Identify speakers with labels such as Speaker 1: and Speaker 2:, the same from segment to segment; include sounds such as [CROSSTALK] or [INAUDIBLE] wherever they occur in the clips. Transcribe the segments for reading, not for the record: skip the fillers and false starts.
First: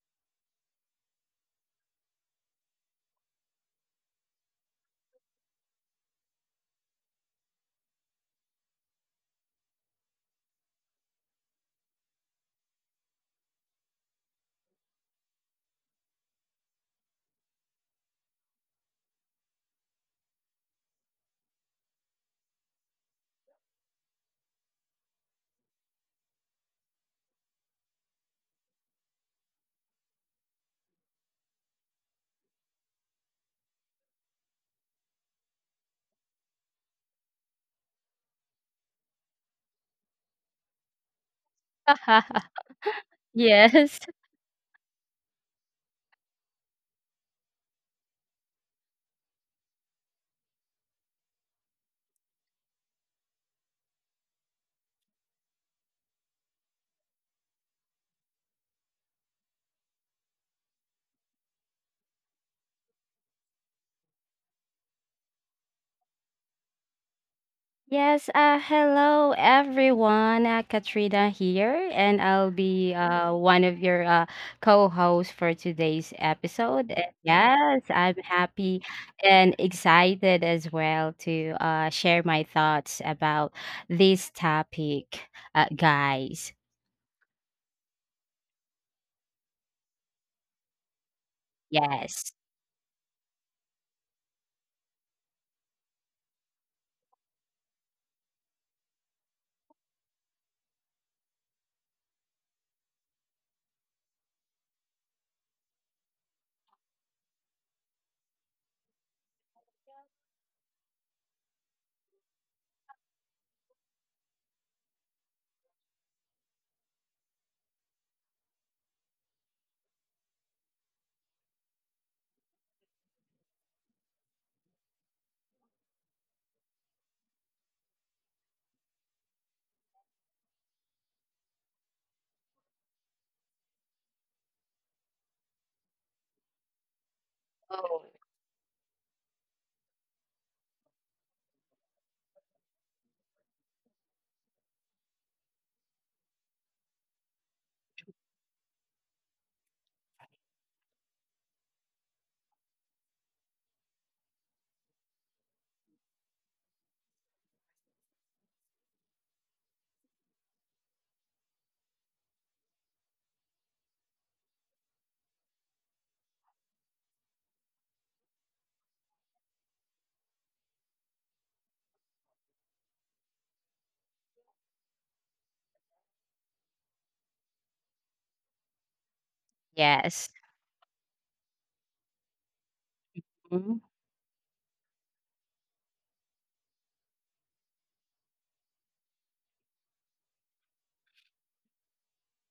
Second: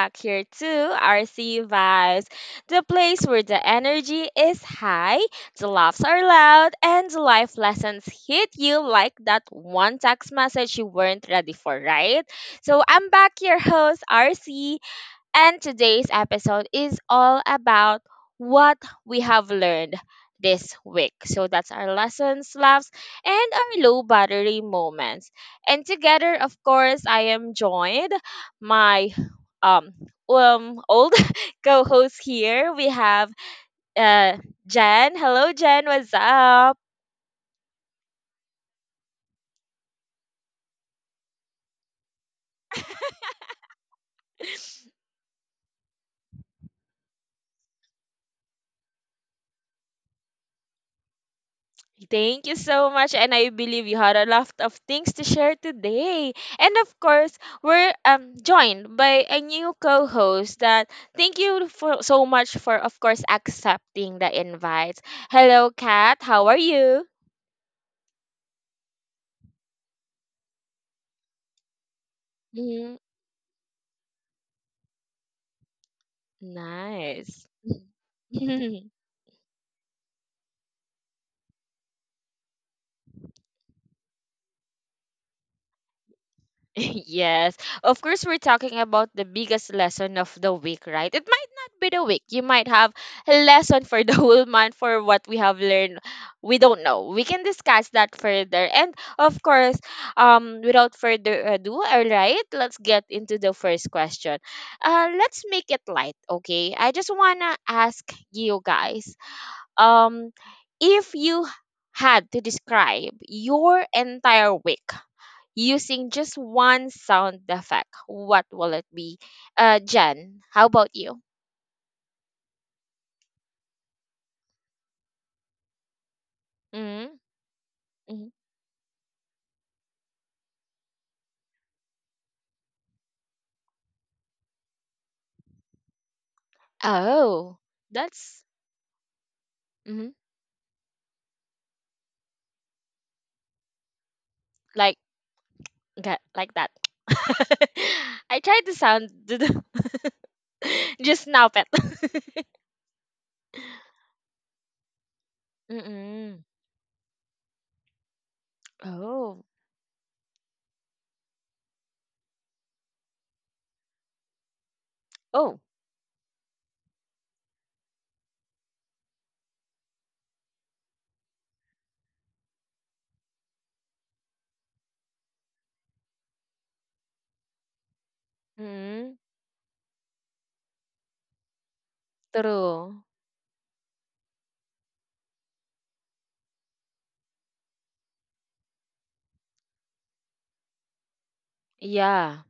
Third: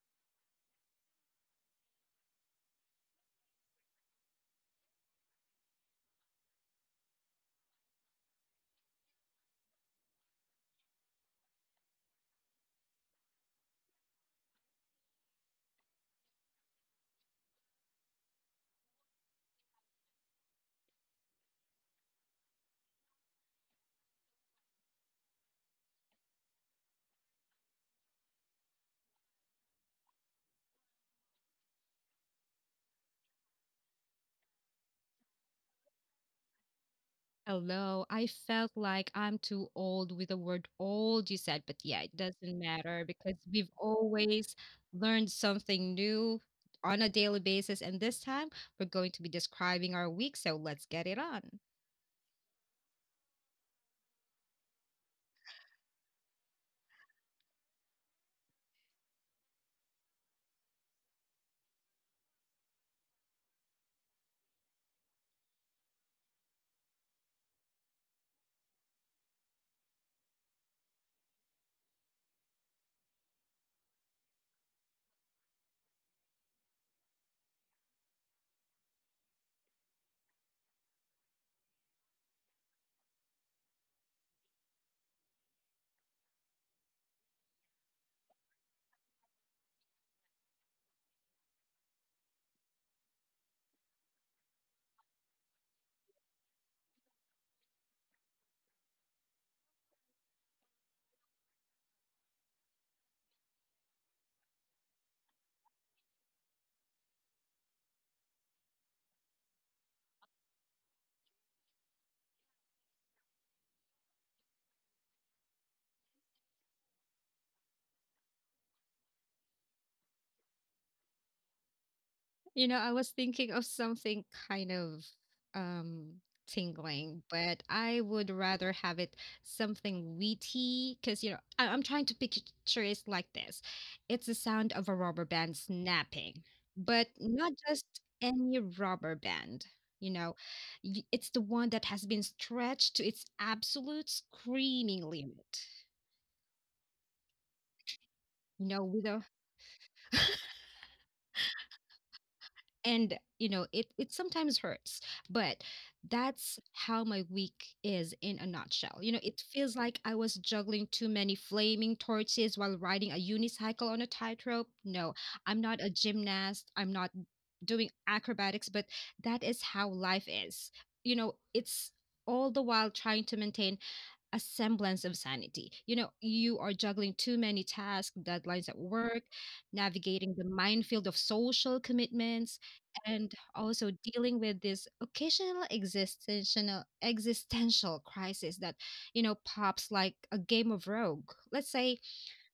Speaker 1: back here to RC Vibes, the place where the energy is high, the laughs are loud, and the life lessons hit you like that one text message you weren't ready for, right? So I'm back, your host, RC. And today's episode is all about what we have learned this week. So that's our lessons, laughs, and our low battery moments. And together, of course, I am joined my um old [LAUGHS] co-host here. We have uh Jen. Hello Jen, what's up?
Speaker 2: Hello, I felt like I'm too old with the word old you said, but yeah, it
Speaker 3: [LAUGHS]
Speaker 2: doesn't matter because we've
Speaker 3: Yes.
Speaker 2: always learned something new on a daily basis. And this time we're going to be describing our week. So let's get it on.
Speaker 1: Thank you so much, and I believe you had a lot of things to share today. And of course, we're joined by a new co-host. That thank you for so much for, of course, accepting the invite. Hello, Kat. How are you?
Speaker 3: Yes, hello everyone. Katrina here, and I'll be
Speaker 1: Mhm.
Speaker 3: one of your co-hosts for today's episode. And
Speaker 1: Nice.
Speaker 3: yes, I'm happy
Speaker 1: [LAUGHS]
Speaker 3: and excited as well to share my thoughts about this topic, guys.
Speaker 1: [LAUGHS] Yes, of course, we're talking about the biggest lesson of the week, right? It might not be the week.
Speaker 3: Yes,
Speaker 1: You might have a lesson for the [LAUGHS] whole month for what we have learned. We don't know. We can discuss that further. And of course, without further ado, all right, let's get into the first question. Let's make it light, okay? I just wanna ask you guys, um, if you had to describe your entire week using just one sound effect, what will it be? Jen, how about you?
Speaker 2: You know, I was thinking of something kind of um
Speaker 1: Hmm.
Speaker 2: tingling, but I would
Speaker 1: Hmm.
Speaker 2: rather have it something wheaty because I'm trying to picture it like this. It's the sound of a rubber band snapping, but not
Speaker 1: Oh,
Speaker 2: just
Speaker 1: that's
Speaker 2: any rubber band. You
Speaker 1: hmm,
Speaker 2: know, it's the one that has been stretched to its absolute
Speaker 1: like
Speaker 2: screaming limit.
Speaker 1: that, like that. [LAUGHS] I
Speaker 2: You
Speaker 1: tried to
Speaker 2: know, with
Speaker 1: sound
Speaker 2: a
Speaker 1: [LAUGHS] just now, pet. [LAUGHS]
Speaker 2: and you know it sometimes hurts, but
Speaker 1: Mm-mm.
Speaker 2: that's how my week is in a nutshell. You know, it
Speaker 1: Oh,
Speaker 2: feels like I was juggling too many flaming torches while riding a unicycle on a tightrope. No, I'm
Speaker 1: oh.
Speaker 2: not a gymnast, I'm not doing acrobatics, but that is how life is. You know, it's all the while trying to maintain a semblance of sanity. You know, you are juggling too many tasks, deadlines at
Speaker 1: Mm-mm.
Speaker 2: work,
Speaker 3: yes,
Speaker 2: navigating the minefield of social commitments,
Speaker 1: True.
Speaker 2: and
Speaker 3: mhm,
Speaker 2: also dealing with this occasional existential crisis that, you know, pops like a game of rogue. Let's say
Speaker 1: Yeah.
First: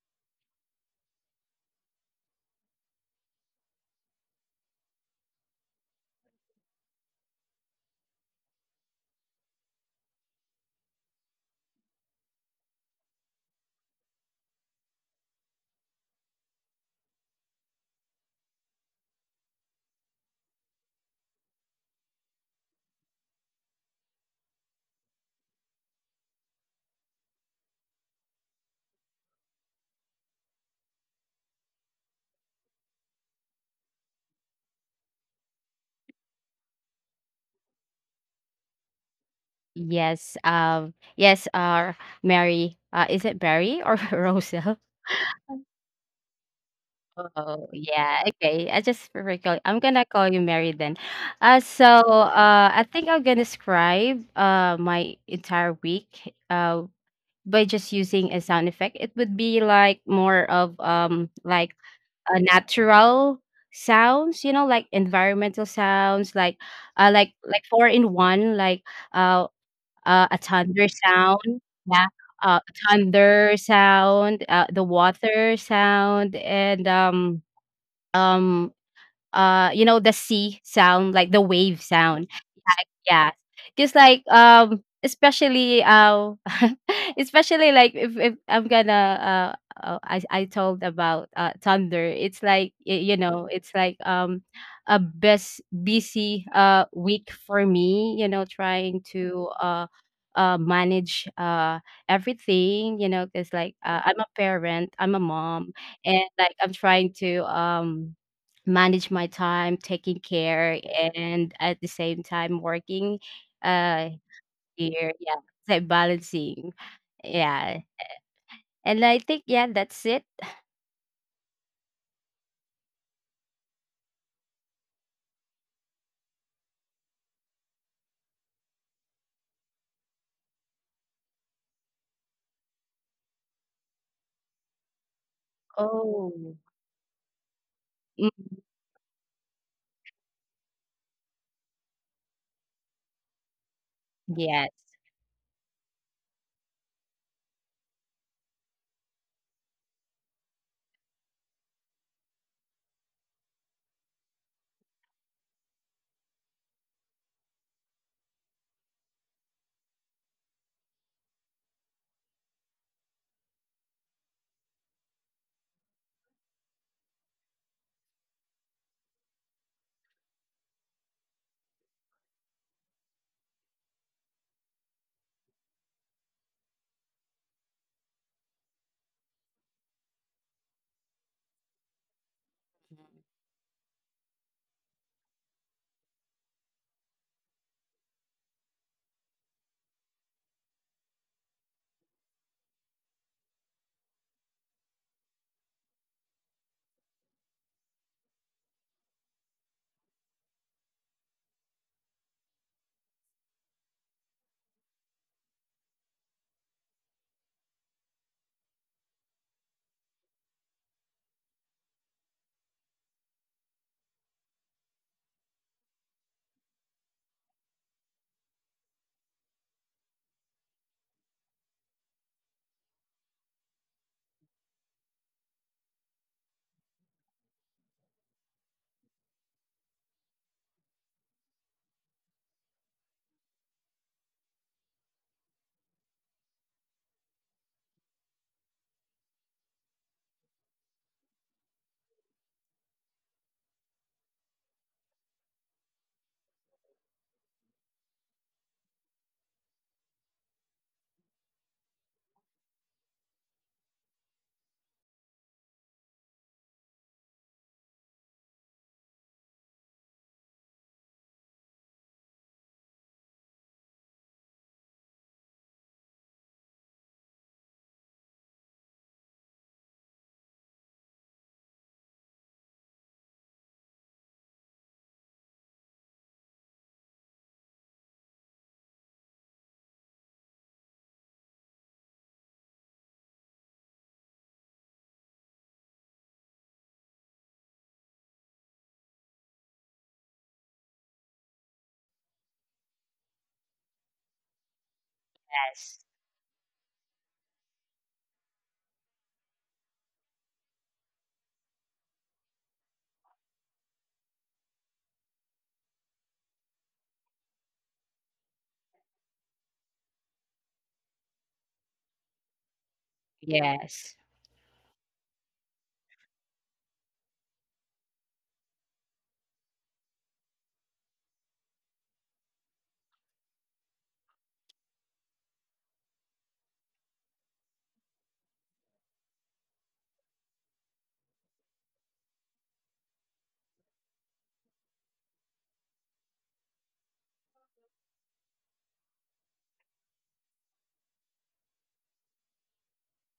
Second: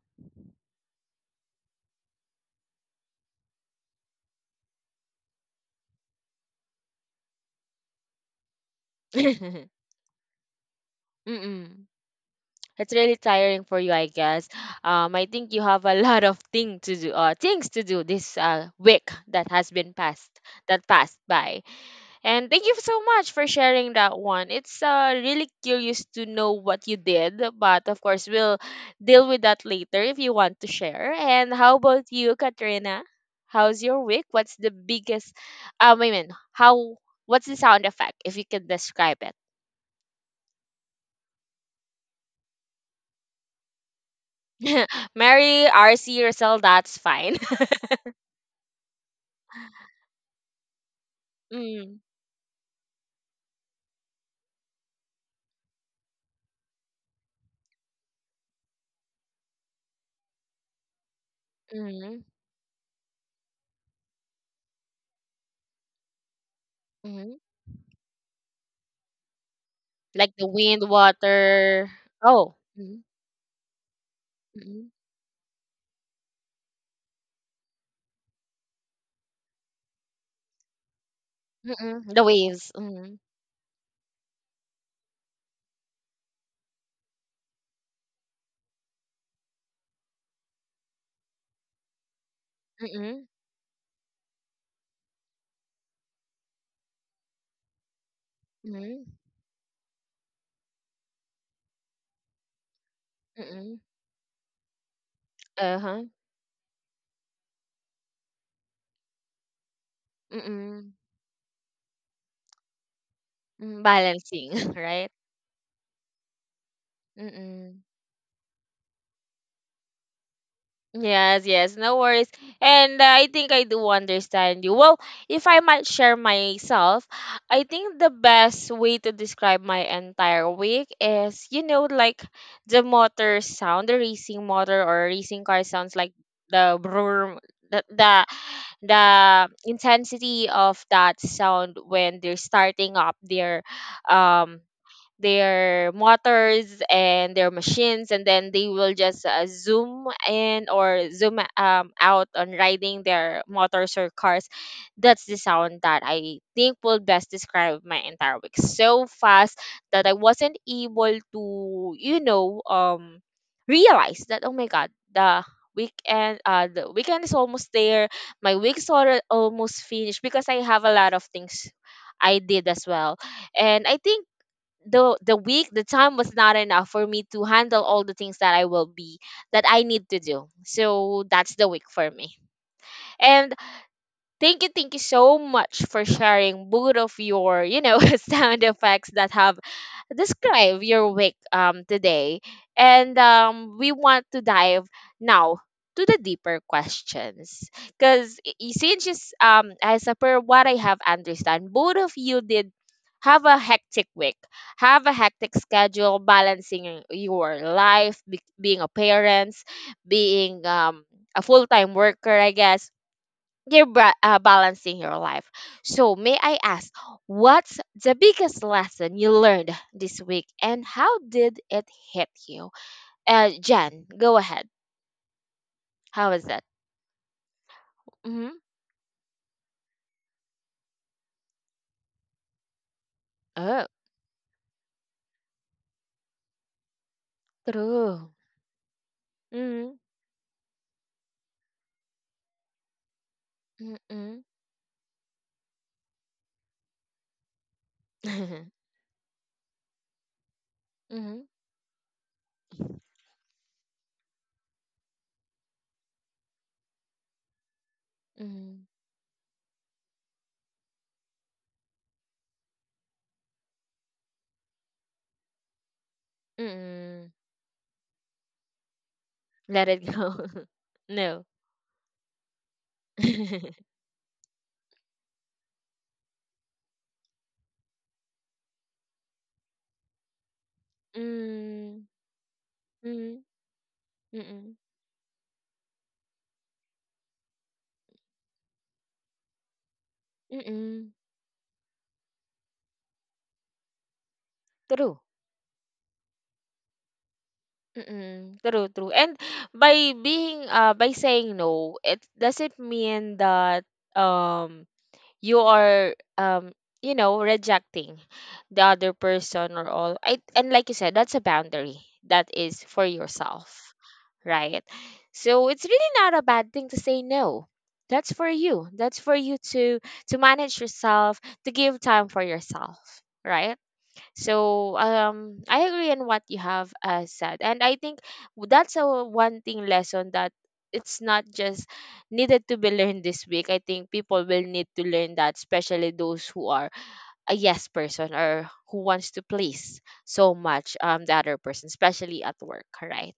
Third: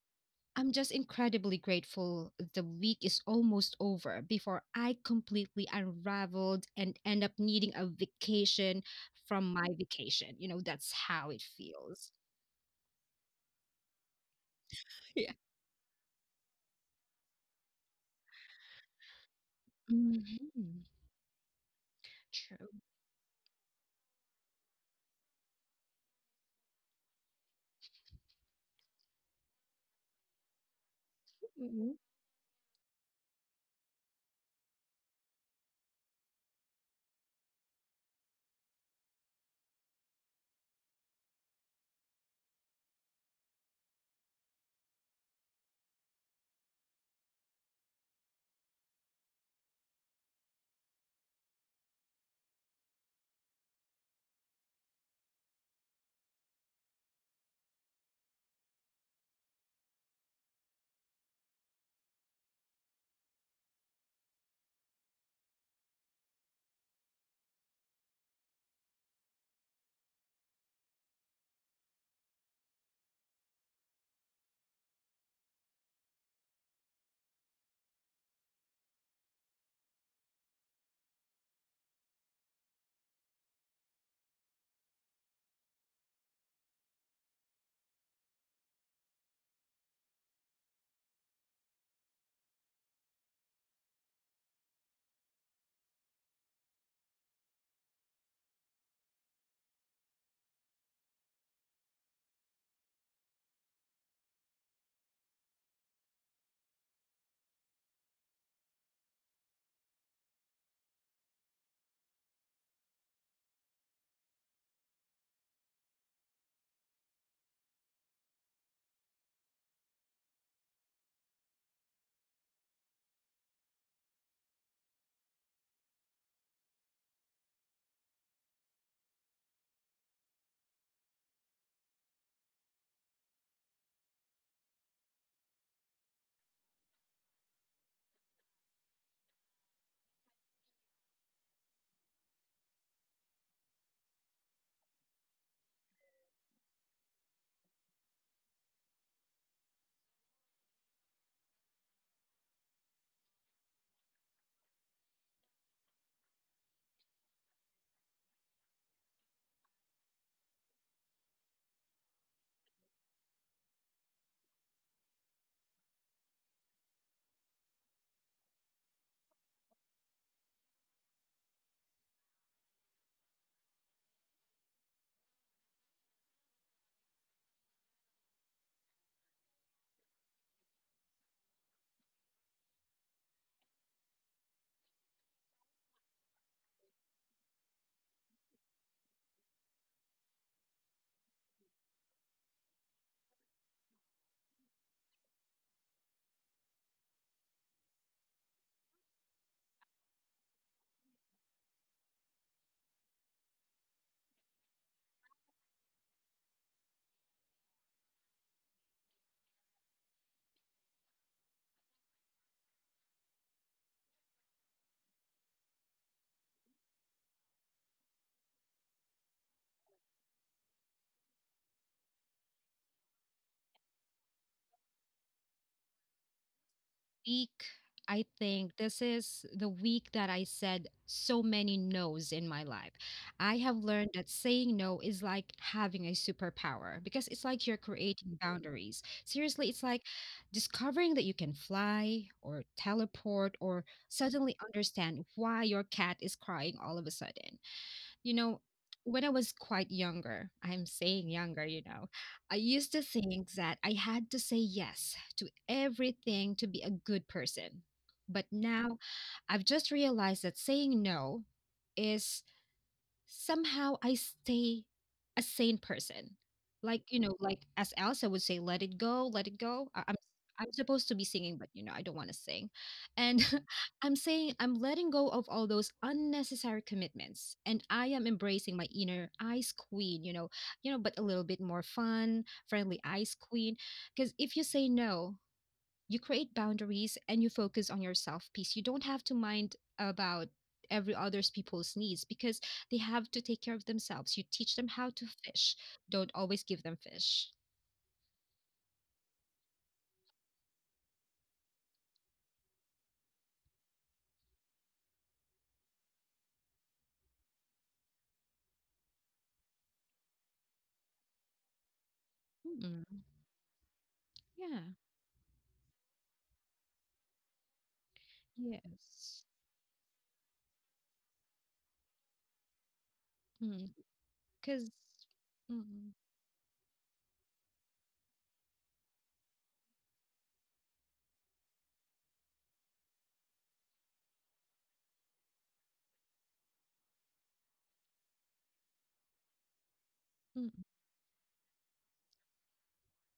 Speaker 2: I'm just incredibly grateful the week is almost over before I completely unraveled and end up needing a vacation from my
Speaker 1: [LAUGHS]
Speaker 2: vacation. You know, that's how it
Speaker 1: Mm-mm.
Speaker 2: feels.
Speaker 1: It's really tiring for you, I guess. I think you have a [LAUGHS] lot of thing to do, things to do this week that has been passed,
Speaker 2: Mhm.
Speaker 1: that passed by. And thank you
Speaker 2: True.
Speaker 1: so much for sharing that one. It's really curious to know what you did, but of course, we'll deal with that later if you want to share. And how
Speaker 2: Mhm.
Speaker 1: about you, Katrina? How's your week? What's the biggest, um, I mean, how, what's the sound effect, if you can describe it?
Speaker 3: yes. Yes. Mary. Is it Barry or [LAUGHS] Rosa?
Speaker 1: [LAUGHS] Mary, RC, Rosal, that's fine. [LAUGHS]
Speaker 3: Oh, yeah. Okay. I just recall. I'm gonna call you Mary then. So
Speaker 1: Mm,
Speaker 3: I think I'm gonna describe my entire week by just using a sound effect. It would be like more of like
Speaker 1: mhm,
Speaker 3: a natural sounds, you know, like environmental sounds, like like
Speaker 1: mhm.
Speaker 3: like four in one, like uh,
Speaker 1: Like
Speaker 3: a
Speaker 1: the
Speaker 3: thunder
Speaker 1: wind,
Speaker 3: sound,
Speaker 1: water.
Speaker 3: yeah,
Speaker 1: Oh.
Speaker 3: uh
Speaker 1: Mhm,
Speaker 3: thunder sound, the
Speaker 1: mhm,
Speaker 3: water sound, and um you know the sea sound like the wave
Speaker 1: mm. The
Speaker 3: sound,
Speaker 1: waves. Mhm,
Speaker 3: yeah. Just like especially [LAUGHS] especially like, if I'm gonna I told about thunder. It's like, you
Speaker 1: mm,
Speaker 3: know, it's like a best busy week for me, you know,
Speaker 1: mm,
Speaker 3: trying to manage everything, you know, because
Speaker 1: mm.
Speaker 3: like, I'm a parent, I'm a mom.
Speaker 1: Uh-huh.
Speaker 3: And like, I'm trying to manage my time, taking care,
Speaker 1: Mm,
Speaker 3: and at the same time working
Speaker 1: mm.
Speaker 3: uh
Speaker 1: Balancing, [LAUGHS] right?
Speaker 3: here. Yeah. It's like balancing.
Speaker 1: Mm.
Speaker 3: Yeah. And I think, yeah, that's it.
Speaker 1: Yes, yes, no worries. And I think I do understand you. Well, if I might share myself, I think the best way to describe my entire week is, you know, like the motor sound, the racing motor or racing car sounds like
Speaker 3: Oh.
Speaker 1: the brrrr, the, the
Speaker 3: Mm.
Speaker 1: the intensity of that sound when they're starting up um
Speaker 3: Yes.
Speaker 1: their motors and their machines, and then they will just zoom in or zoom out on riding their motors or cars. That's the sound that I think will best describe my entire week, so fast that I wasn't able to, you know, realize that, oh my god, the weekend, the weekend is almost there. My almost finished because I have a lot of things I did as well, and I think the week the time was not enough for me to handle all the things that I will be that I need to do. So that's the week for me. And thank you so much for sharing both of your, you know, [LAUGHS] sound effects that have describe your week today. And we want to dive now to the deeper questions. Because as a per what I have understand, both of you did have a hectic week, have a hectic schedule, balancing your life, being a parent, being a full-time worker, I guess you're balancing your life. So, may I ask, what's the biggest lesson you learned this week and how did it hit you? Jen, go ahead. How was that?
Speaker 2: Week, I
Speaker 1: Mm-hmm.
Speaker 2: think this is the week that I said so many no's in my life. I have
Speaker 1: Oh,
Speaker 2: learned that saying no is like having a superpower because it's like you're
Speaker 1: true.
Speaker 2: creating boundaries. Seriously, it's
Speaker 1: Mm-hmm.
Speaker 2: like discovering that you can fly or teleport or
Speaker 1: Mm-mm.
Speaker 2: suddenly understand why your cat is crying all of a sudden. You
Speaker 1: [LAUGHS]
Speaker 2: know,
Speaker 1: Mm-hmm.
Speaker 2: when I was quite younger, I'm saying
Speaker 1: Mm-hmm.
Speaker 2: younger, you know, I used to think that I had to say yes to everything to be a good person. But now I've just realized that saying no is somehow I stay a sane person. Like, you
Speaker 1: Mm-mm.
Speaker 2: know, like as Elsa would say, let it go, let it go.
Speaker 1: Let it go.
Speaker 2: I'm supposed
Speaker 1: [LAUGHS]
Speaker 2: to be
Speaker 1: No.
Speaker 2: singing, but you know, I don't want to sing.
Speaker 1: [LAUGHS]
Speaker 2: And
Speaker 1: Mm-mm.
Speaker 2: [LAUGHS] I'm saying I'm letting go of all those unnecessary commitments and I am embracing my inner ice queen, you know, but a little bit more fun, friendly ice
Speaker 1: Mm-mm.
Speaker 2: queen. Because if you say no, you create boundaries and you focus on yourself peace. You don't have to mind about
Speaker 1: Mm-mm.
Speaker 2: every other's people's needs because they have to take care of themselves. You teach them how
Speaker 1: True.
Speaker 2: to fish,
Speaker 3: Yes.
Speaker 2: don't always give them fish.
Speaker 1: Mm, true, true. And by being by saying no, it doesn't mean that um you are you know rejecting the other person or all. I and like you said, that's a boundary that is for
Speaker 2: Mm,
Speaker 1: yourself,
Speaker 2: yeah.
Speaker 1: right? So it's really not a bad thing to say no. That's for you. That's for
Speaker 2: Yes
Speaker 1: you to manage yourself, to give time for yourself, right?
Speaker 2: because 'cause-
Speaker 1: So I agree
Speaker 2: mm,
Speaker 1: on what you have said, and I think that's a one thing lesson that it's not just needed to be learned this week. I think people will need to learn that, especially those who are a yes person or who wants to please so
Speaker 2: mm.
Speaker 1: much the other person, especially at work, right?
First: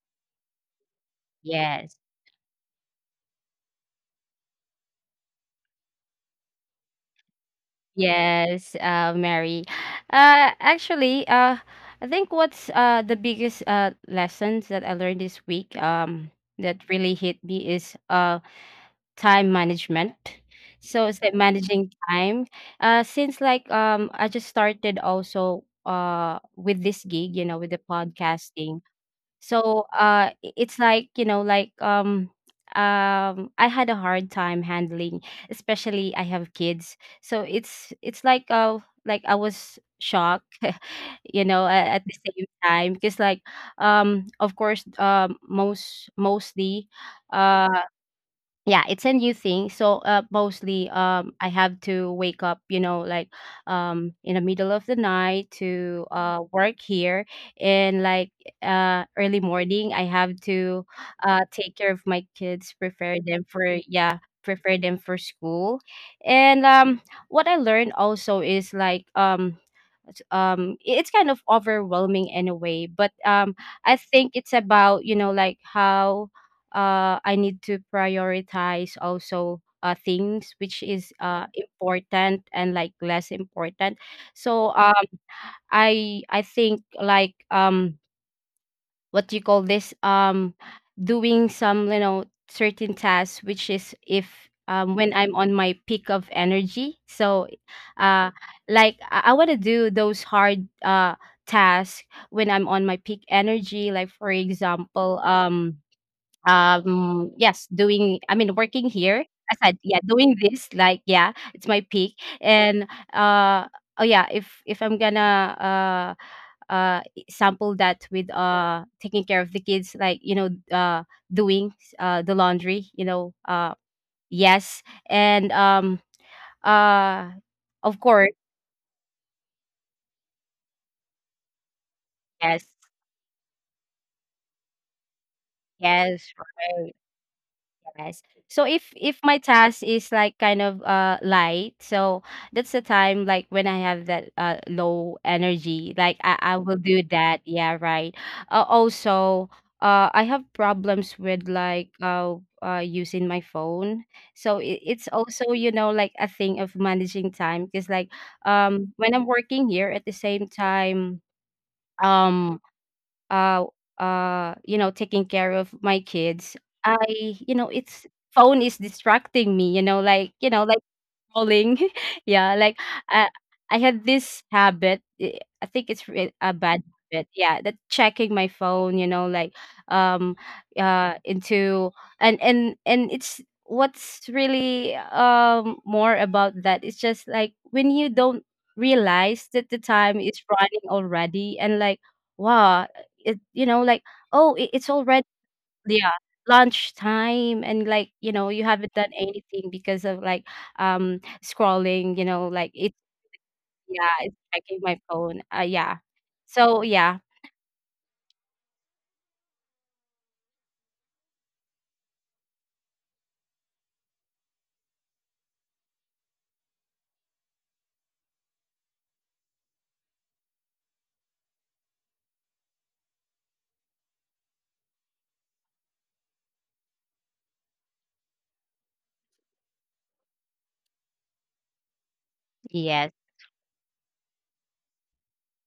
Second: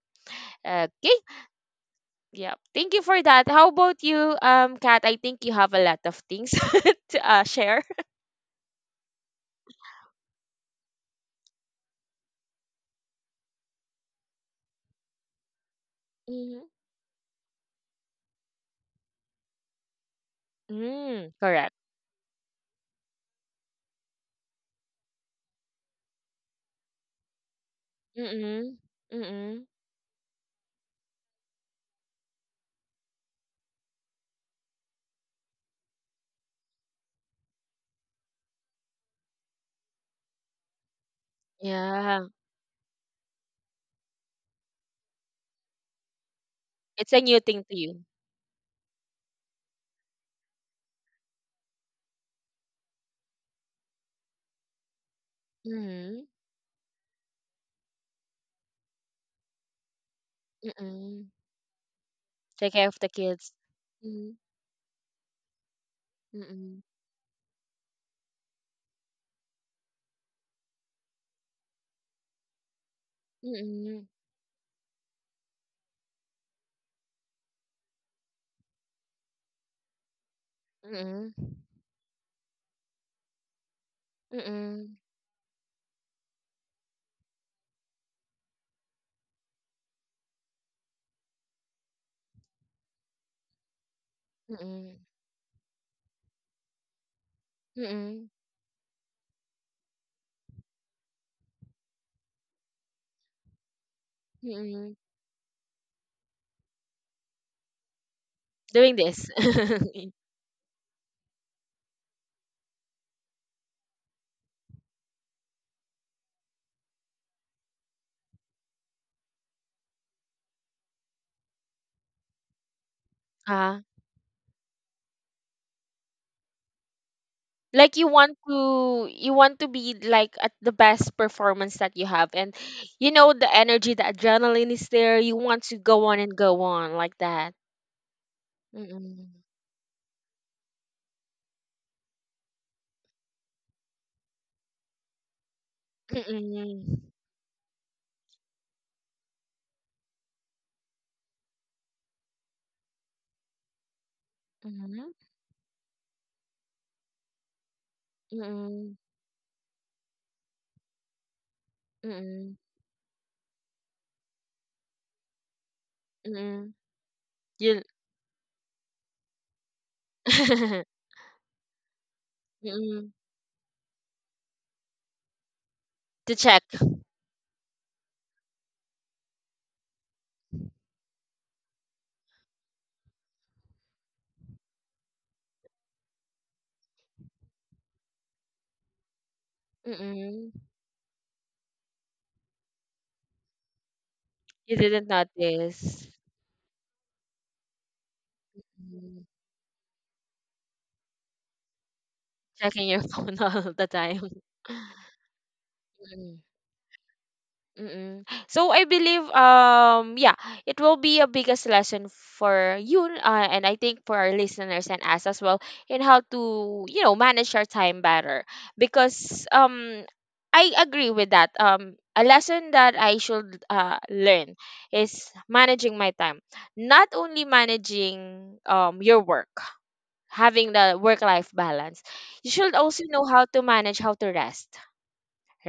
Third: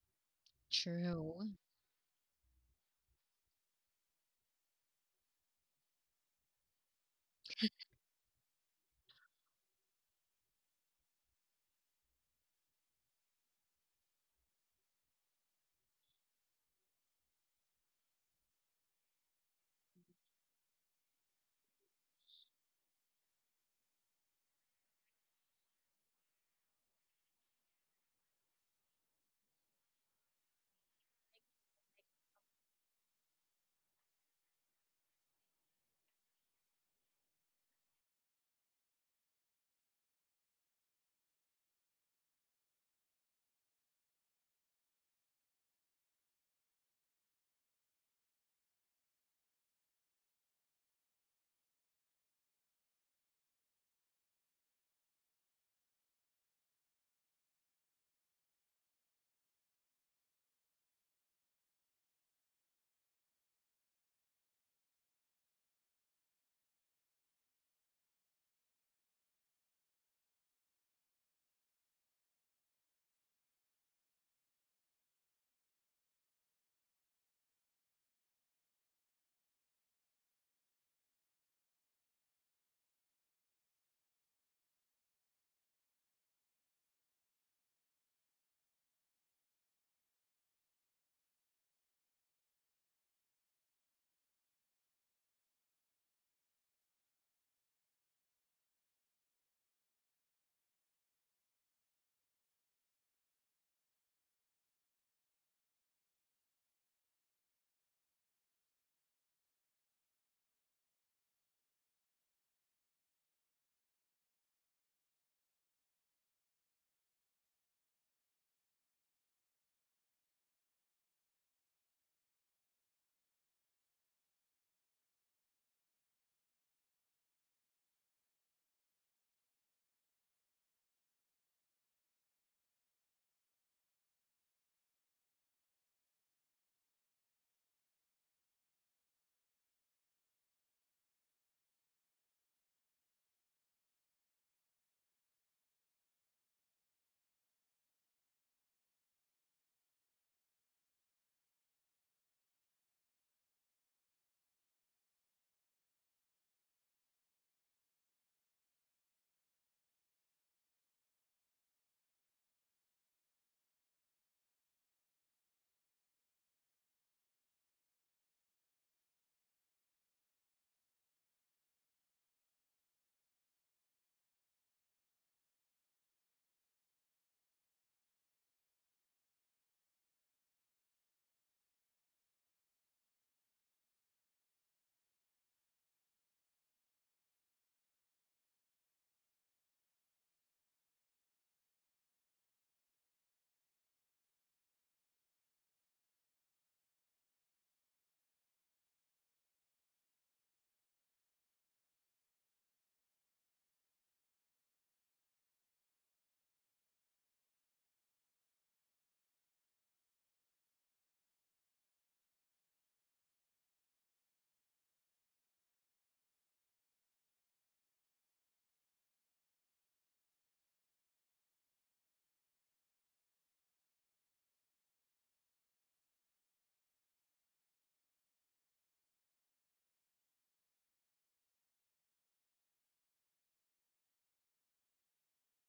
Speaker 1: Okay.
Speaker 2: true.
Speaker 3: Yes.
Speaker 1: Yeah. Thank you for that. How about you, Kat? I think you have a lot of things [LAUGHS] to share.
Speaker 3: Yes, Mary. Actually, I think what's the biggest lessons that I learned this week
Speaker 1: Mm-hmm.
Speaker 3: that really hit me is time management. So it's
Speaker 1: Mm,
Speaker 3: like
Speaker 1: correct.
Speaker 3: managing time. Since like, I just started also with this gig, you know, with the
Speaker 1: Mm-mm.
Speaker 3: podcasting.
Speaker 1: Mm-mm.
Speaker 3: So it's like, you know, like, I had a hard time handling, especially I have kids. So it's like, like I was shocked, [LAUGHS] you know, at the
Speaker 1: Yeah,
Speaker 3: same time because like, of course, mostly
Speaker 1: it's a new thing
Speaker 3: uh,
Speaker 1: to you.
Speaker 3: yeah, it's a new thing. So mostly, I have to wake up, you know, like in the middle of the night to
Speaker 1: Mhm,
Speaker 3: work here. And like, early morning I have to
Speaker 1: mm.
Speaker 3: take care of my
Speaker 1: Take
Speaker 3: kids,
Speaker 1: care of the
Speaker 3: prepare them
Speaker 1: kids.
Speaker 3: for, yeah,
Speaker 1: Mhm,
Speaker 3: prepare them for school. And
Speaker 1: mm,
Speaker 3: what I learned also is like, it's kind of overwhelming in a way, but I
Speaker 1: mm,
Speaker 3: think it's about, you know, like how I need to prioritize also things which is
Speaker 1: mm,
Speaker 3: important and like less important. So
Speaker 1: mm,
Speaker 3: I think, like, what do you call this, doing some, you know, certain tasks which is if,
Speaker 1: mm,
Speaker 3: when I'm on my peak of energy. So
Speaker 1: mm,
Speaker 3: uh like, I want to do those hard tasks when I'm on my peak energy, like for
Speaker 1: mm.
Speaker 3: example, yes, doing, I mean, working
Speaker 1: Doing
Speaker 3: here.
Speaker 1: this.
Speaker 3: I said, yeah,
Speaker 1: [LAUGHS]
Speaker 3: doing this, like, yeah, it's my peak. And uh oh yeah, if I'm gonna sample that with taking care of the kids, like, you know, doing the laundry, you know.
Speaker 1: Ah,
Speaker 3: Yes. And uh
Speaker 1: like
Speaker 3: of course.
Speaker 1: you want to be like at the best performance that you have and
Speaker 3: Yes.
Speaker 1: you know the energy, the adrenaline is there. You want to go on
Speaker 3: Yes,
Speaker 1: and go
Speaker 3: right.
Speaker 1: on like that.
Speaker 3: Yes. So if
Speaker 1: Mm-mm.
Speaker 3: my task is like kind of light, so that's the time, like, when I have that low energy, like I will
Speaker 1: Mm-mm.
Speaker 3: do that. Yeah, right. Also, I have problems with like using my phone. So it's
Speaker 1: Mm-mm.
Speaker 3: also, you know, like a thing of managing time because like,
Speaker 1: Mm-mm.
Speaker 3: when I'm working here at the same time,
Speaker 1: Mm-mm.
Speaker 3: um, uh you know, taking care of my kids,
Speaker 1: Mm-mm.
Speaker 3: I you know,
Speaker 1: You.
Speaker 3: it's, phone is distracting me, you know, like, you know,
Speaker 1: [LAUGHS]
Speaker 3: scrolling. [LAUGHS] Yeah, like
Speaker 1: Mm.
Speaker 3: I I had this habit. I think it's
Speaker 1: To
Speaker 3: a
Speaker 1: check.
Speaker 3: bad habit. Yeah, that checking my phone. You know, like, um into, and it's, what's really more about that. It's just like when you don't realize that the time is
Speaker 1: Mm.
Speaker 3: running already and like, wow, it, you know, like, oh, it,
Speaker 1: You
Speaker 3: it's
Speaker 1: didn't
Speaker 3: already,
Speaker 1: notice.
Speaker 3: yeah, lunch time. And like, you know, you haven't done
Speaker 1: Mm.
Speaker 3: anything because of like, scrolling, you know, like
Speaker 1: Checking
Speaker 3: it's,
Speaker 1: your phone [LAUGHS] all the
Speaker 3: yeah,
Speaker 1: time.
Speaker 3: it's checking
Speaker 1: [LAUGHS]
Speaker 3: my phone. Yeah.
Speaker 1: Mm.
Speaker 3: So, yeah.
Speaker 1: Mm-mm. So I believe yeah it will be a biggest lesson for you and I think for our listeners and us as well in how to you know manage our time better because I agree with that a lesson that I should learn is managing my time, not only managing your work, having the work life balance. You should also
Speaker 3: Yes.
Speaker 1: know how to manage how to rest,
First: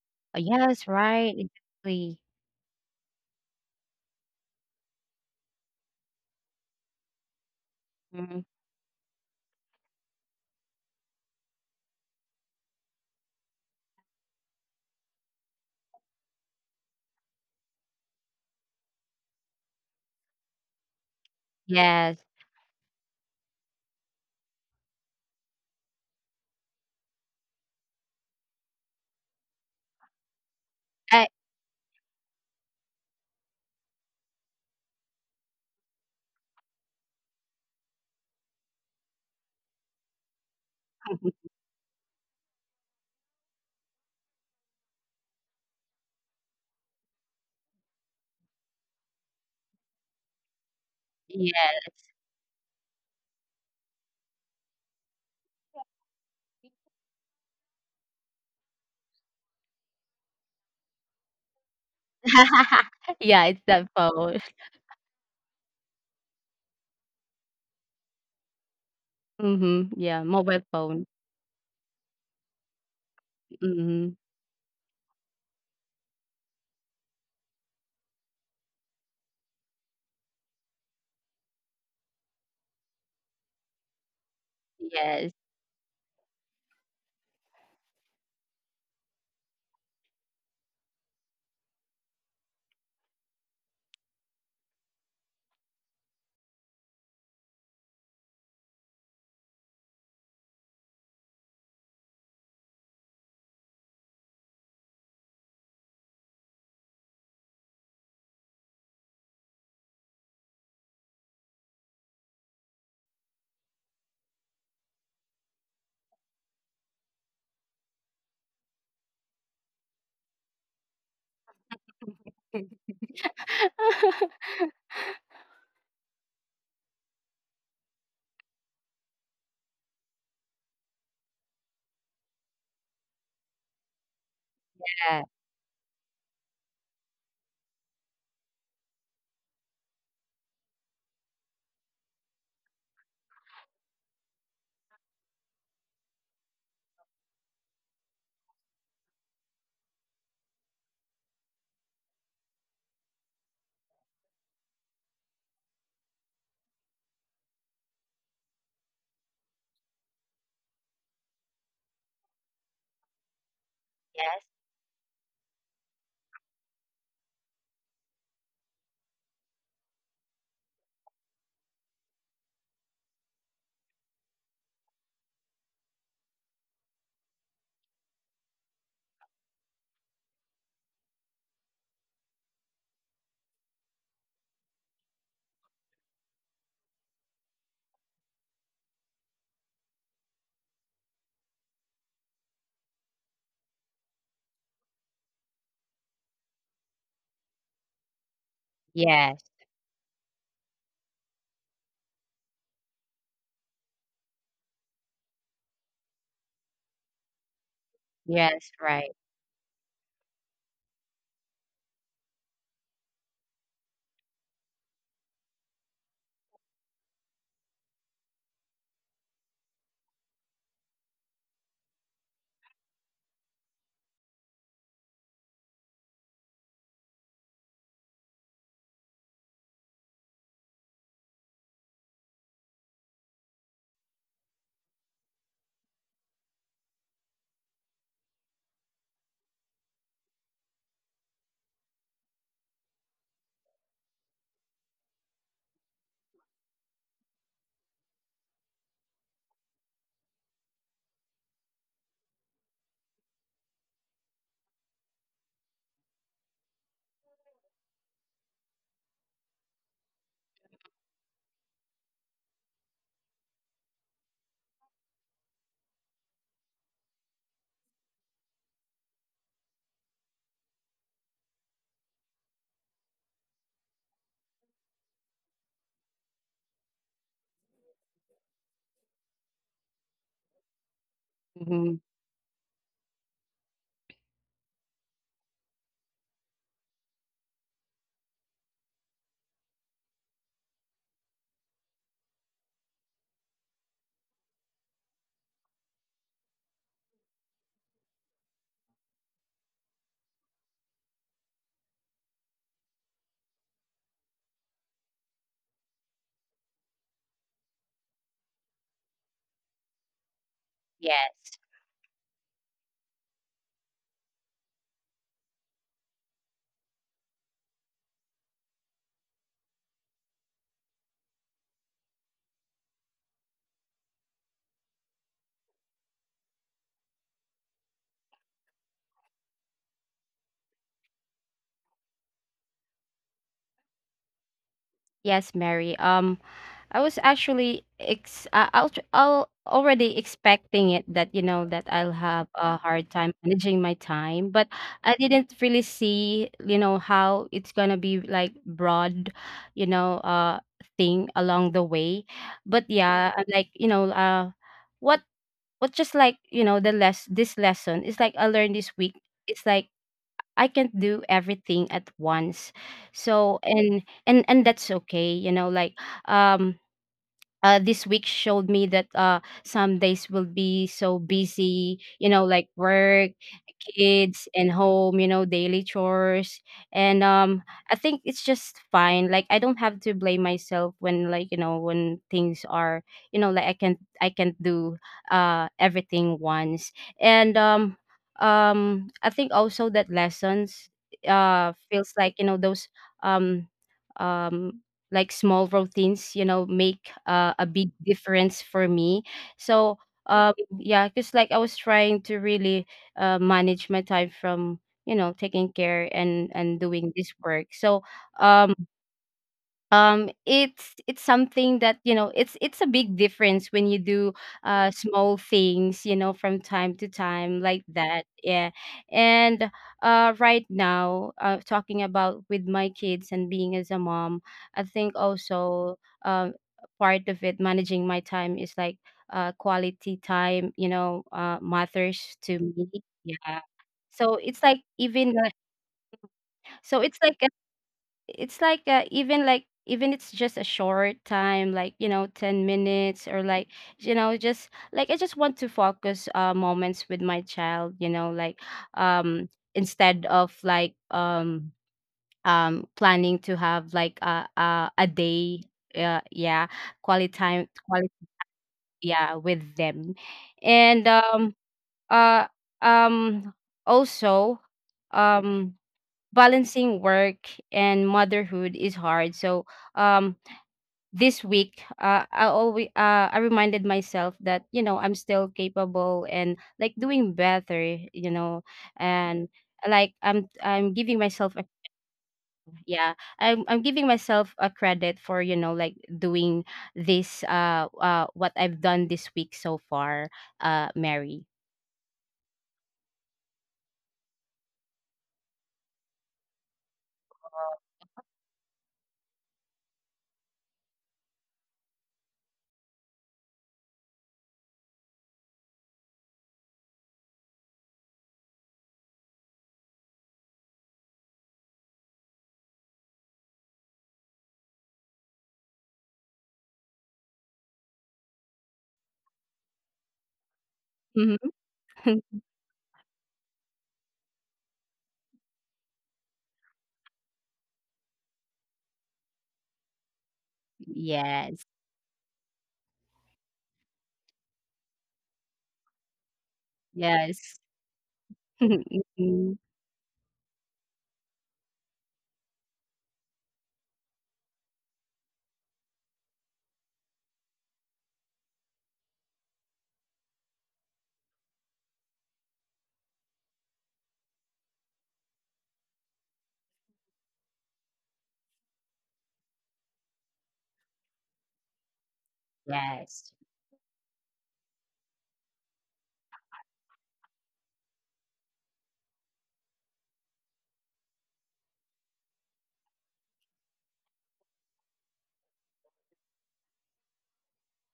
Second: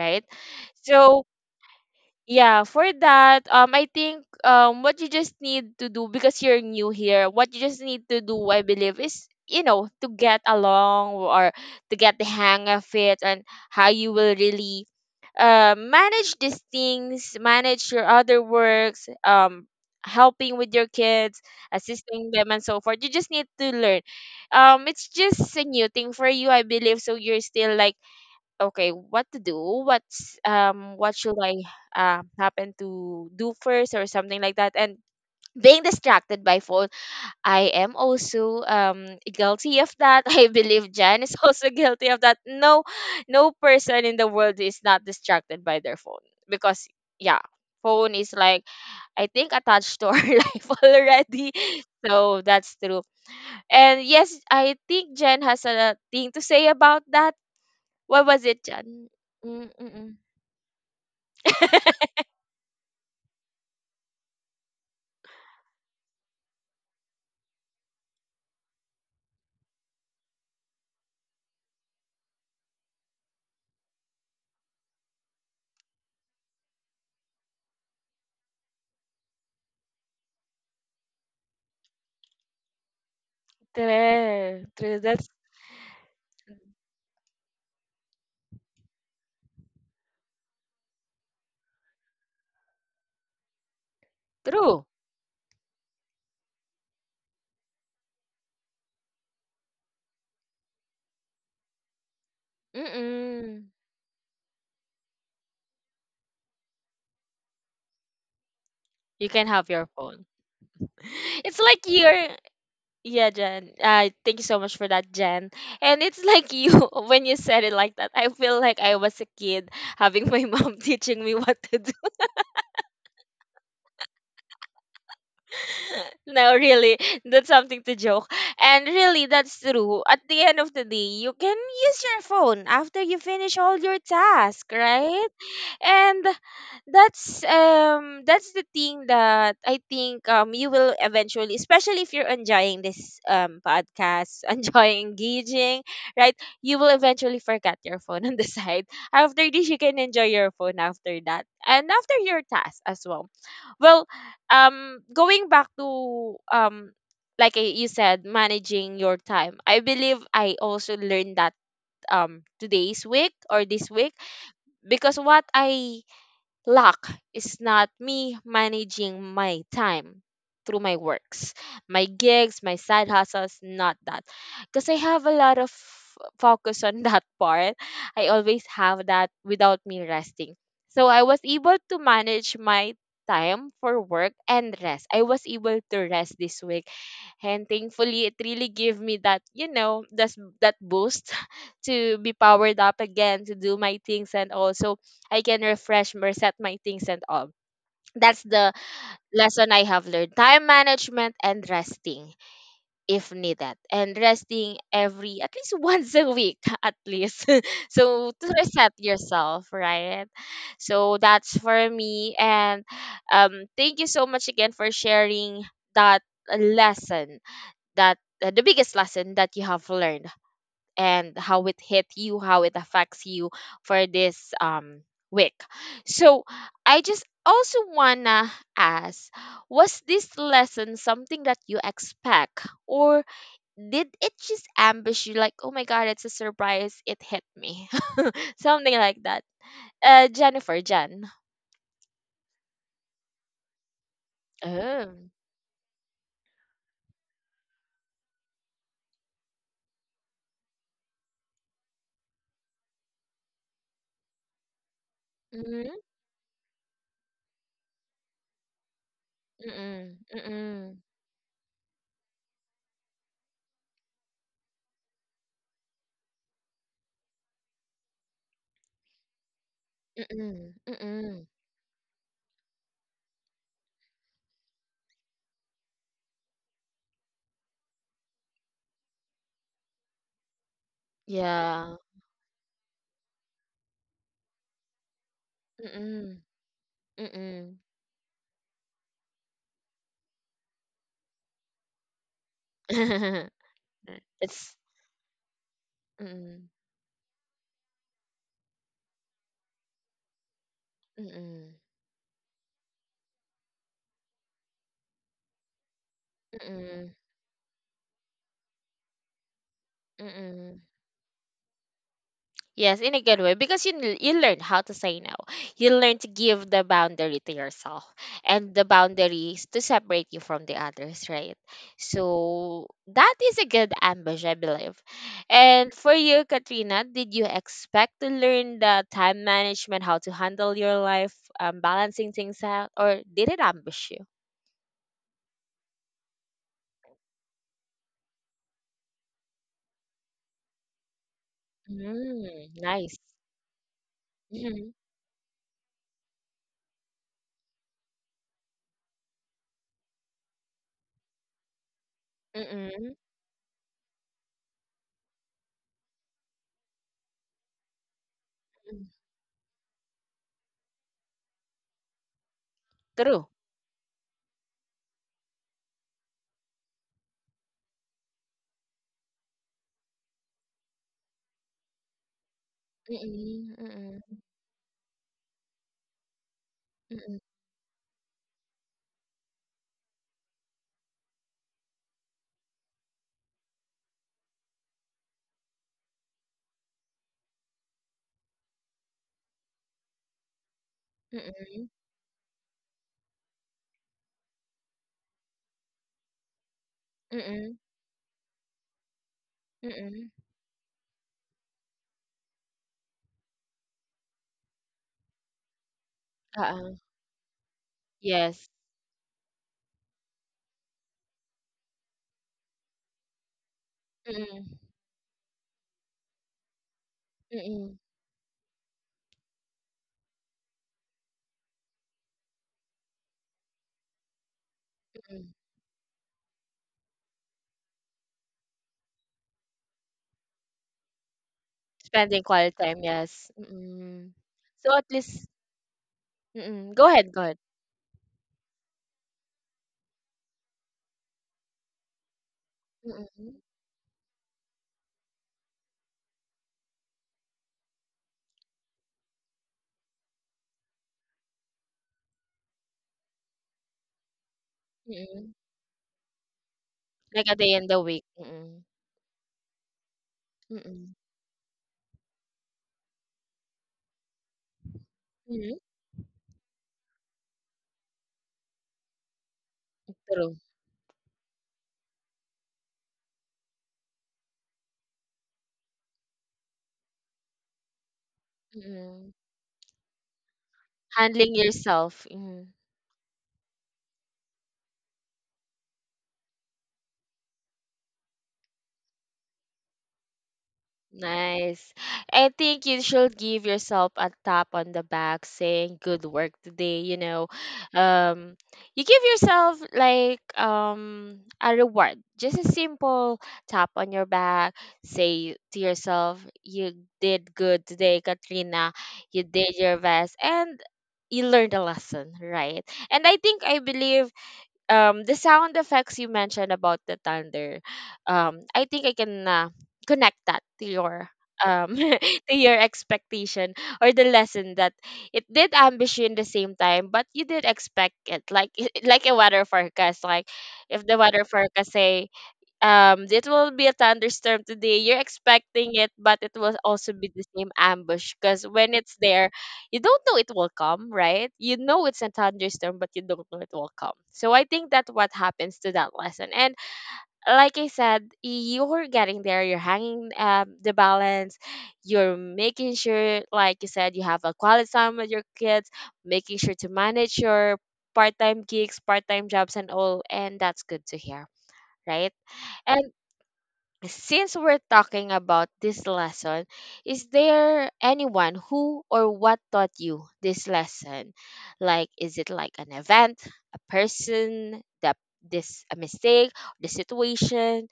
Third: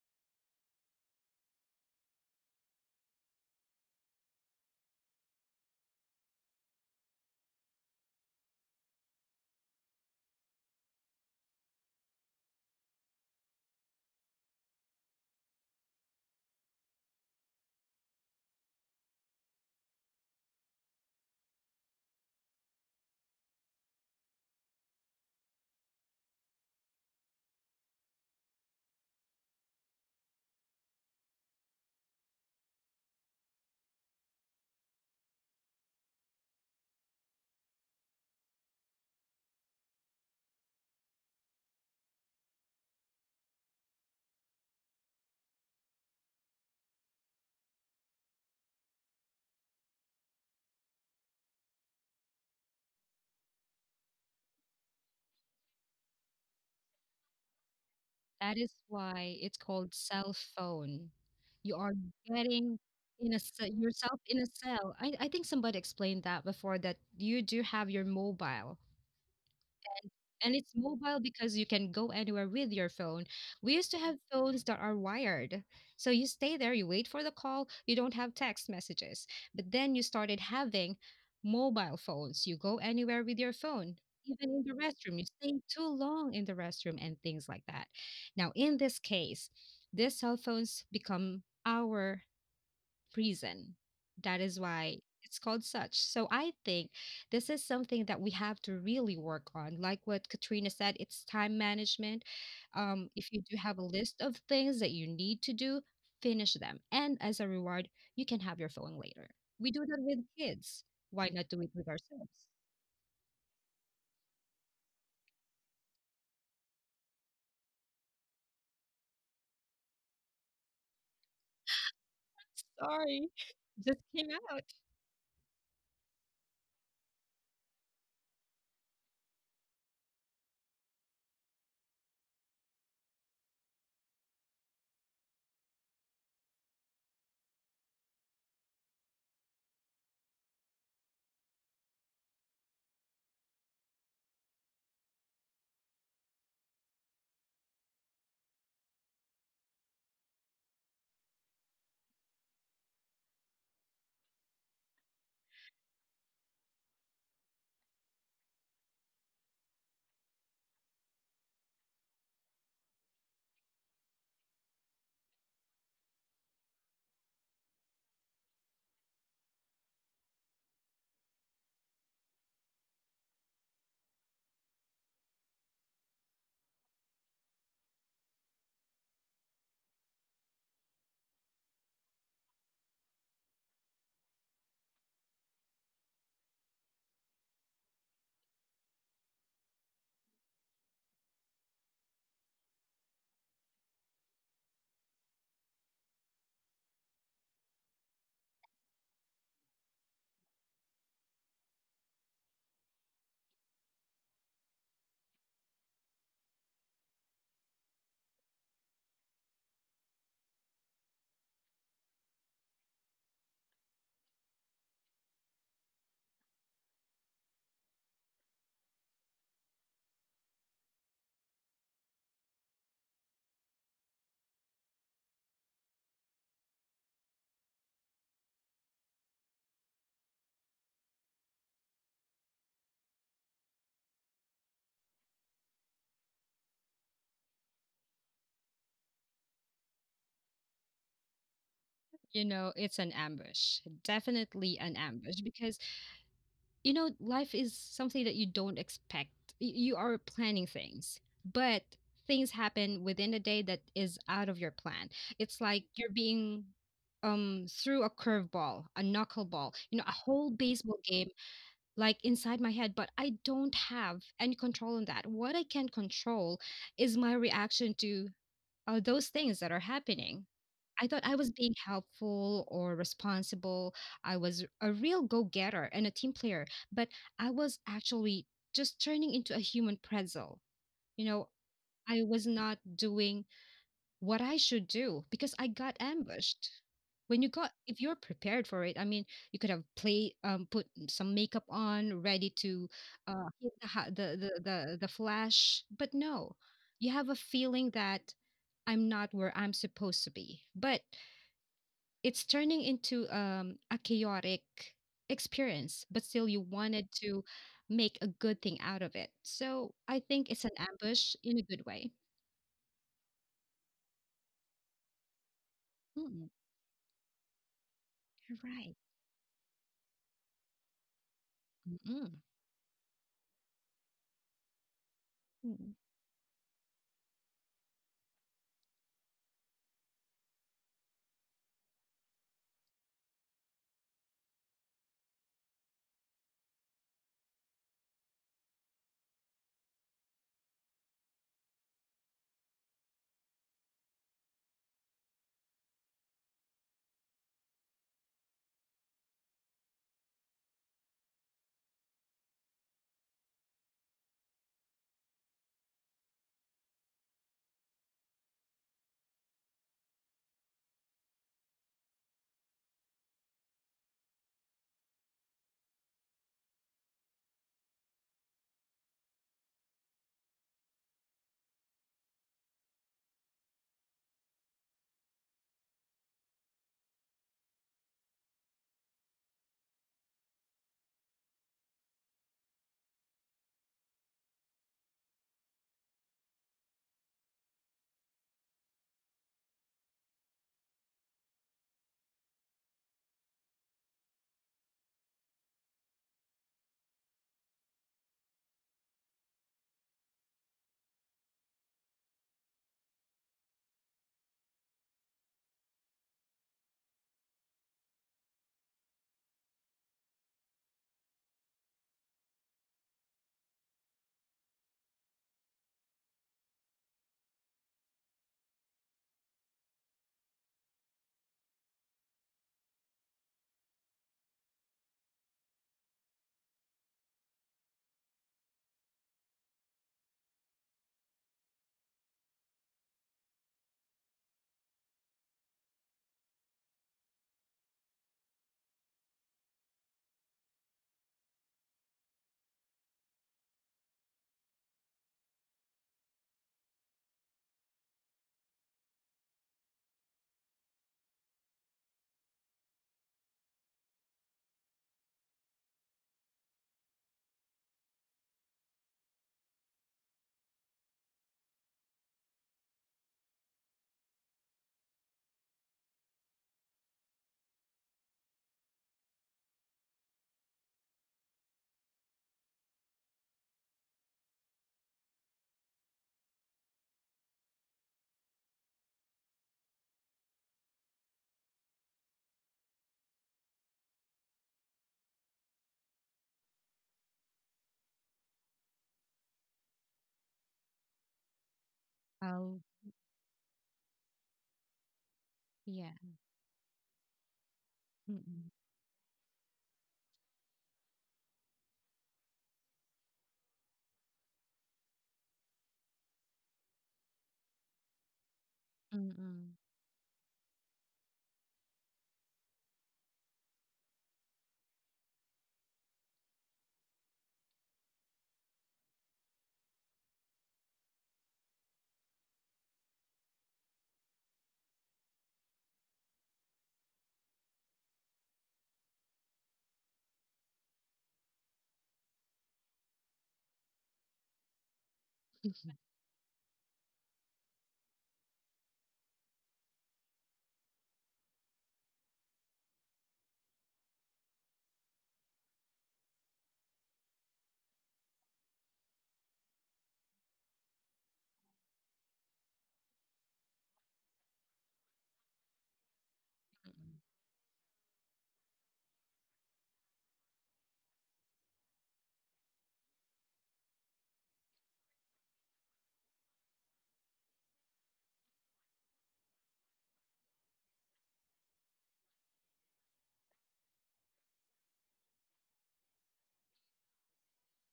Speaker 1: right?
Speaker 3: Oh, yes,
Speaker 1: So
Speaker 3: right. Exactly.
Speaker 1: yeah, for that, I think what you just need to do because you're new here, what you just need to
Speaker 3: Mhm.
Speaker 1: do, I believe, is you know to get along or to get the hang of it and how you will really manage these things, manage your other works, helping with your kids,
Speaker 3: Yes.
Speaker 1: assisting them, and so forth. You just need to learn. It's just a new thing for you, I believe. So you're still like, okay, what to do, what
Speaker 3: I,
Speaker 1: should I happen to do first or something like that. And being distracted by phone, I am also guilty of that. [LAUGHS] I believe Jan is [LAUGHS] also guilty of that. No, no person in the world is not distracted by their phone, because yeah, phone is like, I think, attached to our [LAUGHS] life
Speaker 3: [LAUGHS]
Speaker 1: already.
Speaker 3: yes.
Speaker 1: So that's true. And yes, I think Jen has a thing to say about that. What was
Speaker 2: That
Speaker 1: it,
Speaker 2: is
Speaker 1: Jan?
Speaker 2: why it's called
Speaker 1: Mm-mm.
Speaker 2: cell phone. You are
Speaker 1: [LAUGHS]
Speaker 2: getting
Speaker 3: [LAUGHS]
Speaker 2: in
Speaker 3: Yeah, it's that
Speaker 2: yourself in
Speaker 3: phone.
Speaker 2: a cell. I think somebody explained that before that you do have your mobile
Speaker 3: Mhm. Yeah,
Speaker 2: and
Speaker 3: mobile
Speaker 2: it's
Speaker 3: phone.
Speaker 2: mobile because you can go anywhere with your phone. We used to have
Speaker 3: Mhm.
Speaker 2: phones that are wired. So you stay there, you wait for the call, you don't have text messages. But then you started having mobile phones. You go anywhere with your phone, even in
Speaker 1: True,
Speaker 2: the
Speaker 1: true.
Speaker 2: restroom. You
Speaker 1: That's
Speaker 3: Yes.
Speaker 2: stay too long in the restroom and things like that. Now, in this case, these cell phones become our reason. That is
Speaker 1: true.
Speaker 2: why it's called such. So I think this is something that we have to really work on. Like what Katrina said, it's time management. If you do
Speaker 1: Mm-mm.
Speaker 2: have a list of things that you need to do, finish them. And as a reward, you can have your phone later.
Speaker 1: You can have
Speaker 2: We do
Speaker 1: your
Speaker 2: that with
Speaker 1: phone.
Speaker 2: kids. Why
Speaker 1: [LAUGHS]
Speaker 2: not
Speaker 1: It's
Speaker 2: do it
Speaker 1: like
Speaker 2: with
Speaker 1: you're,
Speaker 2: ourselves?
Speaker 1: yeah, Jen. Thank you so much for that, Jen. And it's like you, [LAUGHS] when you said it like that, I feel like I was a kid having my mom [LAUGHS] teaching me what to do. [LAUGHS]
Speaker 3: Uh,
Speaker 2: Sorry, [LAUGHS] just came out.
Speaker 1: No, really, that's something to joke. And really, that's true. At the end of the day, you can use your phone after you finish all your task, right? And that's the thing that I think you will eventually, especially if you're enjoying this podcast, [LAUGHS] enjoying engaging, right? You will eventually forget your phone on the [LAUGHS] side. After this, you can enjoy your phone after that, and after your task as well. Well, going back to like you said, managing your time. I believe I also learned that today's week or this week
Speaker 3: yes.
Speaker 1: because what I Luck is not me managing my time through my works, my gigs, my side hustles, not that. Because I have a lot of focus on [LAUGHS] that part. I always have that without me resting. So I was able to manage my time for work and rest. I was able to rest this week, and thankfully it really gave me that, you know, that boost [LAUGHS] to be powered up again to do my things, and also I can refresh, reset my things and all. That's the
Speaker 3: Yes.
Speaker 1: lesson I have learned. Time management and resting if needed. And resting every at least [LAUGHS] once a week [LAUGHS] at least, [LAUGHS] so to
Speaker 3: Yes,
Speaker 1: reset
Speaker 3: right.
Speaker 1: yourself, right? So that's for me. And thank you so much again for sharing that lesson, that the biggest lesson that you have learned, and how it hit you, how it affects you for this week. So I just also wanna ask, was this lesson something that you expect, or did it just ambush you, like, oh my god, it's a surprise, it hit me? [LAUGHS] Something like that. Jennifer, Jen.
Speaker 2: You know, it's an ambush, definitely an
Speaker 1: Oh.
Speaker 2: ambush because you know, life is something that you don't expect. You are planning things, but things happen within the day that is out of your plan. It's like
Speaker 1: Mm-hmm.
Speaker 2: you're being through a curveball, a knuckleball, you know, a
Speaker 1: Mm-mm.
Speaker 2: whole baseball
Speaker 1: Mm-mm.
Speaker 2: game like inside my head, but I don't have any control on that. What I can control is my reaction to are those things that are happening.
Speaker 1: Mm-mm.
Speaker 2: I thought I
Speaker 1: Mm-mm.
Speaker 2: was being helpful or responsible. I was a real go getter and a team player, but I was actually just turning into a human pretzel. You know,
Speaker 3: Mhm.
Speaker 1: Yeah.
Speaker 2: I was not doing what I should do because I got
Speaker 1: Mm-mm.
Speaker 2: ambushed. When you got,
Speaker 1: Mm-mm.
Speaker 2: if you're prepared for it, I mean, you could have play, put some makeup on, ready to
Speaker 1: [LAUGHS]
Speaker 2: hit the, ha- the the
Speaker 1: It's
Speaker 2: the the flash. But no,
Speaker 1: mm-mm.
Speaker 2: you have a feeling that I'm not where I'm supposed to be. But
Speaker 1: Mm,
Speaker 2: it's turning into a chaotic experience. But still, you wanted
Speaker 1: mm,
Speaker 2: to make a good thing out of it. So I think it's an
Speaker 1: mm.
Speaker 2: ambush
Speaker 3: Yes.
Speaker 2: in a good way.
Speaker 1: Yes, in a good way because you learn how to say no. You learn to
Speaker 2: Mm,
Speaker 1: give the boundary to yourself
Speaker 2: you're
Speaker 1: and the
Speaker 2: right.
Speaker 1: boundaries to separate you from the others, right?
Speaker 2: Mm-mm.
Speaker 1: So that is a good ambush, I believe. And for you, Katrina, did you expect to learn the time management, how to handle your life, balancing things out, or did it ambush you?
Speaker 3: Yes, Mary. I was actually ex I'll already expecting it, that, you know, that I'll have
Speaker 1: Mm,
Speaker 3: a hard
Speaker 1: nice.
Speaker 3: time managing my time, but
Speaker 1: Mm-hmm.
Speaker 3: I didn't really see, you know, how it's gonna be like broad, you know, thing along the way. But
Speaker 1: Mm-mm.
Speaker 3: yeah, like, you know, what what just, like, you know, the less this lesson is like I learned this week. It's like, I can't do everything at once,
Speaker 1: True.
Speaker 3: so, and that's okay, you know, like, um this week showed me that, some days will be so busy, you know, like work,
Speaker 1: Mm-mm.
Speaker 3: kids, and home, you know, daily chores. And
Speaker 1: Mm,
Speaker 3: I think it's just fine. Like, I don't have to blame myself when, like, you know, when things are, you know, like, I can do everything once. And I think also that lessons
Speaker 1: mm,
Speaker 3: feels like, you know, those um um like small routines, you know, make a
Speaker 1: mm,
Speaker 3: big difference for me. So
Speaker 1: mm.
Speaker 3: um yeah. Because like, I was trying to really manage my time from, you know, taking care and
Speaker 1: Oo,
Speaker 3: doing this work. So
Speaker 1: yes.
Speaker 3: um it's something that, you know, it's a big difference when you do
Speaker 1: Mm,
Speaker 3: small things, you know, from time to time, like
Speaker 1: mm,
Speaker 3: that, yeah. And right now, talking about with my kids and being as a mom, I think
Speaker 1: mm.
Speaker 3: also um part of it, managing my time, is like quality time, you know, matters
Speaker 1: Spending
Speaker 3: to
Speaker 1: quality
Speaker 3: me,
Speaker 1: time, yes.
Speaker 3: yeah.
Speaker 1: Mm.
Speaker 3: So
Speaker 1: So at least, mm, go
Speaker 3: it's
Speaker 1: ahead,
Speaker 3: like,
Speaker 1: go ahead.
Speaker 3: it's like even like, even it's just a short time, like, you know, 10 minutes or
Speaker 1: Mm,
Speaker 3: like, you know, just like I just want to focus moments with my child, you know, like, um instead of like, planning to have like a
Speaker 1: mm.
Speaker 3: day. Yeah, quality
Speaker 1: Like a
Speaker 3: time,
Speaker 1: day in the
Speaker 3: quality,
Speaker 1: week. Mm,
Speaker 3: yeah, with them. And
Speaker 1: mm,
Speaker 3: uh um also, um
Speaker 1: mm.
Speaker 3: balancing work and motherhood is hard. So um
Speaker 1: True.
Speaker 3: this week, I reminded myself that, you know, I'm still capable and like doing better, you know.
Speaker 1: Mm.
Speaker 3: And like,
Speaker 1: Handling yourself. Mm-hmm.
Speaker 3: yeah I'm giving myself a credit for, you know, like doing this what I've done this week so far, Mary.
Speaker 1: Nice. I
Speaker 2: Oh,
Speaker 1: think you should give yourself a tap on the back saying
Speaker 2: yeah.
Speaker 1: good work today, you know. Um
Speaker 2: Mm-mm.
Speaker 1: you give yourself like a reward. Just a simple tap on your back. Say to yourself, you did good today, Katrina. You
Speaker 2: Mm-mm.
Speaker 1: did your best and you learned a lesson, right? And I think I believe the sound effects you mentioned about the thunder. I think I can connect that to your
Speaker 3: Mhm.
Speaker 1: um
Speaker 3: [LAUGHS]
Speaker 1: [LAUGHS] to your expectation, or the lesson that it did ambush you in the same time, but you did expect it, like, [LAUGHS] like a weather forecast. Like, if the weather
Speaker 3: Yes,
Speaker 1: forecast say it will be a thunderstorm today, you're expecting
Speaker 2: [LAUGHS]
Speaker 1: it, but it will also be the
Speaker 3: yes.
Speaker 1: same ambush
Speaker 3: [LAUGHS]
Speaker 1: because when it's there,
Speaker 3: Mhm.
Speaker 1: you don't know it will come, right? You know, it's a thunderstorm, but you don't know it will come. So I think that what happens to that lesson. And like I said, you're getting there, you're hanging the balance, you're making sure, like you said, you have a quality time with your kids, making sure to manage your part-time gigs, part-time jobs and all, and that's good to hear, right? And
Speaker 3: Yes,
Speaker 1: since we're talking about this lesson, is there anyone who or what taught you this lesson? Like, is it like an event, a person, that this a mistake, the situation?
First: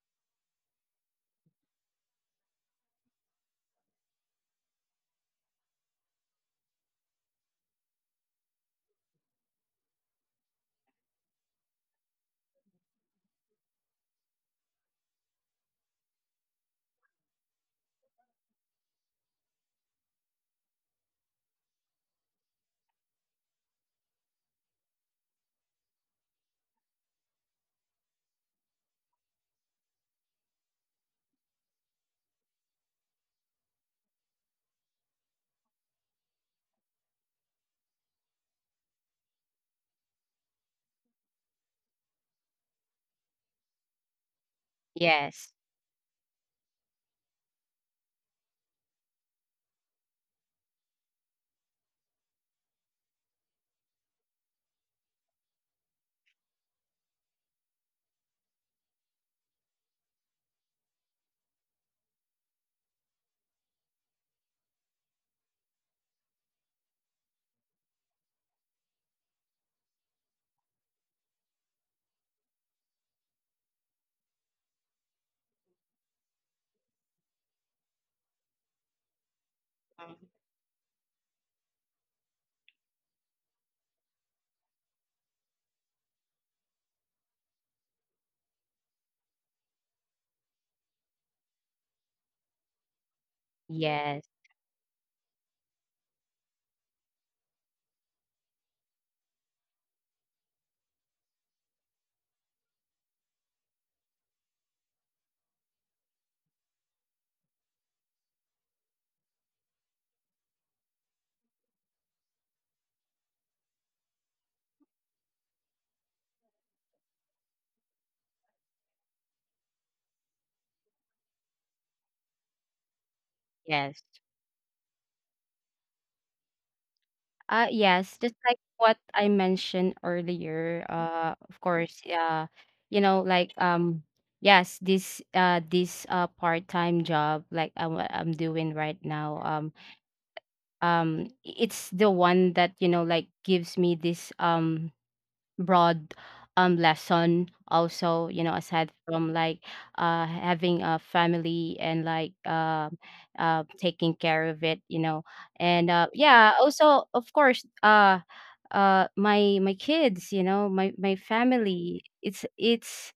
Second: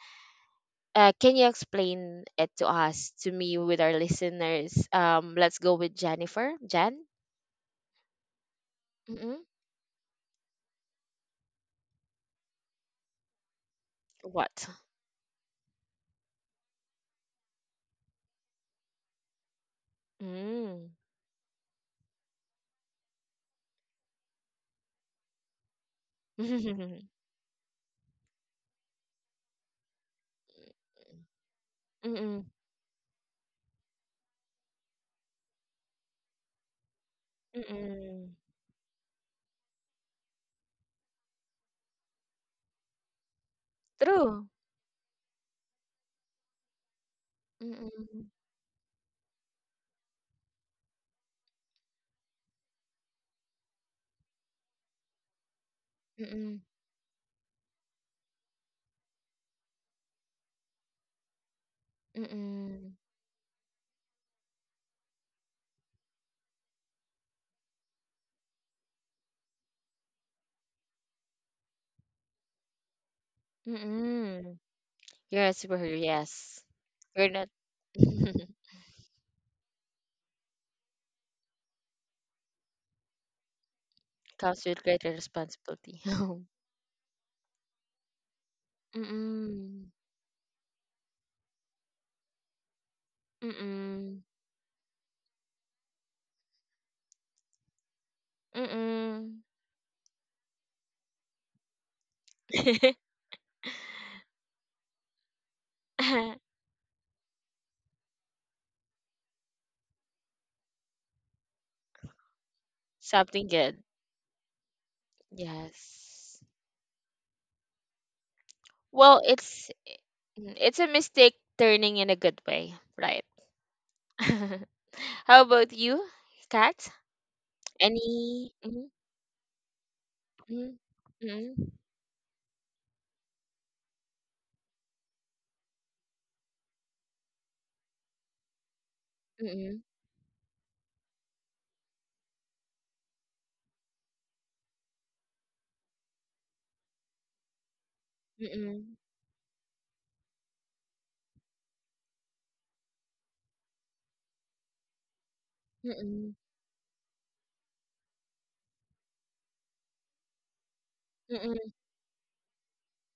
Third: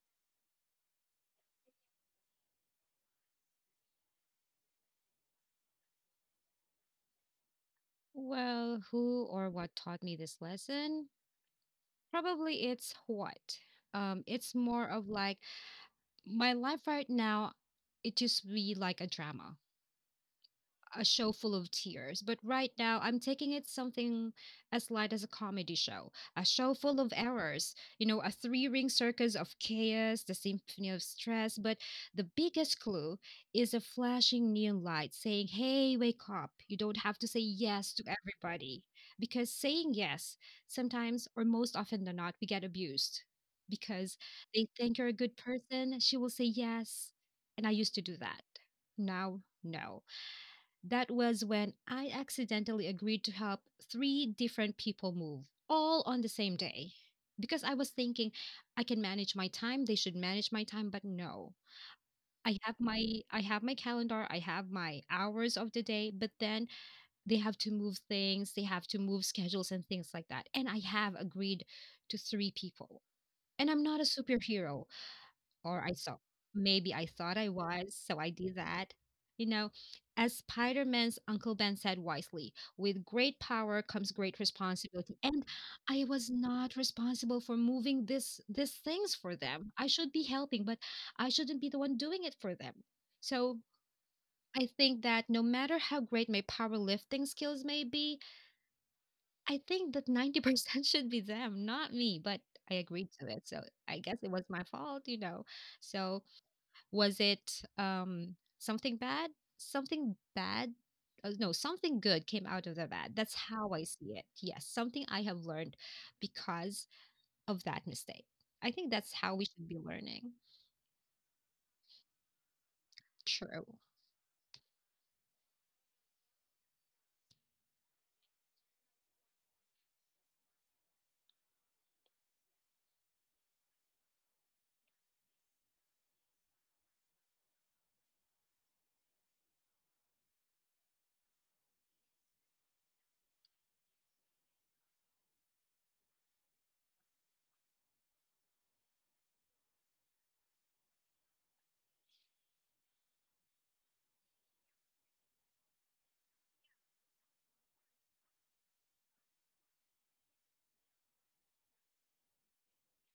Speaker 1: Can you explain it to us, to me, with our listeners? Let's go with Jennifer. Jen,
Speaker 2: Well, who
Speaker 1: mm-mm.
Speaker 2: or what taught me this lesson? Probably it's what. It's
Speaker 1: What?
Speaker 2: more of like my life right now, it just be like a drama,
Speaker 1: Mm.
Speaker 2: a show full of tears, but right now I'm taking it something as light as a comedy show, a show full
Speaker 1: [LAUGHS]
Speaker 2: of errors, you know, a three ring circus of chaos, the symphony of stress. But the
Speaker 1: Mm-mm.
Speaker 2: biggest clue is a flashing neon light saying, hey, wake up. You don't have to say yes to
Speaker 1: Mm-mm.
Speaker 2: everybody. Because saying yes, sometimes or most often than not, we get abused because
Speaker 1: True.
Speaker 2: they think you're a good
Speaker 3: yes.
Speaker 2: person. She will say yes. And I used to do
Speaker 1: Mm-mm.
Speaker 2: that. Now, no. That was when I accidentally agreed to help three different people move, all on the same
Speaker 1: Mm-mm.
Speaker 2: day. Because I was thinking I can manage my time, they should manage my time, but no.
Speaker 1: Mm-mm.
Speaker 2: I have my calendar, I have my hours of the day, but then they have to move things, they have to move schedules and things like that. And I have agreed to three people. And I'm not a
Speaker 1: Mm-mm.
Speaker 2: superhero
Speaker 1: You're a
Speaker 2: or I
Speaker 1: superhero,
Speaker 2: saw
Speaker 1: yes.
Speaker 2: maybe I
Speaker 1: You're
Speaker 2: thought
Speaker 1: not.
Speaker 2: I was,
Speaker 1: [LAUGHS]
Speaker 2: so I did that. You know, as Spider Man's Uncle Ben said wisely, with great power comes great
Speaker 1: Comes with greater
Speaker 2: responsibility. And
Speaker 1: responsibility.
Speaker 2: I
Speaker 1: [LAUGHS]
Speaker 2: was not responsible for moving this these things for them. I
Speaker 1: Mm-mm.
Speaker 2: should be helping, but I shouldn't be the one doing it for them. So
Speaker 3: Yes,
Speaker 1: Mm-mm.
Speaker 2: I think that no matter how great my powerlifting skills may be,
Speaker 1: Mm-mm.
Speaker 2: I think that 90% [LAUGHS] should be them, not me. But I agreed to it. So I guess it was my fault, you know. So
Speaker 1: [LAUGHS]
Speaker 2: was it something bad? Something bad? No, something good came out of the bad. That's
Speaker 1: Something
Speaker 2: how I
Speaker 1: good.
Speaker 2: see it. Yes, something I have learned
Speaker 1: Yes.
Speaker 2: because of that mistake. I think that's
Speaker 1: Well,
Speaker 2: how we should
Speaker 1: it's
Speaker 2: be learning.
Speaker 1: mm, it's a mistake turning in a good way, right?
Speaker 2: True.
Speaker 3: yes.
Speaker 1: [LAUGHS] How about you, Kat?
Speaker 3: Yes, just
Speaker 1: Any?
Speaker 3: like
Speaker 1: Mm-mm.
Speaker 3: what I mentioned
Speaker 1: Mm-mm.
Speaker 3: earlier,
Speaker 1: Mm-mm.
Speaker 3: of course, you know, like, yes, this, this part-time job, like what I'm doing right now,
Speaker 1: Mm-mm.
Speaker 3: it's the one that, you know, like, gives me this broad lesson also, you
Speaker 1: Mm
Speaker 3: know, aside
Speaker 1: mm,
Speaker 3: from like having a family and like, taking care of it, you know. And
Speaker 1: mm, mm,
Speaker 3: yeah, also, of course, my kids, you know, my
Speaker 1: mm.
Speaker 3: family.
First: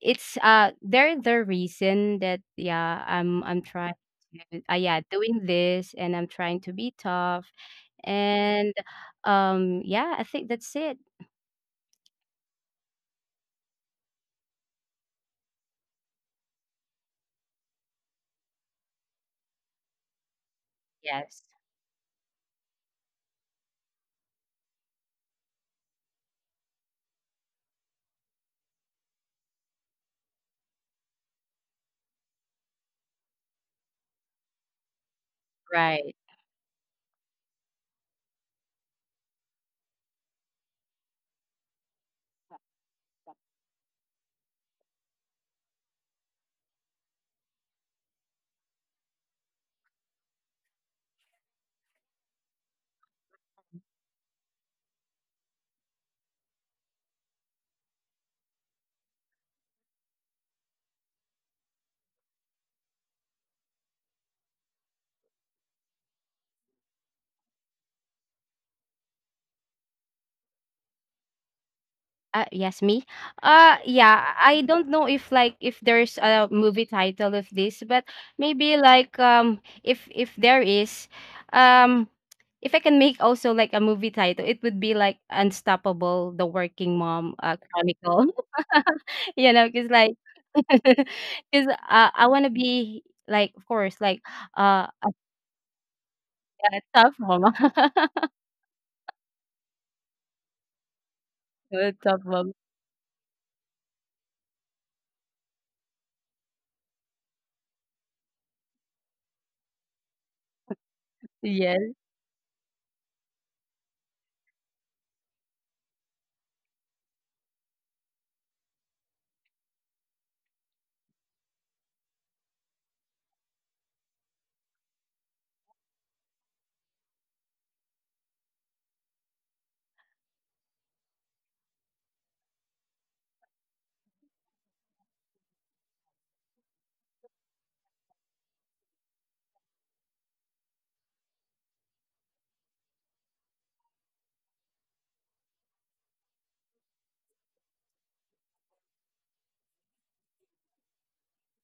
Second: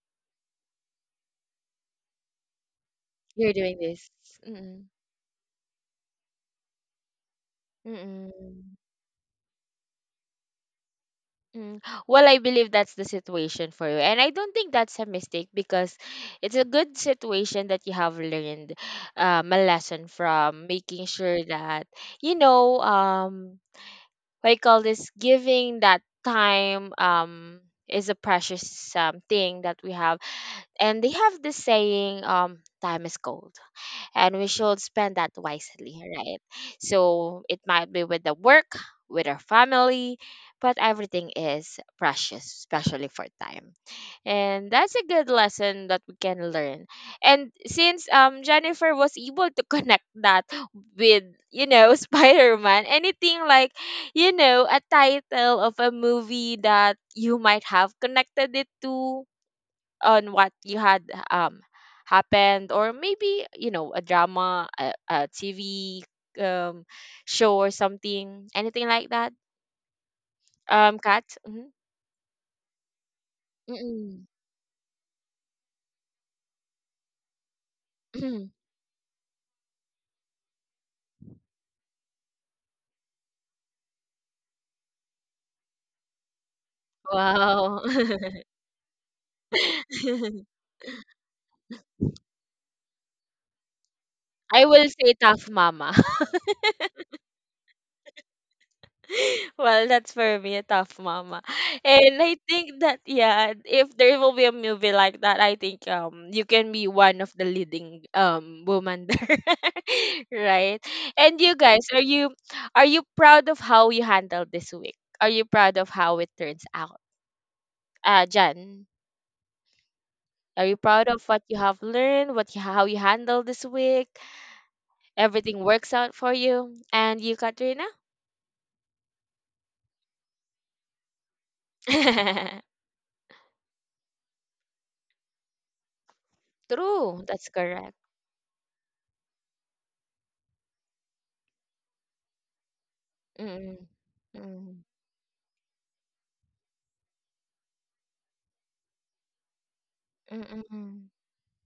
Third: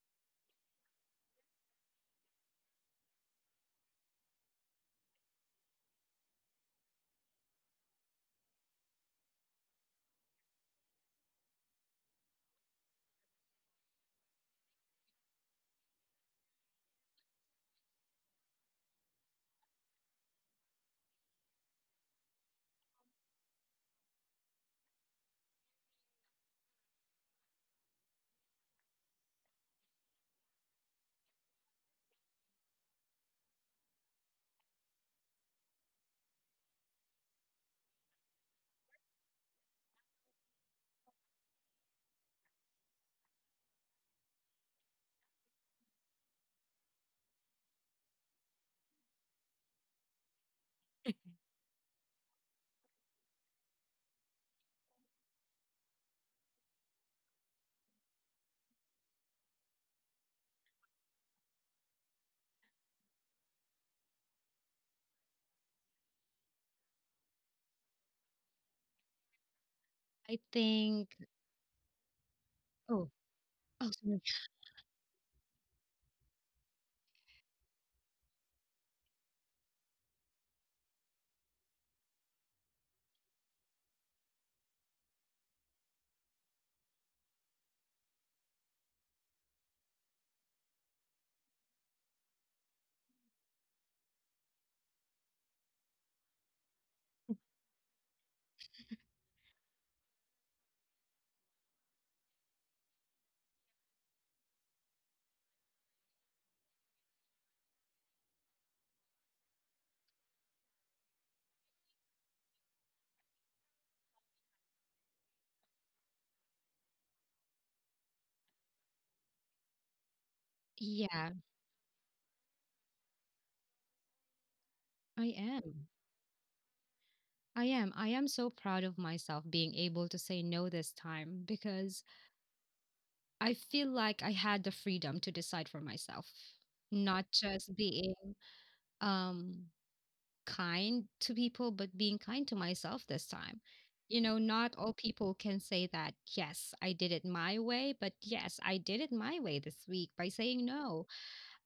Speaker 3: It's They're the reason that, yeah, i'm
Speaker 1: You're
Speaker 3: i'm
Speaker 1: doing
Speaker 3: trying
Speaker 1: this.
Speaker 3: to,
Speaker 1: Mm-mm.
Speaker 3: yeah, doing this, and I'm trying to be tough. And
Speaker 1: Mm-mm.
Speaker 3: yeah, I think that's it.
Speaker 1: Mm. Well, I believe that's the situation for you. And I don't think that's a mistake because it's a good situation that you have learned a lesson from, making
Speaker 3: Yes.
Speaker 1: sure that, you know, what you call this, giving that time is a precious thing that we have. And they have this saying, time is gold and we should spend that wisely,
Speaker 3: Right.
Speaker 1: right? So it might be with the work, with our family, but everything is precious, especially for time. And that's a good lesson that we can learn. And since Jennifer was able to [LAUGHS] connect that with, you know, [LAUGHS] Spider-Man, anything like, you know, a title of a movie that you might have connected it to on what you had um happened, or maybe, you know, a drama, a TV um show or something, anything like that,
Speaker 2: I think
Speaker 1: Cat. Mm-hmm.
Speaker 3: Yes,
Speaker 2: oh,
Speaker 3: me.
Speaker 2: oh sorry.
Speaker 1: Mm-mm.
Speaker 3: Yeah, I don't know if like if there's a movie title of this, but maybe like, if there is, um if I can make also like a movie title, it would be like Unstoppable: The Working
Speaker 1: [CLEARS THROAT]
Speaker 3: Mom,
Speaker 1: Wow.
Speaker 3: Chronicle.
Speaker 1: [LAUGHS]
Speaker 3: [LAUGHS] You know, because like, [LAUGHS] because, I want to be like, of course, like,
Speaker 1: I
Speaker 3: uh,
Speaker 1: will
Speaker 3: a
Speaker 1: say tough mama.
Speaker 3: a tough mom. [LAUGHS]
Speaker 1: [LAUGHS] Well, that's for me a tough mama.
Speaker 3: A
Speaker 1: And
Speaker 3: tough
Speaker 1: I
Speaker 3: mom.
Speaker 1: think that, yeah, if there will be a movie like that, I think you can be one of the leading woman there. [LAUGHS] Right? And you guys,
Speaker 3: Yes.
Speaker 1: are you, are you proud of how you handled this week? Are you proud of how it turns out? Jan, are you proud of
Speaker 2: Yeah,
Speaker 1: what you have learned, what you, how you handle this week?
Speaker 2: I
Speaker 1: Everything
Speaker 2: am.
Speaker 1: works out for you. And you,
Speaker 2: I
Speaker 1: Katrina?
Speaker 2: am. I am so proud of myself being able to say no this time because
Speaker 1: [LAUGHS]
Speaker 2: I feel like I had the freedom to decide for myself,
Speaker 1: True,
Speaker 2: not
Speaker 1: that's
Speaker 2: just
Speaker 1: correct.
Speaker 2: being um kind to people, but being kind to myself this time.
Speaker 1: Mm,
Speaker 2: You know, not
Speaker 1: mm,
Speaker 2: all people can say that, yes, I did it my way, but yes, I did it my way this week by saying no.
Speaker 1: mm,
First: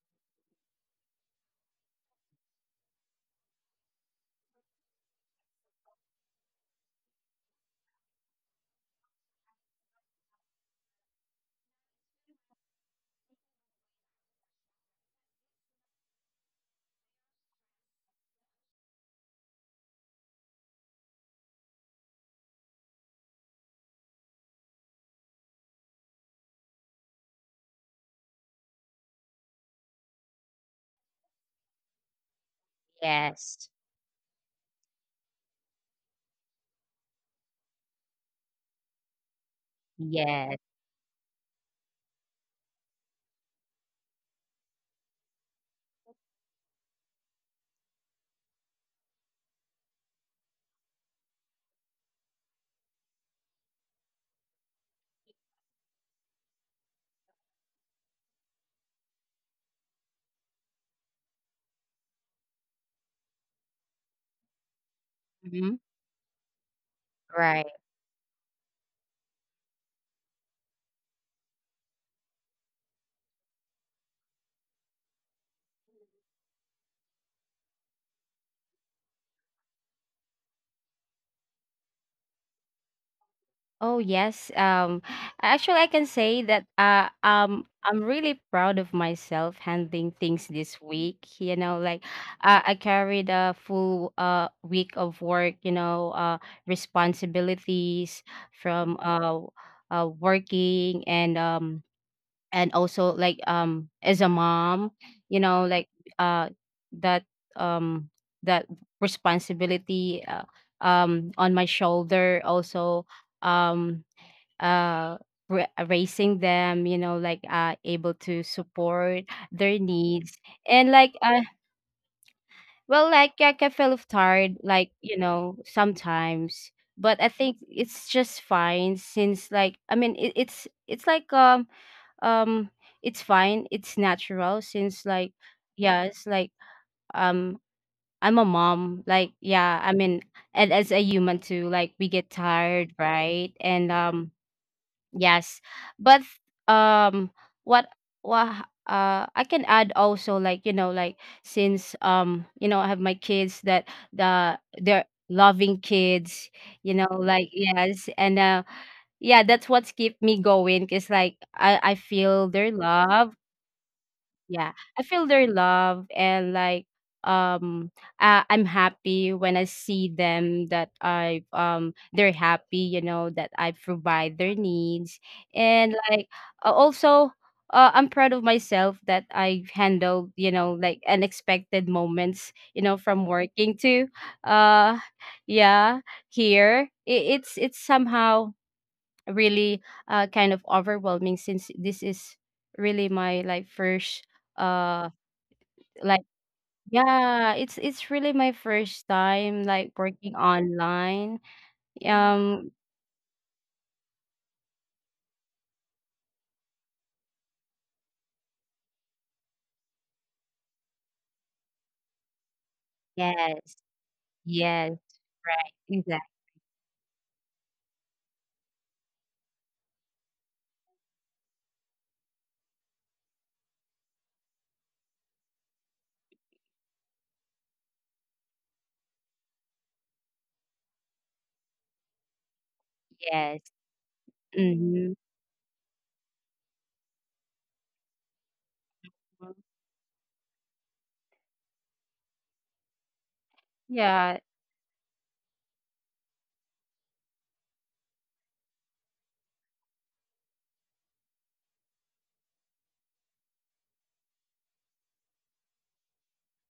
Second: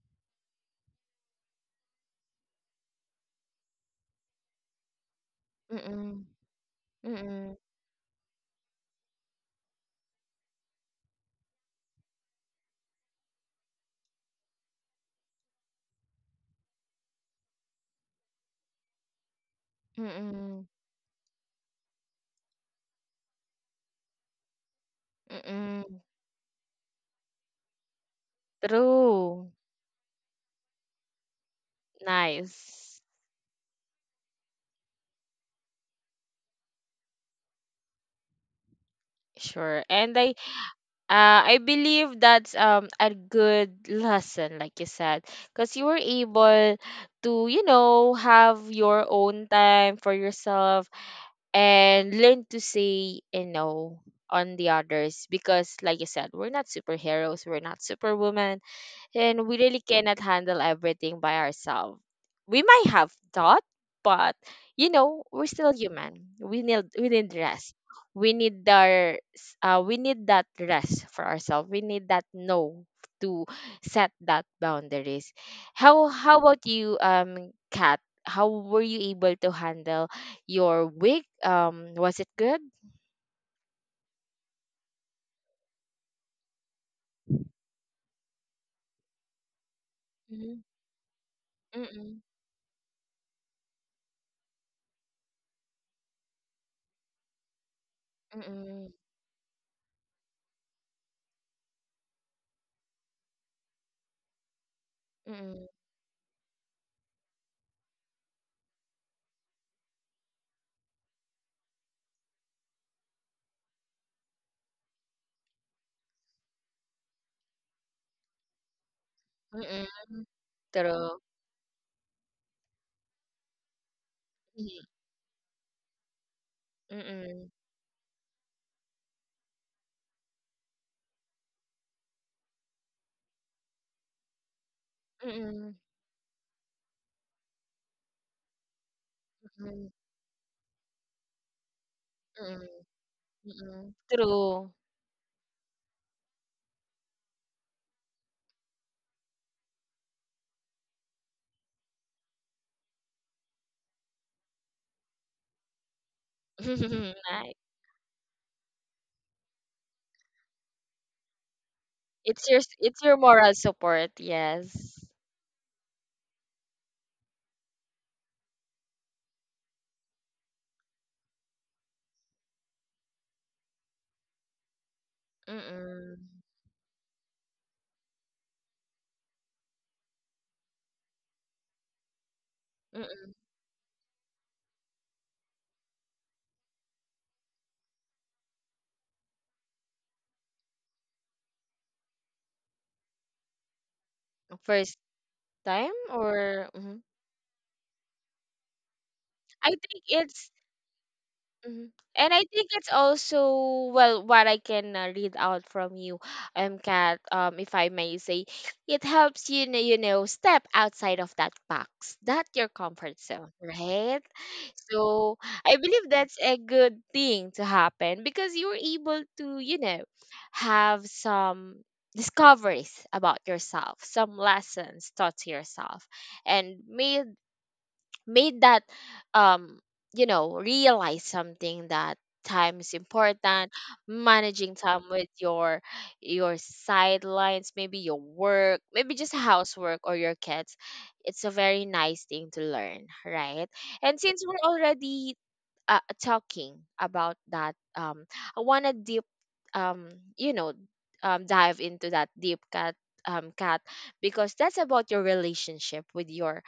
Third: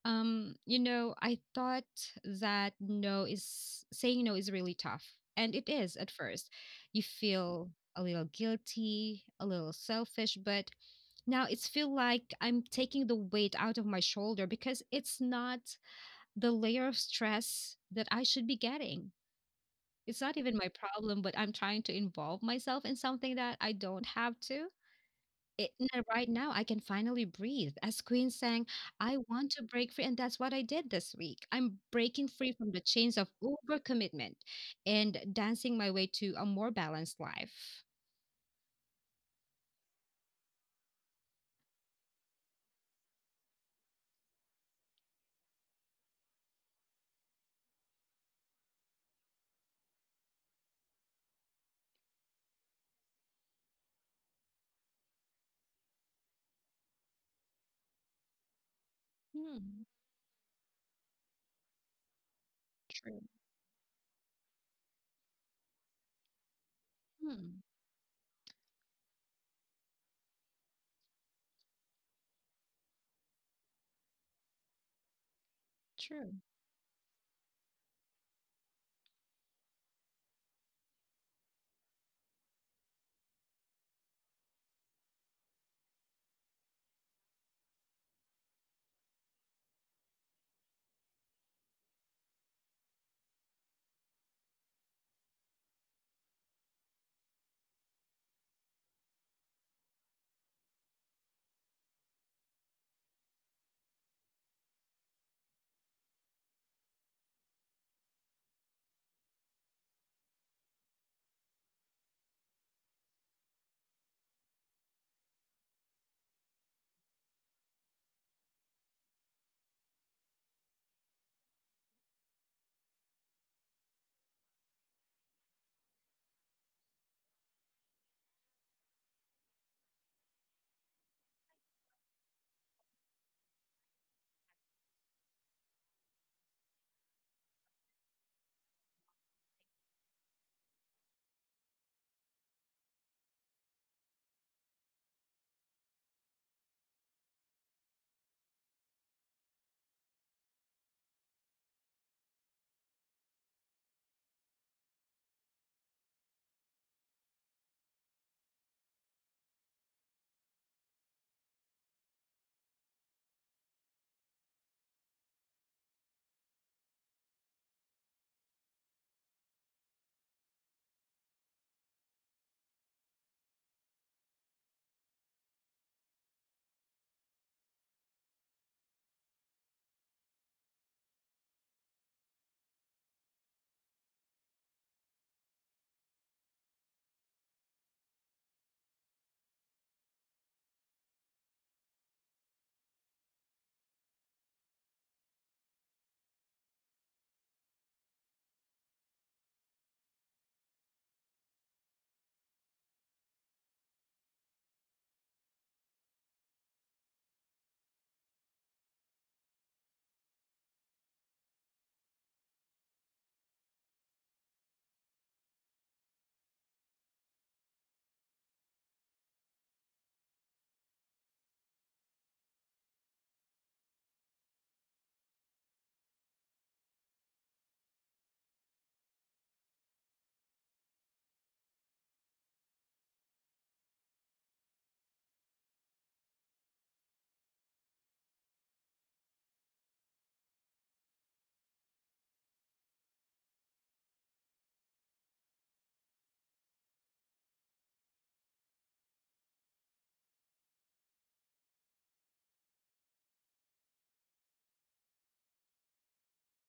Speaker 2: You know, I thought that no is saying no is really tough. And it is at
Speaker 1: mm,
Speaker 2: first. You
Speaker 1: mm,
Speaker 2: feel a little guilty, a little selfish, but now it's feel like I'm taking the weight out of my shoulder because it's not the layer of stress that I should be getting. It's not even
Speaker 1: mm,
Speaker 2: my problem, but I'm trying to involve myself in something that I don't have to.
Speaker 1: mm.
Speaker 2: Right now, I can finally breathe. As Queen sang, I
Speaker 1: True.
Speaker 2: want to break free. And that's what I did this week. I'm breaking free from the
Speaker 1: Nice.
Speaker 2: chains of
Speaker 3: Yes.
Speaker 2: overcommitment and dancing my way to a more balanced life.
Speaker 1: Sure. And I
Speaker 3: Yes.
Speaker 1: uh I believe that's a good lesson, like you said, because you were able to, you know, have your own time for yourself and learn to say, you know, on the others, because like you said, we're not superheroes, we're not superwoman, and we really
Speaker 2: Hmm.
Speaker 1: cannot handle everything by ourselves. We might have
Speaker 2: True.
Speaker 1: thought, but, you know, we're still
Speaker 3: Hmm.
Speaker 1: human. We need
Speaker 2: Hmm.
Speaker 3: Right.
Speaker 1: rest. We need that rest for ourselves. We need that no to set that boundaries. How
Speaker 2: True.
Speaker 1: how about you, Kat? How were you able to handle your week? Was it good?
Speaker 3: Oh yes. Actually, I can say that I'm really proud of myself handling things
Speaker 1: Mm-mm,
Speaker 3: this week. You know, like,
Speaker 1: mm-mm,
Speaker 3: I carried a full week of work. You know, responsibilities
Speaker 1: mm-mm,
Speaker 3: from, working and also like as a mom. You know,
Speaker 1: mm-mm,
Speaker 3: like uh that um that responsibility, on my shoulder also, um uh raising them, you know, like able to support their
Speaker 1: mm-mm.
Speaker 3: needs. And like
Speaker 1: True.
Speaker 3: well, like, yeah, I can feel tired, like, you know, sometimes. But I
Speaker 1: Mm-mm.
Speaker 3: think it's just fine since, like, I mean, it's like um it's fine, it's natural, since, like,
Speaker 1: Mm,
Speaker 3: yeah, it's like um I'm a mom, like,
Speaker 1: mm,
Speaker 3: yeah,
Speaker 1: mm,
Speaker 3: I mean, and as a human too, like, we get tired, right? And
Speaker 1: mm. True.
Speaker 3: yes. But um, what what I can add also, like, you know, like, since you know I have my kids that they're loving kids, you know,
Speaker 1: [LAUGHS]
Speaker 3: like,
Speaker 1: Nice.
Speaker 3: yes. And yeah, that's what's keep me going, 'cause like I feel their
Speaker 1: It's your
Speaker 3: love.
Speaker 1: moral support,
Speaker 3: Yeah, I
Speaker 1: yes.
Speaker 3: feel their love. And like um I'm happy when I see them, that I they're happy, you know, that I provide their needs. And
Speaker 1: Mm-mm.
Speaker 3: like also I'm proud of myself that I handled, you know, like, unexpected moments, you know, from
Speaker 1: Mm-mm.
Speaker 3: working to uh yeah, here. It's somehow really kind of overwhelming since this is really my, like, first
Speaker 1: First
Speaker 3: uh
Speaker 1: time
Speaker 3: like
Speaker 1: or mhm.
Speaker 3: yeah, it's really my first time
Speaker 1: I
Speaker 3: like
Speaker 1: think
Speaker 3: working
Speaker 1: it's
Speaker 3: online.
Speaker 1: Mhm. And I
Speaker 3: um
Speaker 1: think it's also, well, what I can read out from you, Kat, if I may say, it helps, you know, you know, step outside of that box, that your comfort zone,
Speaker 3: yes.
Speaker 1: right?
Speaker 3: Yes,
Speaker 1: So
Speaker 3: right,
Speaker 1: I believe
Speaker 3: exactly.
Speaker 1: that's a good thing to happen because you're able to, you know, have some discoveries about yourself, some lessons taught to yourself, and may made that um you know realize something that time is
Speaker 3: Yes.
Speaker 1: important, managing time
Speaker 3: Mm-hmm.
Speaker 1: with your sidelines, maybe your work, maybe just housework, or your kids. It's a very nice thing to learn, right? And
Speaker 3: Yeah.
Speaker 1: since we're already talking about that, I want to deep um you know, dive into that deep cut, because that's about your relationship with your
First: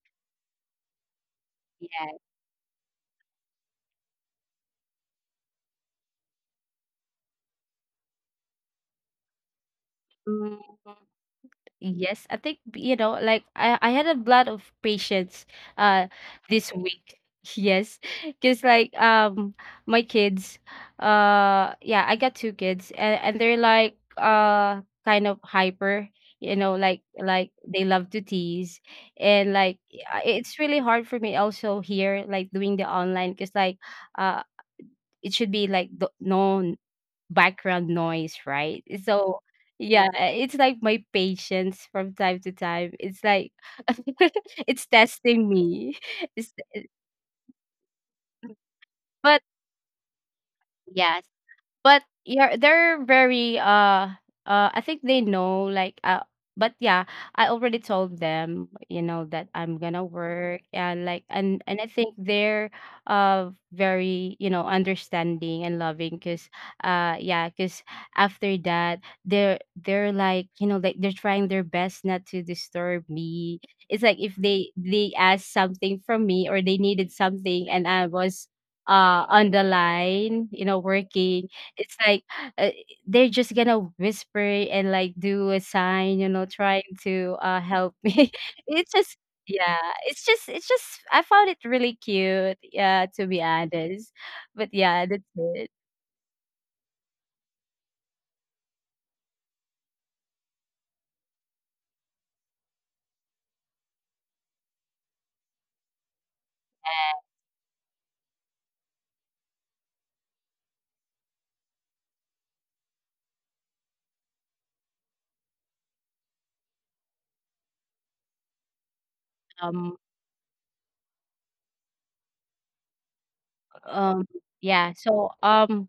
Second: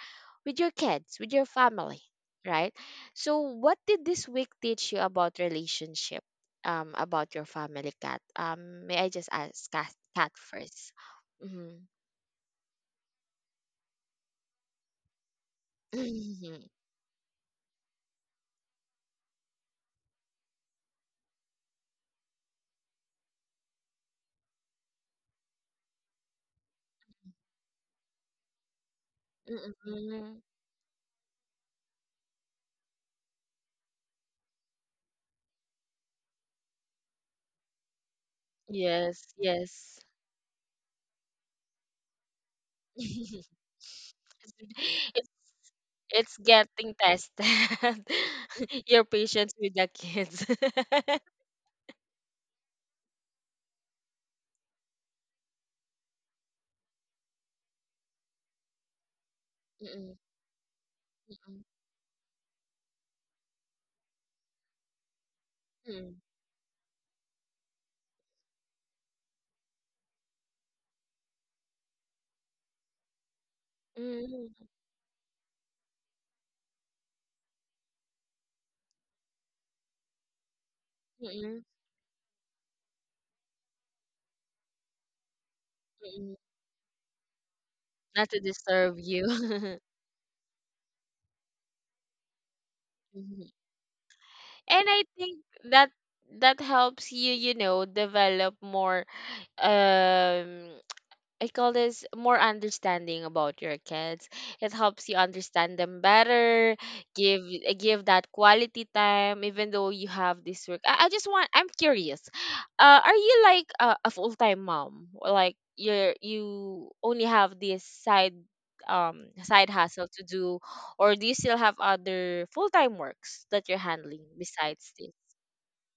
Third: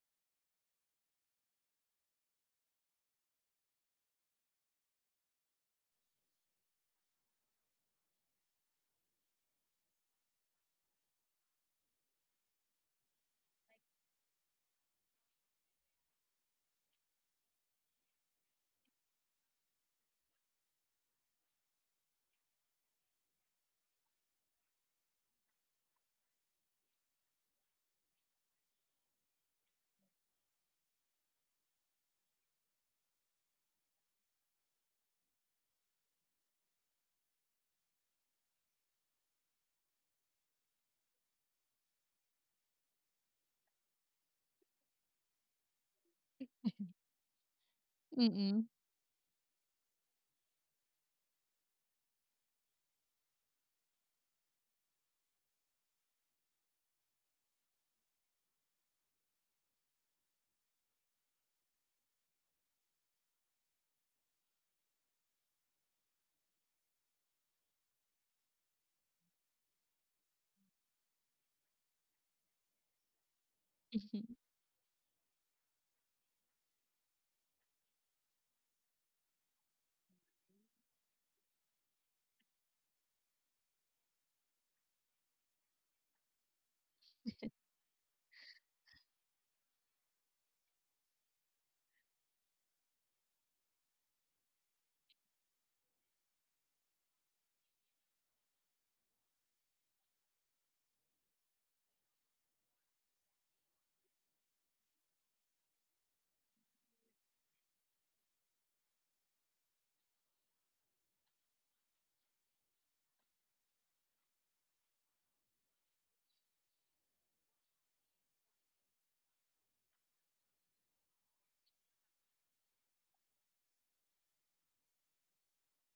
Speaker 1: with your kids, with your family, right? So what did this week teach you about relationship, about your family, Cat? May I just ask Cat, Cat 1st.
Speaker 3: Yes.
Speaker 1: Mm-hmm.
Speaker 3: Yes, I think, you know, like, I had a lot of patience uh this week. [LAUGHS] Yes, because like my kids, yeah, I got two kids, and they're like kind of hyper, you know, like, they love to tease. And like, it's really hard for me also here, like, doing the online, because like uh it should be like the, no background noise,
Speaker 1: [LAUGHS]
Speaker 3: right?
Speaker 1: Yes,
Speaker 3: So
Speaker 1: yes.
Speaker 3: yeah, it's like my patience from time to time. It's
Speaker 1: [LAUGHS] it's,
Speaker 3: like [LAUGHS] it's
Speaker 1: it's
Speaker 3: testing me. It's,
Speaker 1: getting tested.
Speaker 2: Mm-mm.
Speaker 1: [LAUGHS] Your
Speaker 3: but
Speaker 1: patience with the kids.
Speaker 3: yes.
Speaker 1: [LAUGHS]
Speaker 3: But yeah, they're very I think they know, like, but yeah, I already told them, you know, that I'm gonna
Speaker 1: Mm-mm,
Speaker 3: work, and like, and
Speaker 1: mm-mm,
Speaker 3: and I think they're very, you know, understanding and
Speaker 1: mm-mm,
Speaker 3: loving. Because yeah, because after that, they're like, you know, like, they're trying their best not to disturb me. It's like, if
Speaker 2: [LAUGHS]
Speaker 1: mm-mm,
Speaker 3: they asked something from me or they needed something, and I was on the line, you know, working.
Speaker 1: mm-mm,
Speaker 3: It's like uh, they're just gonna whisper, and, like, do a sign, you
Speaker 1: mm-mm.
Speaker 3: know, trying to, help
Speaker 1: Not
Speaker 3: me.
Speaker 1: to
Speaker 3: [LAUGHS] It's
Speaker 1: disturb
Speaker 3: just
Speaker 1: you.
Speaker 3: yeah,
Speaker 1: [LAUGHS]
Speaker 3: it's just I found it really cute, yeah, to be
Speaker 1: Mhm.
Speaker 3: honest. But
Speaker 1: And I
Speaker 3: yeah, that's
Speaker 1: think
Speaker 3: it.
Speaker 1: that that helps you, you know, develop more um I call this, more understanding about your kids. It helps you understand them better, give give that quality time, even though you have this work. I just want, I'm curious. Are you like a full time mom? Or like, you're, you only have this side
Speaker 3: Um
Speaker 1: hustle to do, or do you still have other full time works that you're handling
Speaker 3: um,
Speaker 1: besides
Speaker 3: yeah,
Speaker 1: this?
Speaker 3: so,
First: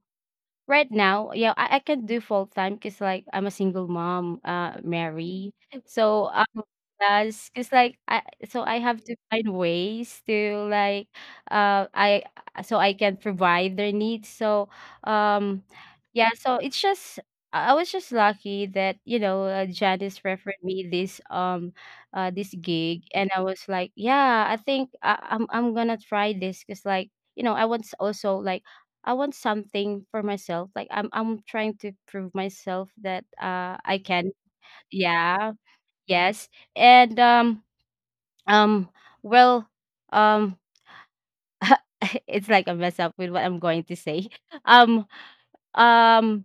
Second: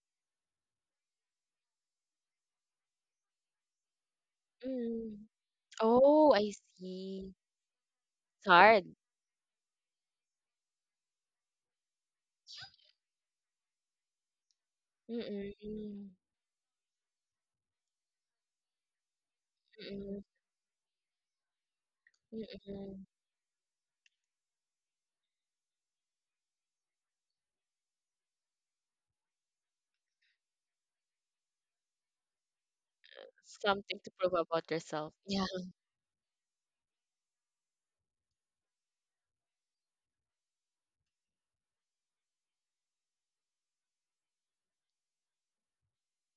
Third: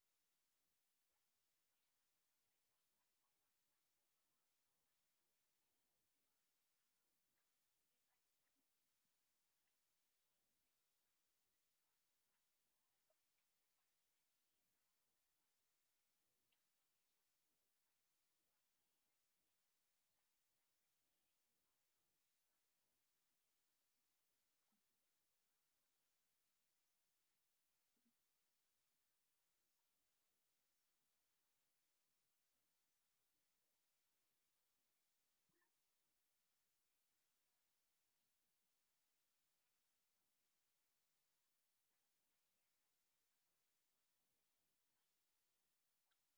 Speaker 3: right now, yeah, I can do full time because, like, I'm a single mom,
Speaker 1: Mm.
Speaker 3: Mary. So
Speaker 1: Oh, I see.
Speaker 3: yes, because, like,
Speaker 1: It's
Speaker 3: so I
Speaker 1: hard.
Speaker 3: have to find ways to, like, I so I can provide their needs. So um,
Speaker 1: Mm-mm.
Speaker 3: yeah, so it's just I was just lucky that, you know, Janice referred me this, this gig.
Speaker 1: Mm-mm.
Speaker 3: And I was like, yeah, I think I'm gonna try this because like, you know, I was also like, I want something for myself. Like, I'm trying to prove myself that I
Speaker 1: Something to
Speaker 3: can.
Speaker 1: prove about yourself. Yeah.
Speaker 3: Yeah. Yes. And um well, um [LAUGHS] it's like a mess up with what I'm going to say. [LAUGHS] Um um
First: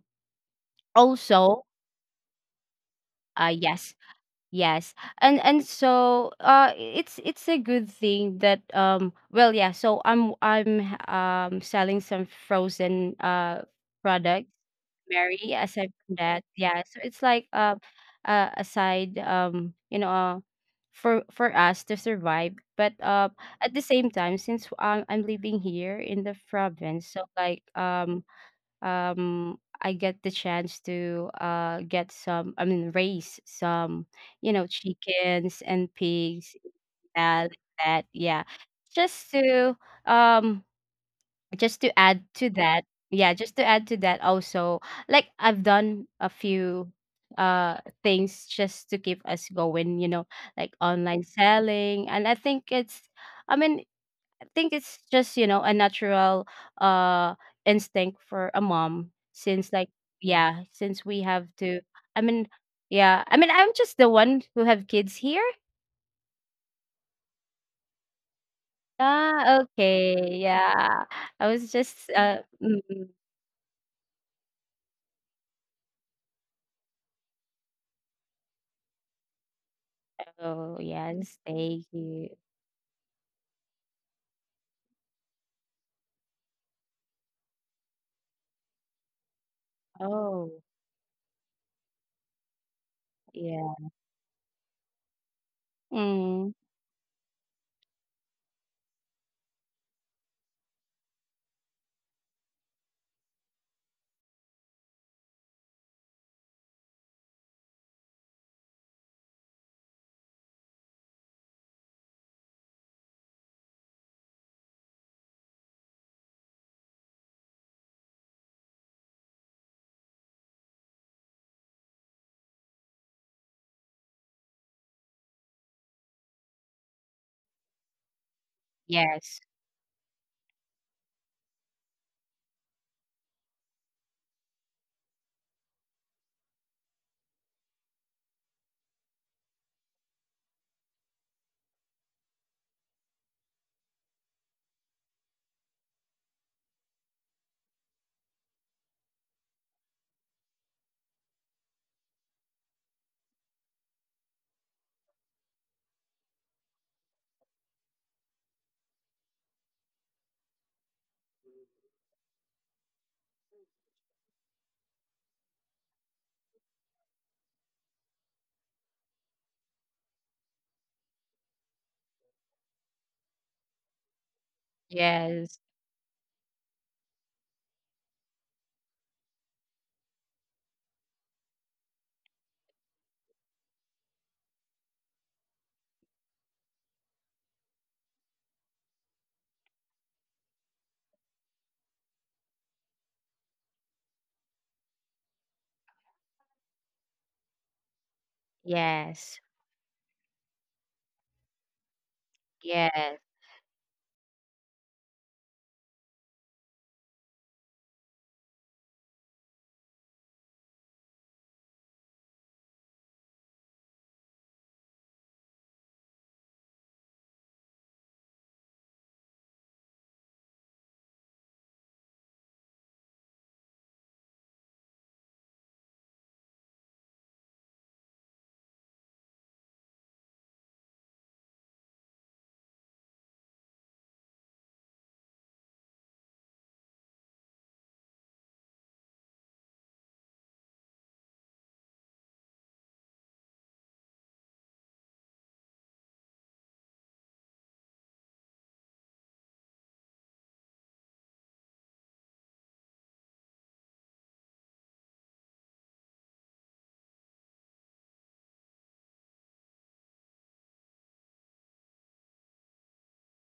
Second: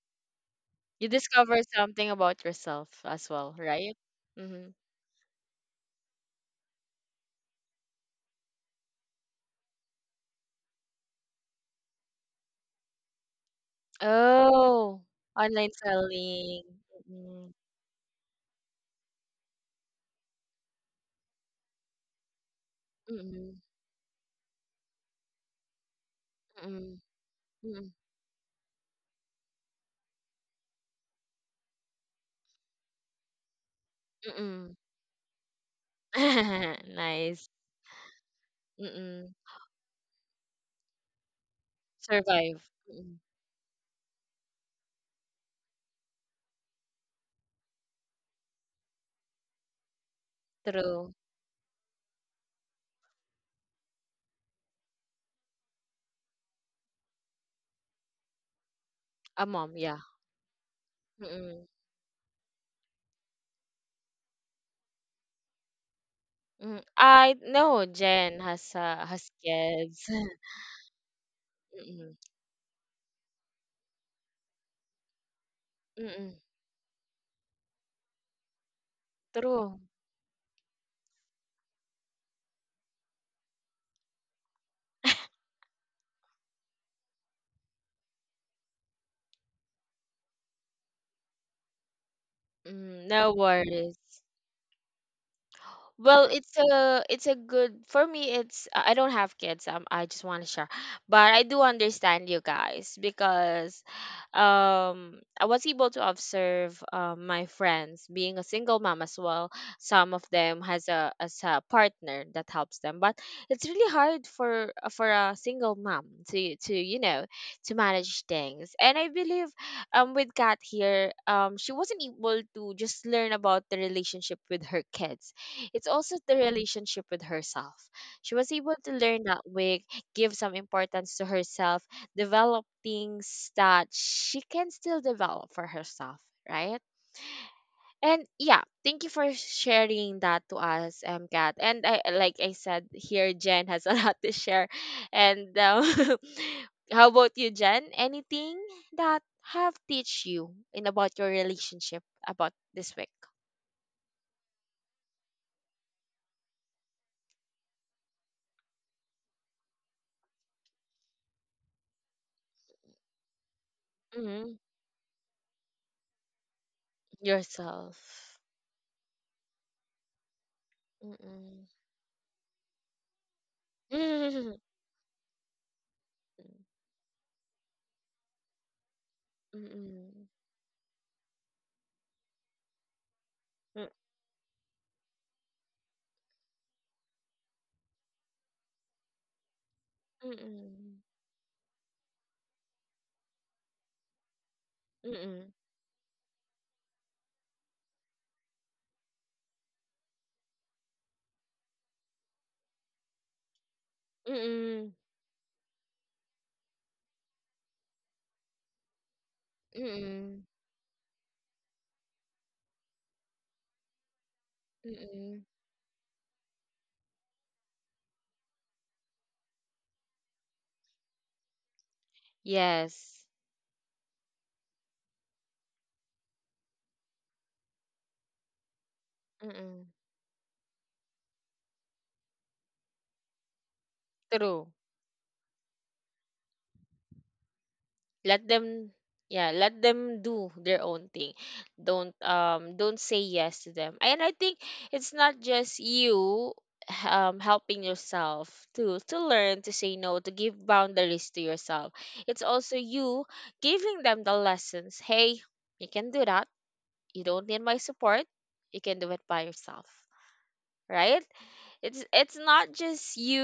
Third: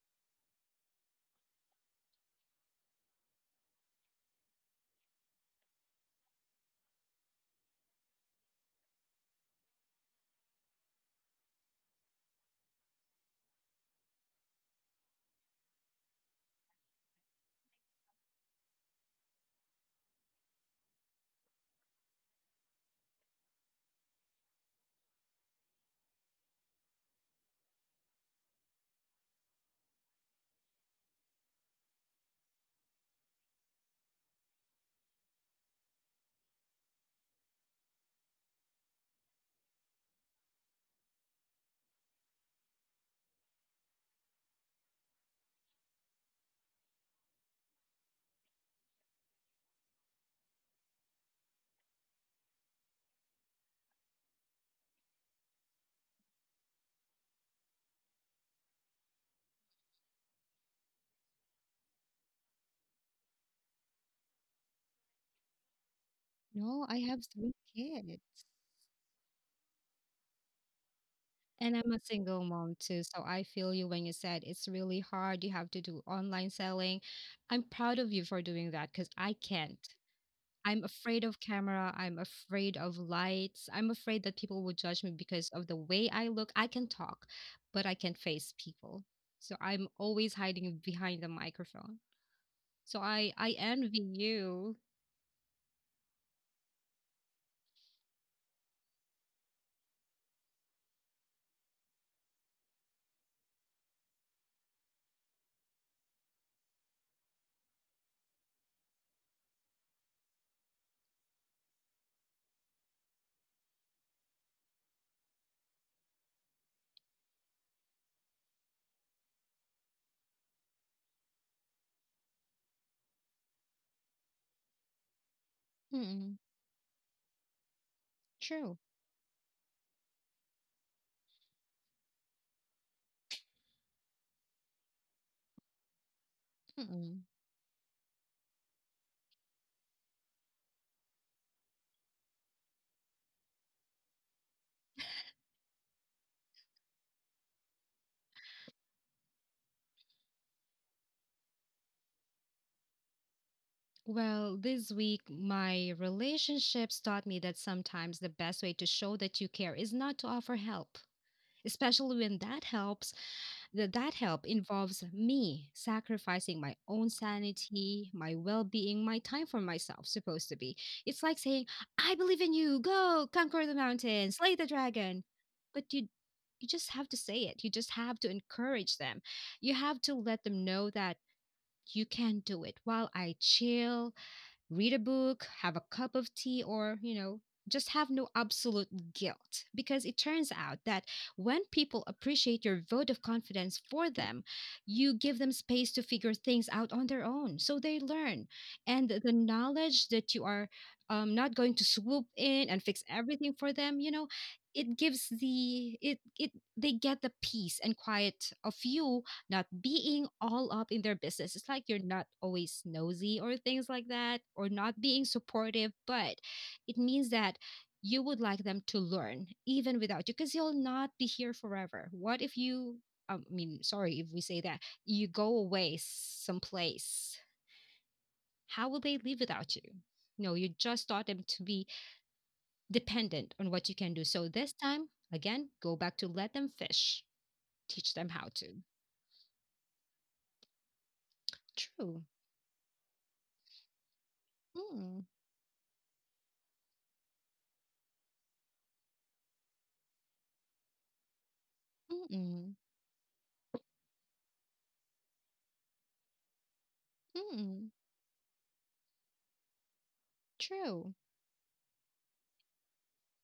Speaker 1: You discover
Speaker 3: also
Speaker 1: something about yourself as well,
Speaker 3: yes.
Speaker 1: right? Mm-hmm.
Speaker 3: Yes. And so it's a good thing that well, yeah, so I'm selling some frozen products,
Speaker 1: Oh,
Speaker 3: marry
Speaker 1: online
Speaker 3: aside from that. [LAUGHS]
Speaker 1: selling.
Speaker 3: Yeah, so it's like
Speaker 1: Mm-mm.
Speaker 3: aside, you know, for us to survive. But
Speaker 1: Mm-mm.
Speaker 3: at the same time, since I'm living here in the
Speaker 1: Mm-mm.
Speaker 3: province, so like
Speaker 1: Mm-mm.
Speaker 3: I get the chance to get some, I mean, raise some, you know, chickens and pigs.
Speaker 1: Mm-mm. [LAUGHS] Nice.
Speaker 3: That that yeah, just
Speaker 1: Mm-mm.
Speaker 3: to um just to add to
Speaker 1: Survive.
Speaker 3: that.
Speaker 1: Mm-mm.
Speaker 3: Yeah, just to add to that also. Like, I've done a few uh things just to keep us going, you know, like,
Speaker 1: True.
Speaker 3: online selling. And I think it's, I mean, I think it's just, you know, a natural uh instinct for a mom,
Speaker 1: A
Speaker 3: since
Speaker 1: mom,
Speaker 3: like,
Speaker 1: yeah.
Speaker 3: yeah, since we have
Speaker 1: Mm-mm.
Speaker 3: to, I mean, yeah, I mean, I'm just the one who have kids here.
Speaker 1: Mm-mm.
Speaker 2: No, I have
Speaker 1: I
Speaker 2: three
Speaker 1: know Jen
Speaker 2: kids.
Speaker 1: has
Speaker 3: Ah,
Speaker 1: kids. [LAUGHS]
Speaker 3: okay, yeah, I was
Speaker 2: And I'm a
Speaker 3: just
Speaker 1: Mm-mm.
Speaker 2: single mom too, so I feel you when you said it's really hard. You have to do
Speaker 1: Mm-mm.
Speaker 2: online selling. I'm proud of you for doing that because I can't.
Speaker 1: True.
Speaker 3: oh
Speaker 2: I'm afraid
Speaker 3: yes,
Speaker 2: of
Speaker 3: thank
Speaker 2: camera. I'm
Speaker 3: you.
Speaker 2: afraid of lights. I'm afraid that people would judge me because of the way I look. I can talk, but I can't face people. So I'm always
Speaker 3: Oh,
Speaker 2: hiding behind the microphone. So
Speaker 1: Mm,
Speaker 2: I
Speaker 1: no
Speaker 2: I
Speaker 3: yeah.
Speaker 1: worries.
Speaker 2: envy you.
Speaker 1: Well,
Speaker 3: Mm.
Speaker 1: it's a, it's a good, for me. It's, I don't have kids. I just want to share, but I do understand you guys because, I was able to observe my friends being a single mom as well. Some of them has a, as a partner that helps them, but it's really hard for a single mom to, you know, to manage things. And I believe with Kat here, she wasn't able to just learn about the relationship with her kids, it's also the
Speaker 2: Mm-mm,
Speaker 1: relationship with herself. She was able
Speaker 2: true.
Speaker 1: to learn
Speaker 3: Yes.
Speaker 1: that way, give some importance to herself, develop things that she can still develop for herself, right?
Speaker 2: Mm-mm.
Speaker 1: And yeah, thank you for sharing that to us, Kat. And I, like I said, here Jen has a [LAUGHS] lot to share. And [LAUGHS] how about you, Jen? Anything that have teach you in about your relationship about this week?
Speaker 2: Well, this week, my relationships taught me that sometimes the best way to show that you care is not to offer help, especially when that helps, that help
Speaker 1: Mm,
Speaker 2: involves me sacrificing my own sanity, my
Speaker 1: yourself.
Speaker 2: well being, my time for myself, supposed to be. It's like saying, I believe in you, go conquer the mountain, slay
Speaker 1: Mm,
Speaker 2: the dragon.
Speaker 3: Yes.
Speaker 2: But you just have to say it. You just have to encourage them. You have to
Speaker 1: mm,
Speaker 2: let them know that you can do it while I
Speaker 1: mm,
Speaker 2: chill, read a book, have a cup of tea, or, just have no absolute guilt. Because it turns out
Speaker 1: mm,
Speaker 2: that when people appreciate your vote of confidence for them, you give them
Speaker 1: mm,
Speaker 2: space to figure things out on their own. So they learn. And the
Speaker 3: Yes.
Speaker 2: knowledge that you are not going to swoop in and fix
Speaker 3: Yes.
Speaker 2: everything for them,
Speaker 1: mm,
Speaker 2: it gives the it it they get the peace and quiet of you not being
Speaker 1: mm,
Speaker 2: all up in their business. It's like you're not always nosy or things like that, or not being
Speaker 1: mm.
Speaker 2: supportive, but it means that you would like them to learn even without you because you'll not be here forever. What if you,
Speaker 1: Yes.
Speaker 2: I mean, sorry if we say that, you go away someplace? How will they live without
Speaker 1: Mm-mm.
Speaker 2: you? No, you just taught them to be dependent on what you can do. So
Speaker 1: True.
Speaker 2: this time, again, go back to let them fish, teach them how
Speaker 1: Let
Speaker 2: to.
Speaker 1: them, yeah, let them do their own thing.
Speaker 2: True.
Speaker 1: Don't say yes to them. And I think it's
Speaker 2: Mm,
Speaker 1: not just you helping yourself to learn to say no, to give boundaries to yourself. It's
Speaker 2: mm-mm.
Speaker 1: also you giving them the lessons. Hey, you can do that. You don't need my
Speaker 2: Mm,
Speaker 1: support. You can do it by yourself,
Speaker 2: true.
Speaker 1: right? It's not just you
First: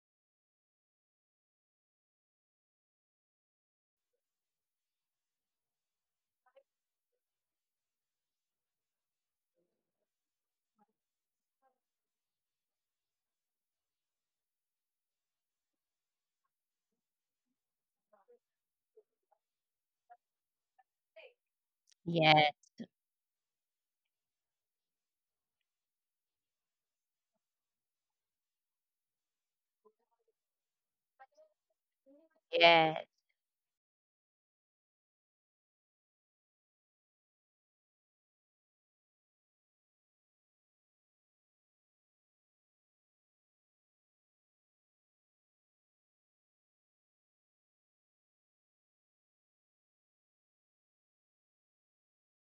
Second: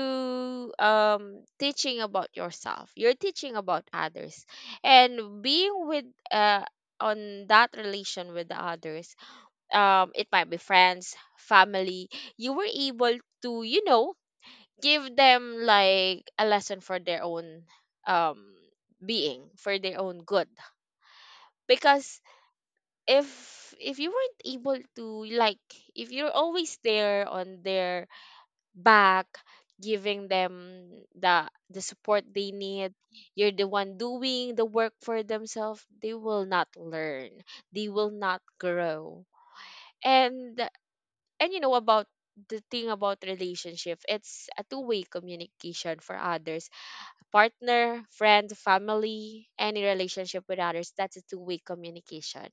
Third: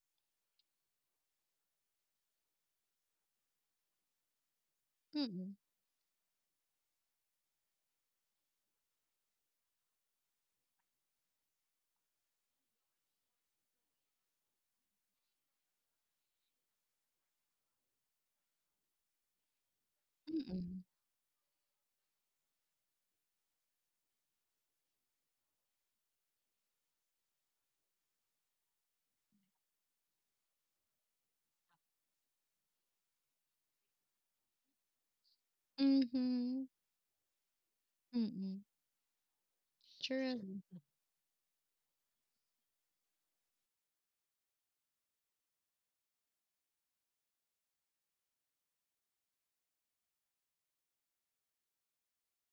Speaker 1: teaching about yourself. You're teaching about others. And
Speaker 2: Mm,
Speaker 1: being with uh on that relation with the others, it might be friends, family, you were able to give them like a lesson for their own um being, for their own good,
Speaker 2: mm,
Speaker 1: because
Speaker 3: Yes.
Speaker 1: if if you weren't able to, like, if you're always there on their back giving them the support they need,
Speaker 3: Yes.
Speaker 1: you're the one doing the work for themselves. They will
Speaker 2: mhm,
Speaker 1: not learn, they will not
Speaker 2: mm,
Speaker 1: grow.
Speaker 2: true.
Speaker 1: And and you know about the thing about relationship, it's a two-way communication for others, partner, friend, family, any relationship with others, that's a two-way communication.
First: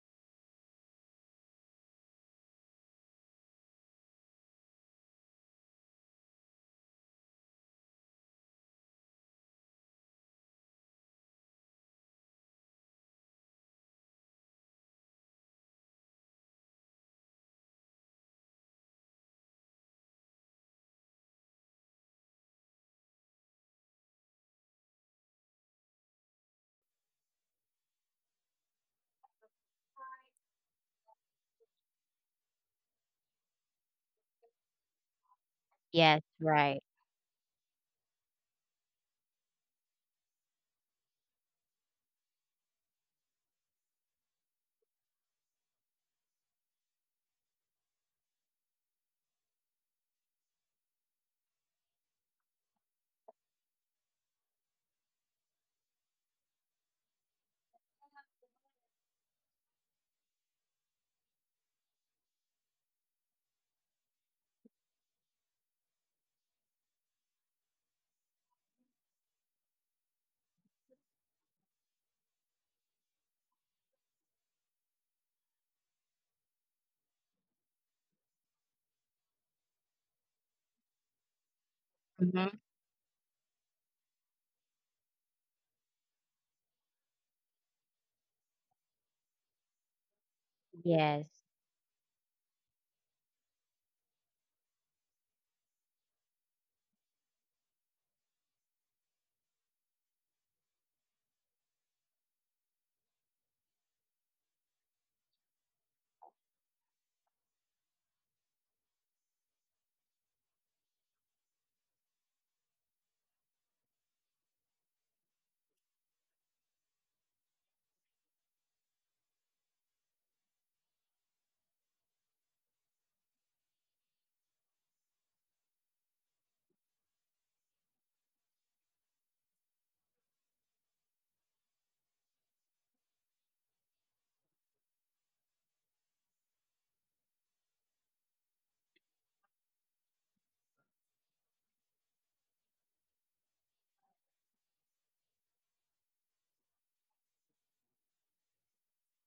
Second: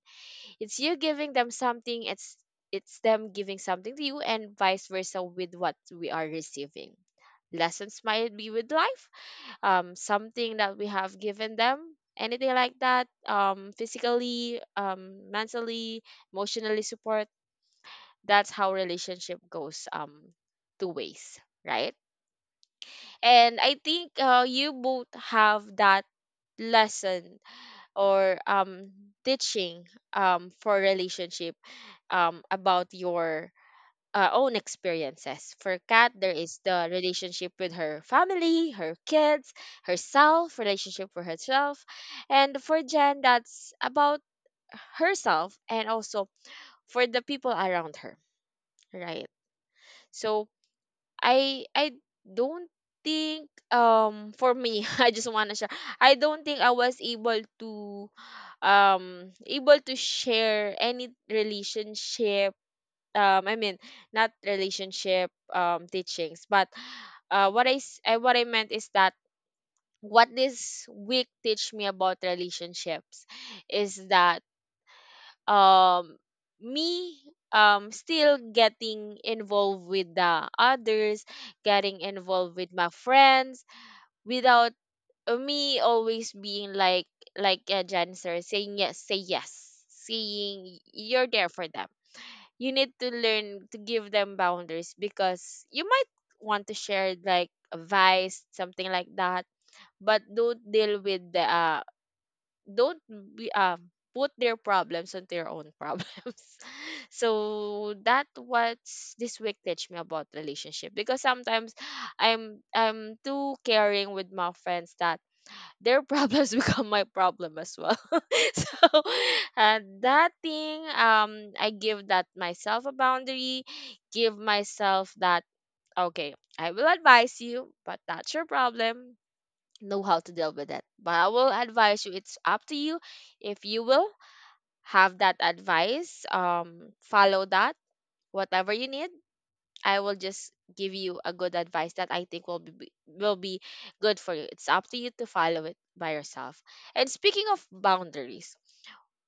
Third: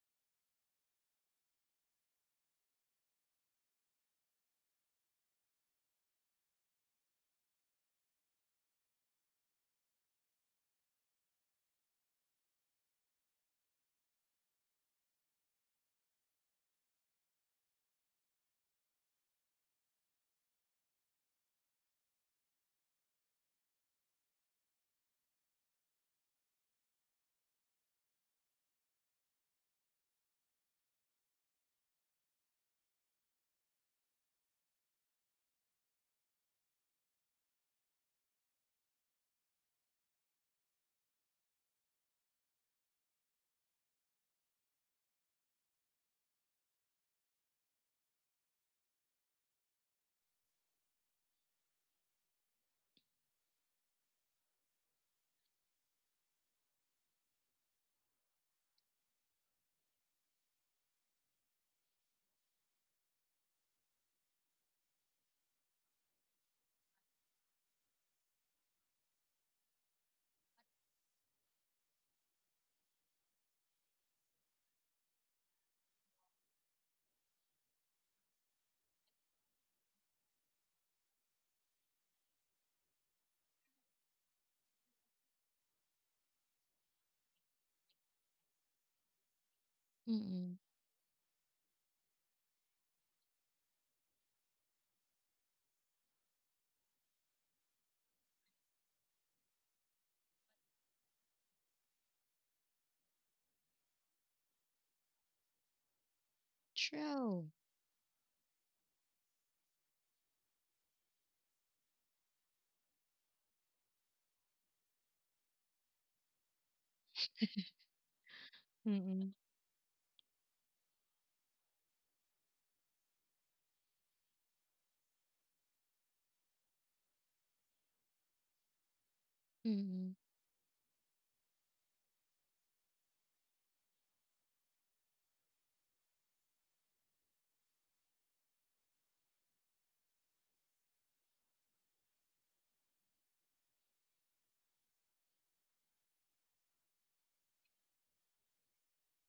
Speaker 1: It's you giving them something, it's them giving something to you, and vice versa. With what we are receiving, lessons might be with life, something that we have given them, anything like that, physically, mentally, emotionally support. That's how relationship goes, two ways, right? And I think, you both have that lesson or teaching, for relationship, about your own experiences. For Kat,
Speaker 3: Yes.
Speaker 1: there is
Speaker 3: Right.
Speaker 1: the relationship with her family, her kids, herself, relationship for herself. And for Jen, that's about herself and also for the people around her, right? So I don't think, for me, [LAUGHS] I just want to share. I don't think I was able to able to share any relationship, I mean, not relationship, teachings, but what I meant is that what this week teach me about relationships is that, um me, still getting involved with the others, getting involved
Speaker 3: Mm-hmm.
Speaker 1: with my friends without, me always being like Janser, saying yes, say yes,
Speaker 2: Mm,
Speaker 1: saying
Speaker 3: Yes.
Speaker 1: you're there for them. You need to learn to give them boundaries, because you might want to share like advice, something like that, but don't deal with the don't be put their problems onto your own [LAUGHS] problems.
Speaker 2: true.
Speaker 1: So that what's this week teach me about relationship, because sometimes I'm too caring with my friends that their problems [LAUGHS] become my problem as well. [LAUGHS] So,
Speaker 2: Mm,
Speaker 1: that thing, I give that myself a boundary, give myself that, okay, I will advise you, but that's your problem. Know
Speaker 2: mm,
Speaker 1: how to deal with it. But I will advise you. It's up to you if you will have that advice. Follow that whatever you need, I will just give you a good advice that I think will be good for you. It's up to you to follow it by yourself. And speaking of boundaries,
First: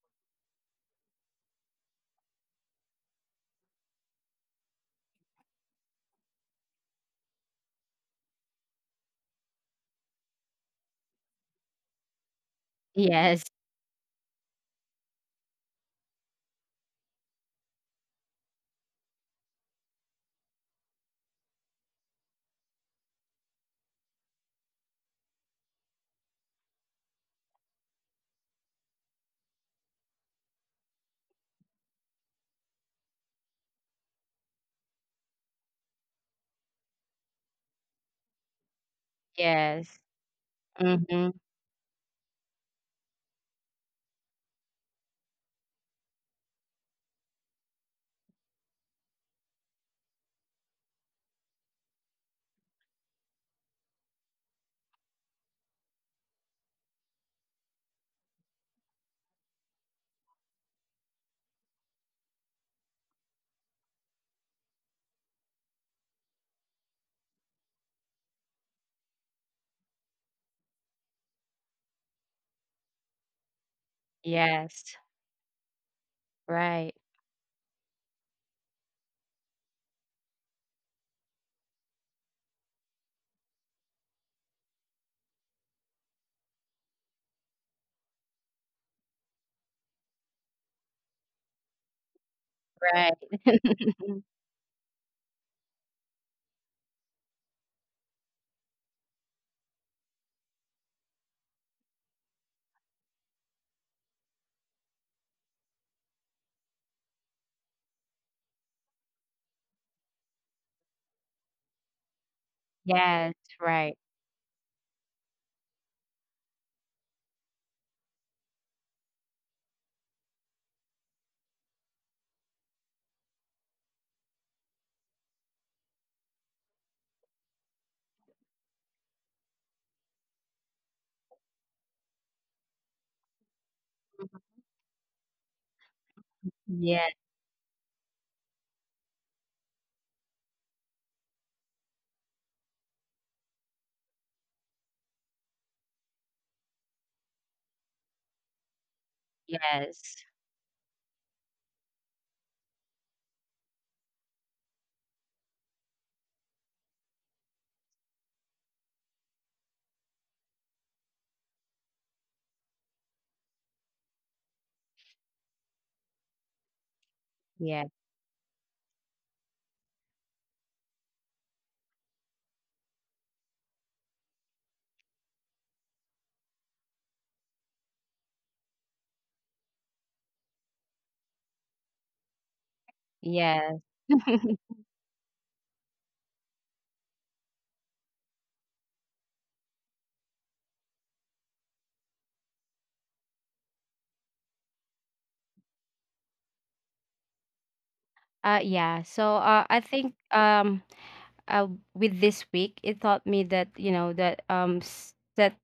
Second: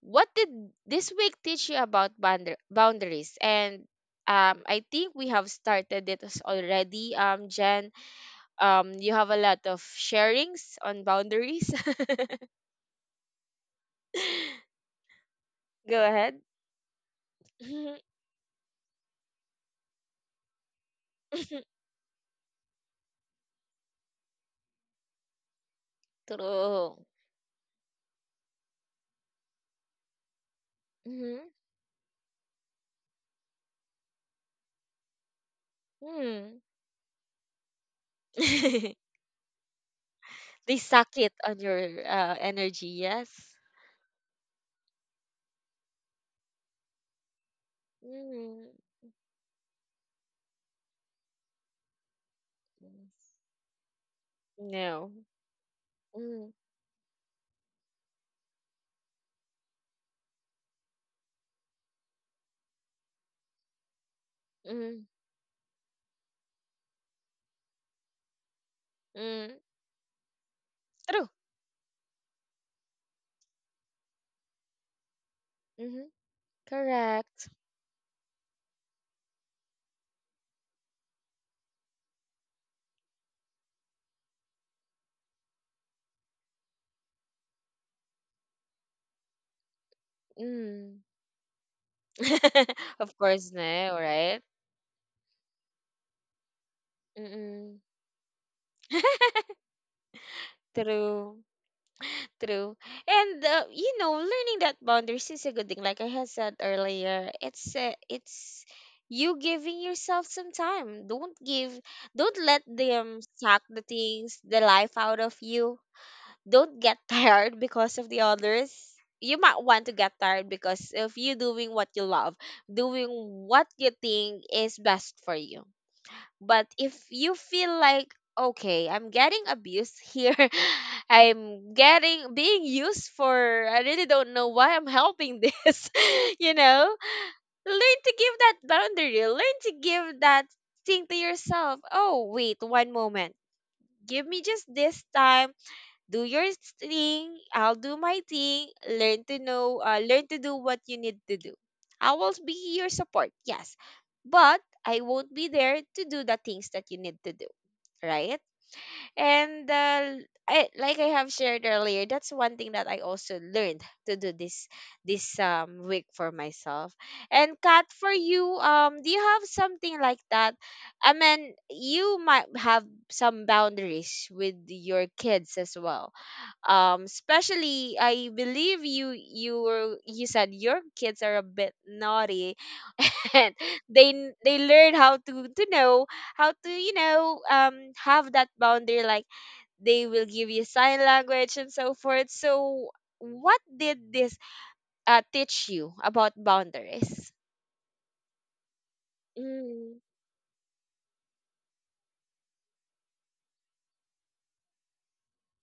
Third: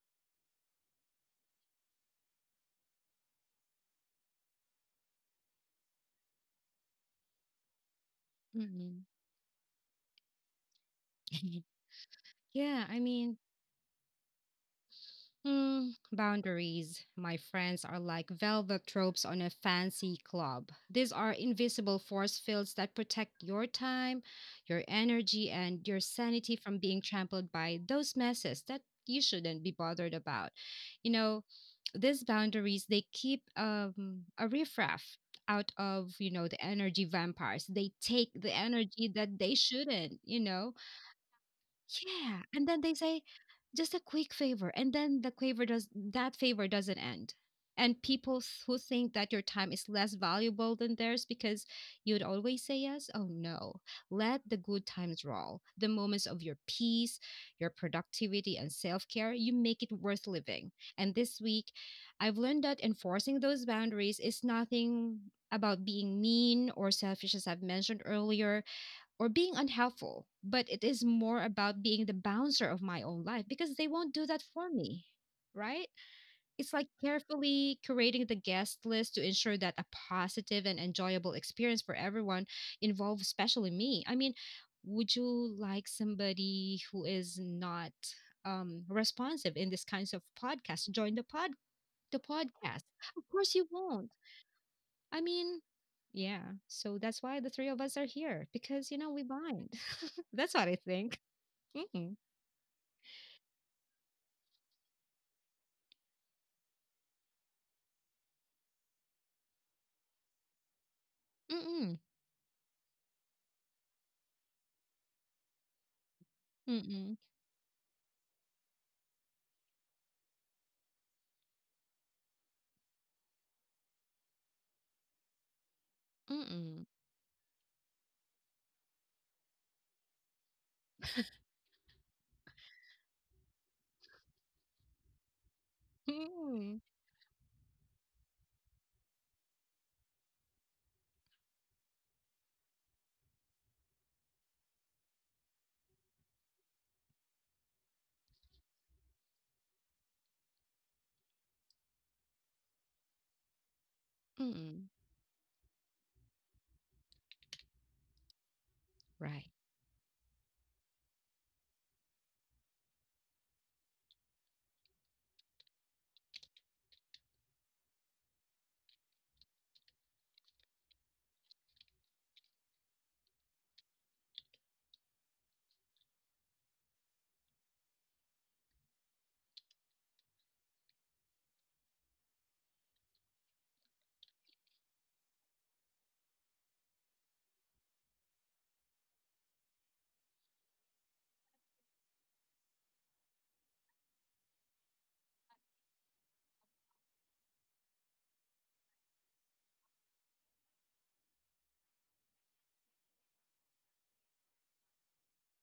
Speaker 1: what did this week teach you about boundaries? And, I think we have started it as already. Jen,
Speaker 2: mm.
Speaker 1: you have a lot of sharings on
Speaker 2: [LAUGHS]
Speaker 1: boundaries. [LAUGHS]
Speaker 2: Yeah, I mean,
Speaker 3: Yes.
Speaker 1: Go ahead. [LAUGHS]
Speaker 2: Boundaries, my friends, are like velvet tropes on a fancy club. These are invisible force fields that protect your time, your energy, and your sanity from being
Speaker 1: True.
Speaker 2: trampled by those messes that you shouldn't be bothered about. You know, these boundaries they keep a riffraff out of
Speaker 1: Mm-hmm.
Speaker 2: the energy vampires. They take the energy
Speaker 1: [LAUGHS]
Speaker 2: that they
Speaker 3: Yes.
Speaker 2: shouldn't. You know
Speaker 1: They suck
Speaker 3: Mm-hmm.
Speaker 1: it on your
Speaker 2: yeah, and then
Speaker 1: energy.
Speaker 2: they say,
Speaker 1: Yes.
Speaker 2: "Just a quick favor," and then the favor does that favor doesn't end. And people
Speaker 1: Mm.
Speaker 2: who think that your time is less valuable than theirs because you'd always say yes, oh no. Let the good
Speaker 1: No.
Speaker 2: times roll. The moments of
Speaker 1: Mm.
Speaker 2: your peace, your productivity, and self care, you make it worth living. And this week, I've learned that enforcing those boundaries is
Speaker 1: Mm.
Speaker 2: nothing about being mean or selfish, as I've mentioned earlier or being
Speaker 1: Mm.
Speaker 2: unhelpful, but it is
Speaker 1: True.
Speaker 2: more about being the bouncer of my own life because they won't do that for
Speaker 3: Yes.
Speaker 2: me, right?
Speaker 1: Mm-hmm.
Speaker 2: It's like
Speaker 3: Right.
Speaker 1: Correct.
Speaker 2: carefully curating the guest list to ensure that a positive and enjoyable experience for everyone involved, especially me. I mean, would you like somebody who is not responsive in these kinds of podcasts
Speaker 1: Mm.
Speaker 2: join the podcast?
Speaker 1: [LAUGHS] Of
Speaker 2: Of
Speaker 3: Right.
Speaker 1: course,
Speaker 2: course you
Speaker 1: no.
Speaker 2: won't.
Speaker 3: [LAUGHS]
Speaker 1: Right.
Speaker 2: I mean, yeah. So that's why the three
Speaker 1: Mm-mm.
Speaker 2: of us are here because you know
Speaker 1: [LAUGHS]
Speaker 2: we bind. That's what I think.
Speaker 1: True.
Speaker 2: Mm-mm.
Speaker 1: True. And, you know, learning that boundaries is a good thing. Like I had said earlier, it's you giving yourself some time. Don't give.
Speaker 2: Mm-mm.
Speaker 1: Don't let them
Speaker 3: yes.
Speaker 1: suck the
Speaker 3: Right.
Speaker 1: things, the life out of you. Don't get [LAUGHS]
Speaker 2: Mm-mm.
Speaker 1: tired because of the others. You might want to get tired because of you doing what you love, doing what you think is best for you. But
Speaker 2: Mm-mm.
Speaker 1: if you feel like, okay, I'm getting abused here, [LAUGHS] I'm getting being used for, I really don't know why I'm helping this, [LAUGHS] you
Speaker 2: Mm-mm.
Speaker 1: know,
Speaker 3: Yes.
Speaker 1: learn to give that boundary, learn to give that thing to yourself. Oh, wait, one moment. Give me just this time, do your thing, I'll do my thing, learn to know,
Speaker 3: Yes.
Speaker 1: learn to do what you need to do. I will be your support, yes, but
Speaker 2: Mm-mm.
Speaker 1: I won't be there to do the things that you need to do, right?
Speaker 2: Right.
Speaker 1: And, I, like I have shared earlier, that's one thing that I also learned to do this week for myself. And Kat,
Speaker 3: Yes.
Speaker 1: for you, do you have something like that? I mean, you might have some boundaries with your kids as well, especially I believe you said your kids are a bit naughty [LAUGHS] and
Speaker 3: Yes. [LAUGHS]
Speaker 1: they learn how to know how to, you know, have that boundary, like they will give you sign language and so forth. So what did this teach you about boundaries?
Speaker 3: Yeah. So I
Speaker 1: Mm.
Speaker 3: think uh, with this week, it taught me that, you know, that that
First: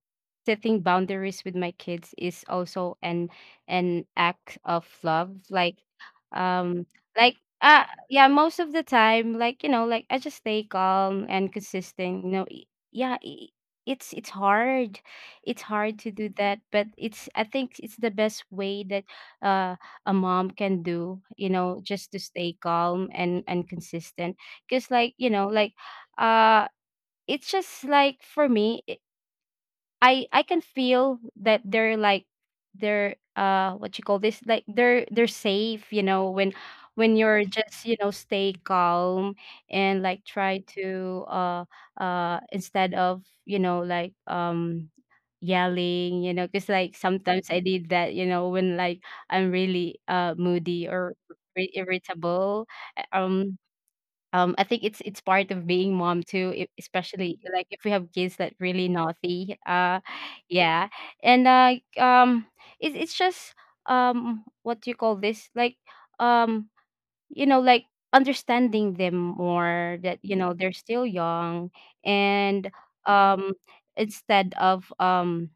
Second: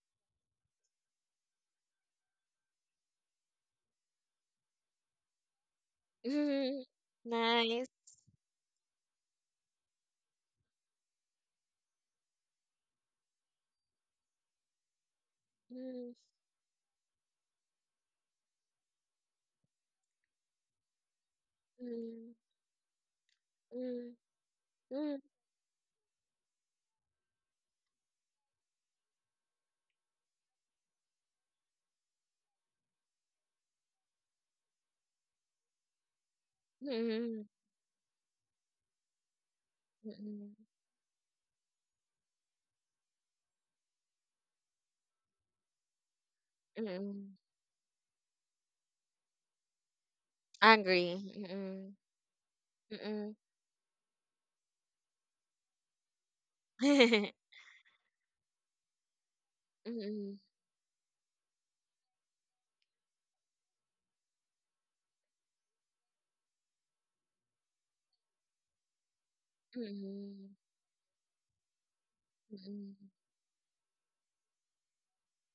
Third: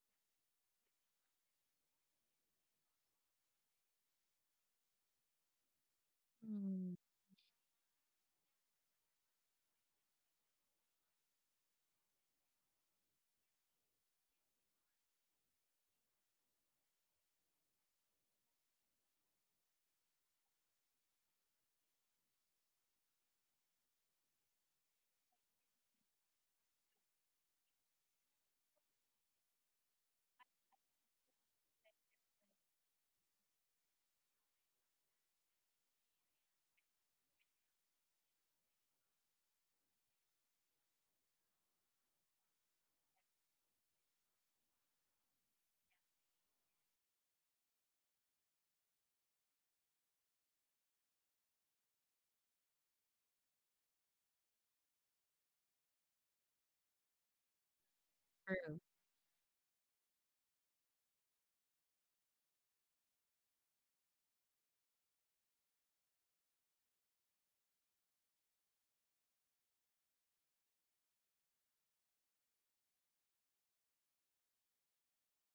Speaker 3: setting boundaries with my kids is also an act of love.
Speaker 1: Mm.
Speaker 3: Um,
Speaker 2: Mm,
Speaker 3: like
Speaker 1: Nice.
Speaker 3: yeah, most of the time, like, you know, like, I just stay calm and consistent. You know, yeah. It's hard, it's hard to
Speaker 1: Mm.
Speaker 3: do that, but it's, I think it's the best way that uh a mom can do, you know, just to
Speaker 1: Mm.
Speaker 3: stay calm and
Speaker 1: Mm.
Speaker 3: consistent. Because, like,
Speaker 1: Mm.
Speaker 3: you know, like uh it's just like, for me, I can feel that they're like, they're what you call this, like, they're safe, you know,
Speaker 1: Mm.
Speaker 3: when you're
Speaker 1: Mm.
Speaker 3: just, you know, stay calm, and, like,
Speaker 1: Mm.
Speaker 3: try to instead of, you know, like, yelling, you know, because, like,
Speaker 1: Mm.
Speaker 3: sometimes I did that, you know, when, like, I'm really moody or
Speaker 1: Angry. Mm.
Speaker 3: irritable. uh,
Speaker 1: Mm.
Speaker 3: um I think it's part of being mom too, e
Speaker 1: [LAUGHS] Hehehe.
Speaker 3: especially, like, if we have kids that
Speaker 2: true.
Speaker 3: really naughty.
Speaker 1: Hmm.
Speaker 3: Yeah. And it's just, what do you call this? Like, um, you know, like, understanding them more, that you know
Speaker 1: Hmm.
Speaker 3: they're still young. And
Speaker 1: Hmm.
Speaker 3: um, instead of um,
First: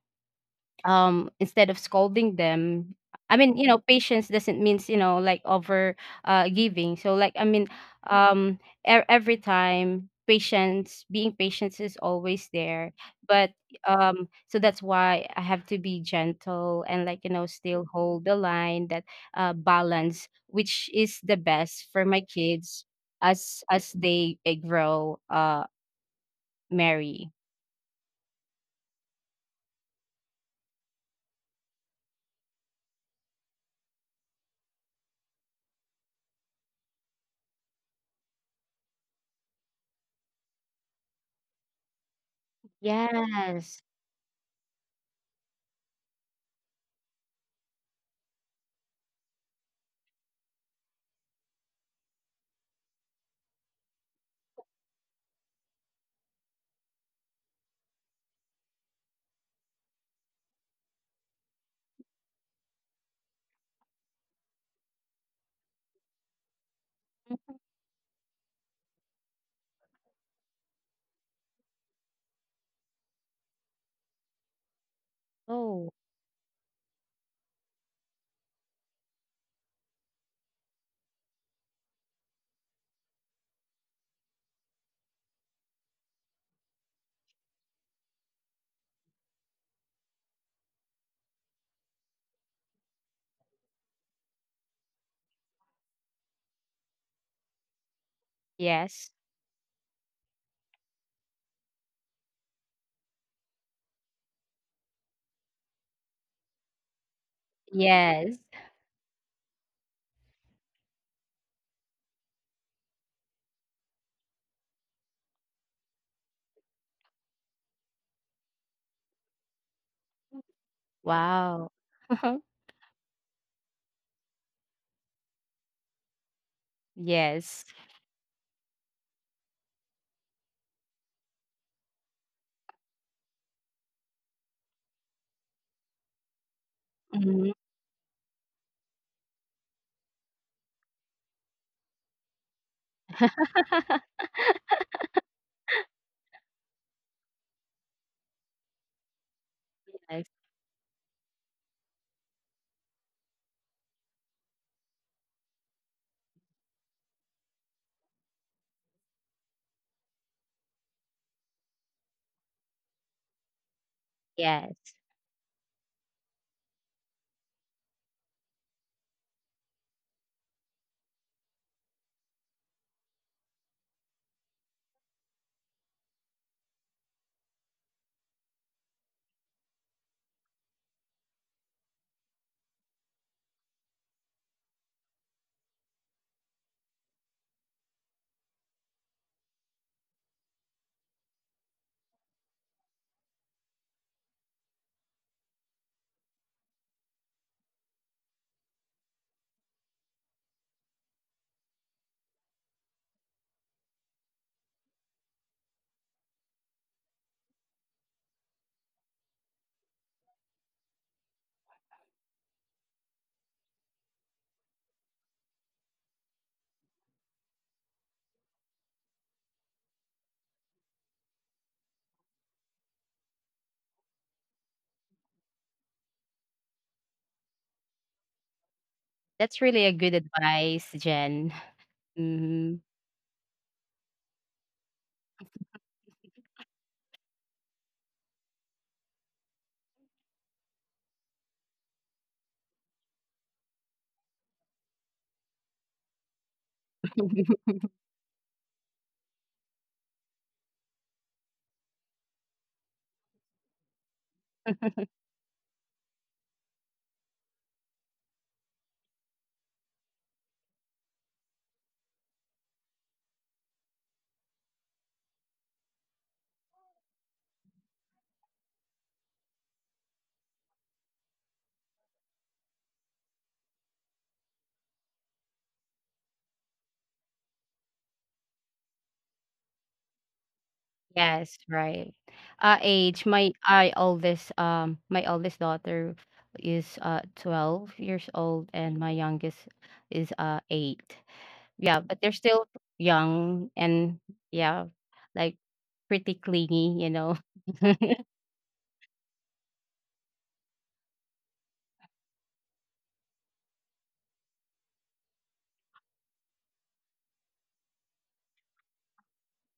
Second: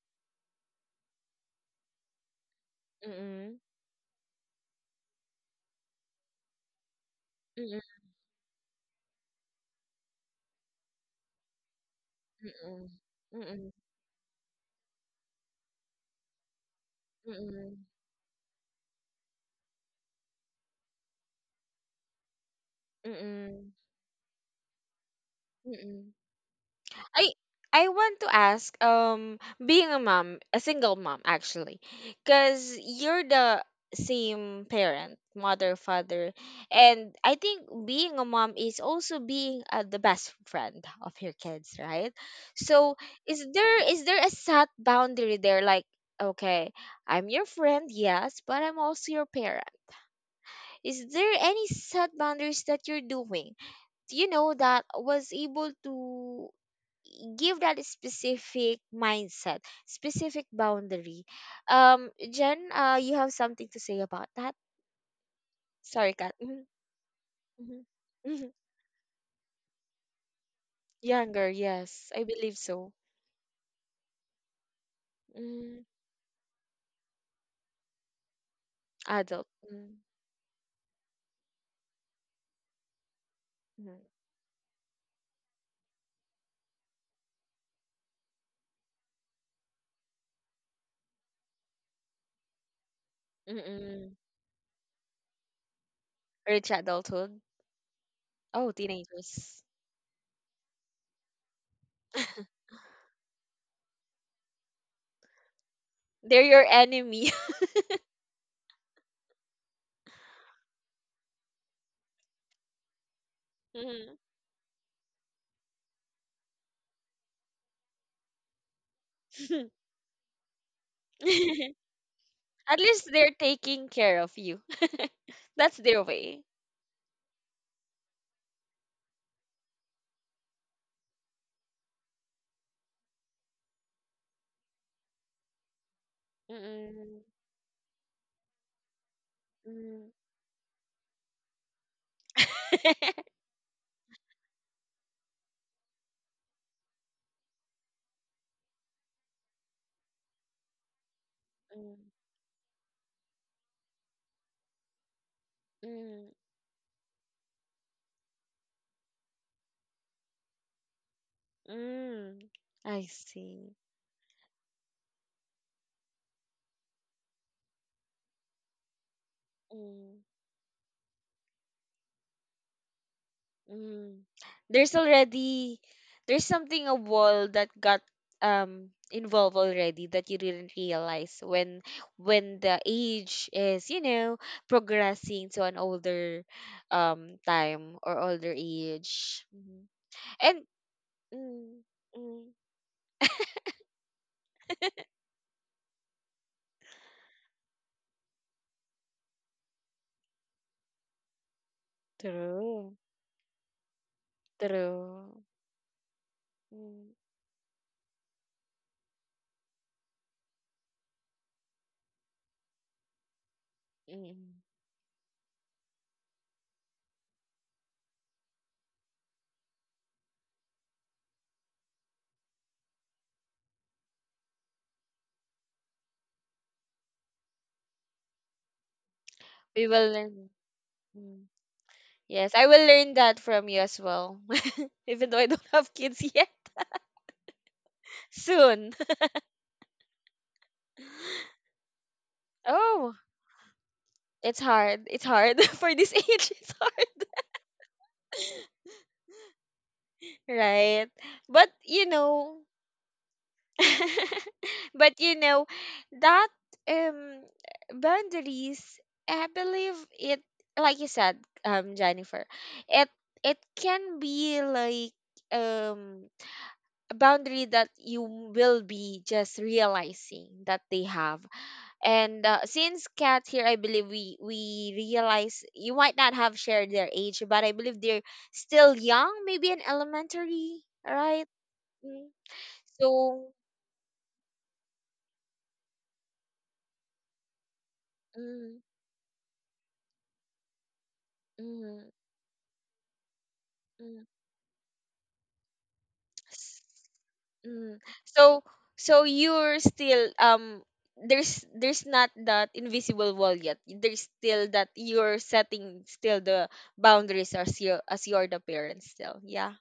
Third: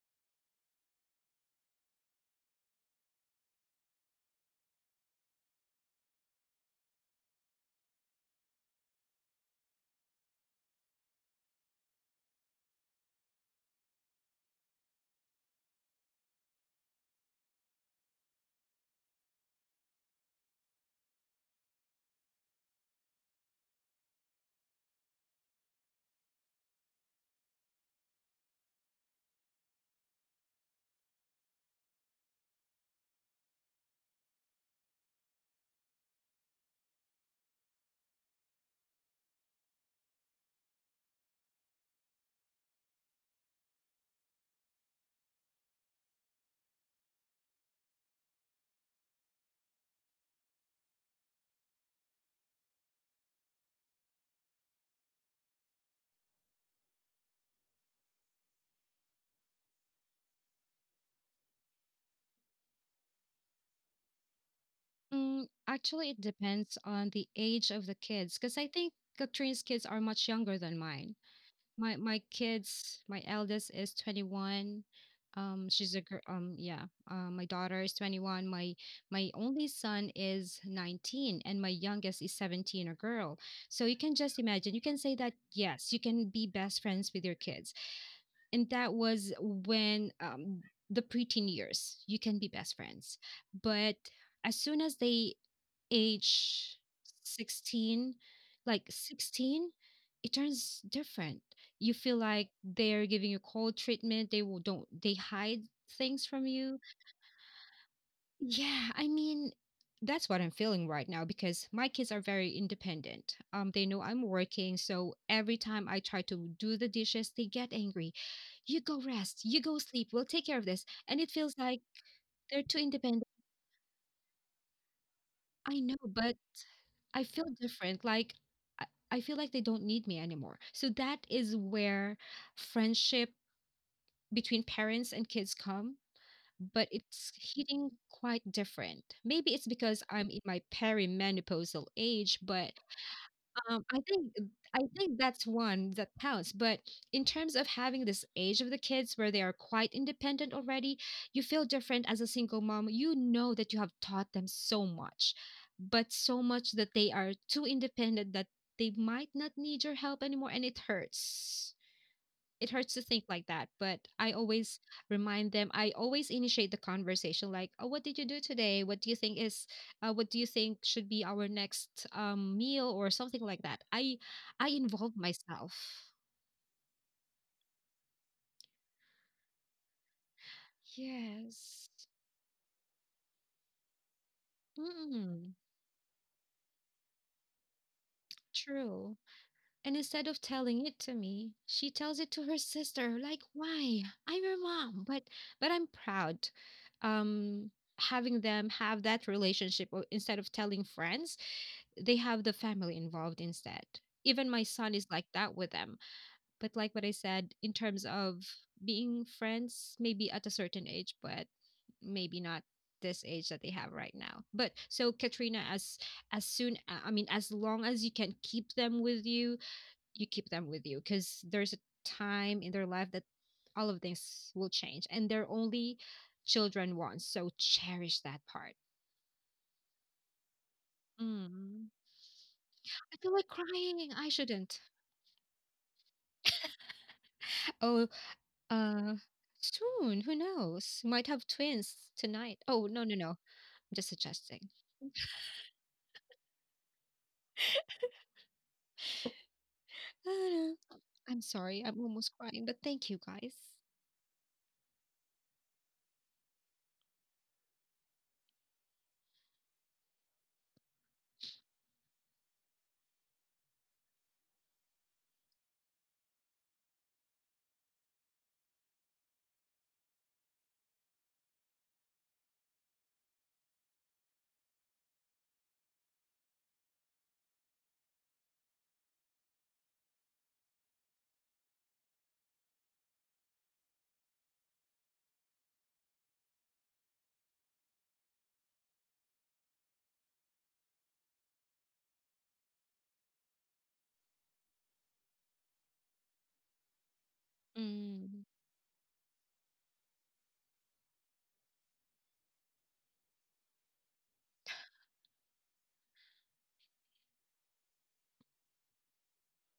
Speaker 3: instead of scolding them, I mean,
Speaker 1: Hmm.
Speaker 3: you know, patience doesn't means, you know, like, over giving. So, like, I mean,
Speaker 1: Hmm.
Speaker 3: um every time patience, being patience is always
Speaker 1: Hmm.
Speaker 3: there.
Speaker 1: Hmm.
Speaker 3: But
Speaker 1: Hmm.
Speaker 3: so that's why I have to be gentle, and, like, you
Speaker 1: Hmm.
Speaker 3: know,
Speaker 1: Hmm. Hmm.
Speaker 3: still hold the line, that balance which is the best for my kids
Speaker 1: Hmm.
Speaker 3: as they grow,
Speaker 1: Hmm. Hmm.
Speaker 3: marry
Speaker 1: I I want to ask, being a mom, a single mom actually, because you're the same parent, mother, father, and I think being a mom is also being, the best friend of your kids, right? So is there
Speaker 3: yes.
Speaker 1: is there a set boundary there, like? Okay, I'm your friend, yes, but I'm also your parent. Is there any set boundaries that you're doing? You know that was able to give that specific mindset, specific boundary. Jen, you have something to say about that?
Speaker 2: Mm, actually,
Speaker 1: Sorry,
Speaker 2: it
Speaker 1: Kat. Mhm.
Speaker 2: depends on the age of
Speaker 1: Mhm.
Speaker 2: the kids
Speaker 1: Mhm.
Speaker 2: because I think Katrine's kids are much younger than mine.
Speaker 1: Younger,
Speaker 2: My
Speaker 1: yes,
Speaker 2: my
Speaker 1: I believe so.
Speaker 2: kids, my eldest is 21.
Speaker 1: Mm,
Speaker 3: Oh
Speaker 2: She's a girl. Yeah. My daughter is 21. My
Speaker 1: adult.
Speaker 2: only
Speaker 1: Mm.
Speaker 2: son is 19, and my youngest is 17, a girl. So you
Speaker 1: Mm.
Speaker 2: can just imagine. You can say that yes, you can be best friends with your kids, and that was when, the preteen years, you can be best friends.
Speaker 1: Mm.
Speaker 2: But
Speaker 1: Mm.
Speaker 2: as soon as they
Speaker 1: Rich
Speaker 2: age
Speaker 1: adulthood.
Speaker 2: 16,
Speaker 1: Oh,
Speaker 2: like
Speaker 3: yes.
Speaker 1: teenagers.
Speaker 2: 16, it turns different. You feel like
Speaker 1: [LAUGHS]
Speaker 2: they're giving you cold treatment. They will, don't, they hide things
Speaker 1: They're
Speaker 2: from
Speaker 1: your
Speaker 2: you.
Speaker 1: enemy.
Speaker 3: Yes.
Speaker 2: Yeah, I mean, that's what I'm feeling right now because my kids are very independent. They know I'm
Speaker 1: [LAUGHS]
Speaker 2: working, so every time I try to do the dishes, they get angry. You go rest, you
Speaker 1: Mhm.
Speaker 2: go sleep, we'll take care of this. And it feels
Speaker 3: Wow.
Speaker 2: like
Speaker 1: [LAUGHS]
Speaker 3: [LAUGHS]
Speaker 2: they're too
Speaker 1: At least
Speaker 2: independent.
Speaker 1: they're taking care of you. [LAUGHS] That's
Speaker 2: I know,
Speaker 1: their
Speaker 2: but
Speaker 1: way.
Speaker 2: I feel
Speaker 3: Yes.
Speaker 2: different. Like I feel like they don't need me anymore. So that is where friendship between parents and kids come, but
Speaker 1: Mm-mm.
Speaker 2: it's
Speaker 3: Mhm.
Speaker 2: hitting quite different. Maybe it's because
Speaker 1: Mm.
Speaker 2: I'm in my perimenopausal age, but
Speaker 1: [LAUGHS]
Speaker 2: um, I think uh, I think that's one that counts. But in terms of having this age of the kids where they are quite
Speaker 3: Yes,
Speaker 2: independent already, you feel
Speaker 1: Mm.
Speaker 2: different as a single mom. You know that you have taught them so much, but
Speaker 1: Mm.
Speaker 2: so much that they are too independent that they might not need your help anymore, and it hurts
Speaker 1: Mm.
Speaker 2: it hurts to
Speaker 1: I
Speaker 2: think like that.
Speaker 1: see.
Speaker 2: But I always
Speaker 3: yes.
Speaker 2: remind them. I always initiate the conversation, like, oh, what did you do today,
Speaker 1: Mm.
Speaker 2: what do you think should be our next, meal, or something like that. i
Speaker 1: Mm.
Speaker 2: i
Speaker 1: There's
Speaker 2: involve myself.
Speaker 1: already there's something a wall that got involved already that you didn't realize when
Speaker 2: Yes.
Speaker 1: when the age is, you know, progressing
Speaker 2: Mm.
Speaker 1: to an older time or older
Speaker 2: True.
Speaker 1: age. Mhm.
Speaker 2: And instead of
Speaker 1: And,
Speaker 2: telling it to me,
Speaker 1: mm.
Speaker 2: she tells it to
Speaker 1: Mm.
Speaker 2: her sister, like, why, I'm your mom, but I'm proud, um having them have that relationship, or instead of telling friends, they have the
Speaker 1: True.
Speaker 2: family involved instead. Even my son is like
Speaker 1: True.
Speaker 2: that with them. But like what I
Speaker 1: Mm.
Speaker 2: said, in terms of being friends, maybe at a certain age, but maybe not this age that they have right now.
Speaker 1: Mm.
Speaker 2: But so Katrina, as soon I mean, as long as you can keep them with you, you keep them with you because there's a time in their life that all of things will change, and they're only children once. So cherish that part.
Speaker 3: That's really
Speaker 1: We
Speaker 3: a good
Speaker 1: will learn.
Speaker 3: advice,
Speaker 1: Mm.
Speaker 3: Jen.
Speaker 2: Mm.
Speaker 1: Yes, I
Speaker 3: Mhm.
Speaker 1: will
Speaker 2: I
Speaker 1: learn
Speaker 2: feel
Speaker 1: that
Speaker 2: like
Speaker 1: from you as
Speaker 2: crying. I
Speaker 1: well,
Speaker 2: shouldn't.
Speaker 1: even though I don't have kids yet.
Speaker 2: Oh.
Speaker 1: [LAUGHS] Soon.
Speaker 2: Uh, Soon. Who knows? Might have
Speaker 1: [LAUGHS]
Speaker 2: twins tonight. Oh, no, no,
Speaker 1: Oh,
Speaker 2: no. I'm just
Speaker 1: it's
Speaker 2: suggesting.
Speaker 1: hard. It's hard [LAUGHS] for this age. It's hard,
Speaker 2: No, no, no.
Speaker 1: right?
Speaker 2: I'm
Speaker 1: But
Speaker 2: sorry. I'm
Speaker 1: you
Speaker 2: almost
Speaker 1: know,
Speaker 2: crying, but thank you guys.
Speaker 1: [LAUGHS] but you know that, um boundaries, I believe it, like you said, Jennifer. It it can be like, um a boundary that you will be just realizing that they have. And, since Kat here, I believe we realize you might not have shared their age, but I believe they're still young, maybe in elementary, right?
Speaker 3: Yes, right.
Speaker 1: Mm.
Speaker 3: Age,
Speaker 1: So,
Speaker 3: my I oldest, my oldest daughter is 12 years old,
Speaker 1: mm.
Speaker 3: and my youngest is 8. Yeah,
Speaker 1: Mm.
Speaker 3: but they're still young, and
Speaker 1: Mm.
Speaker 3: yeah, like, pretty
Speaker 1: s-
Speaker 3: clingy, you know. [LAUGHS]
Speaker 1: mm.
Speaker 2: Mm,
Speaker 1: so so you're still, there's not that invisible wall yet. There's still that you're setting still the boundaries as you're the parent still. Yeah.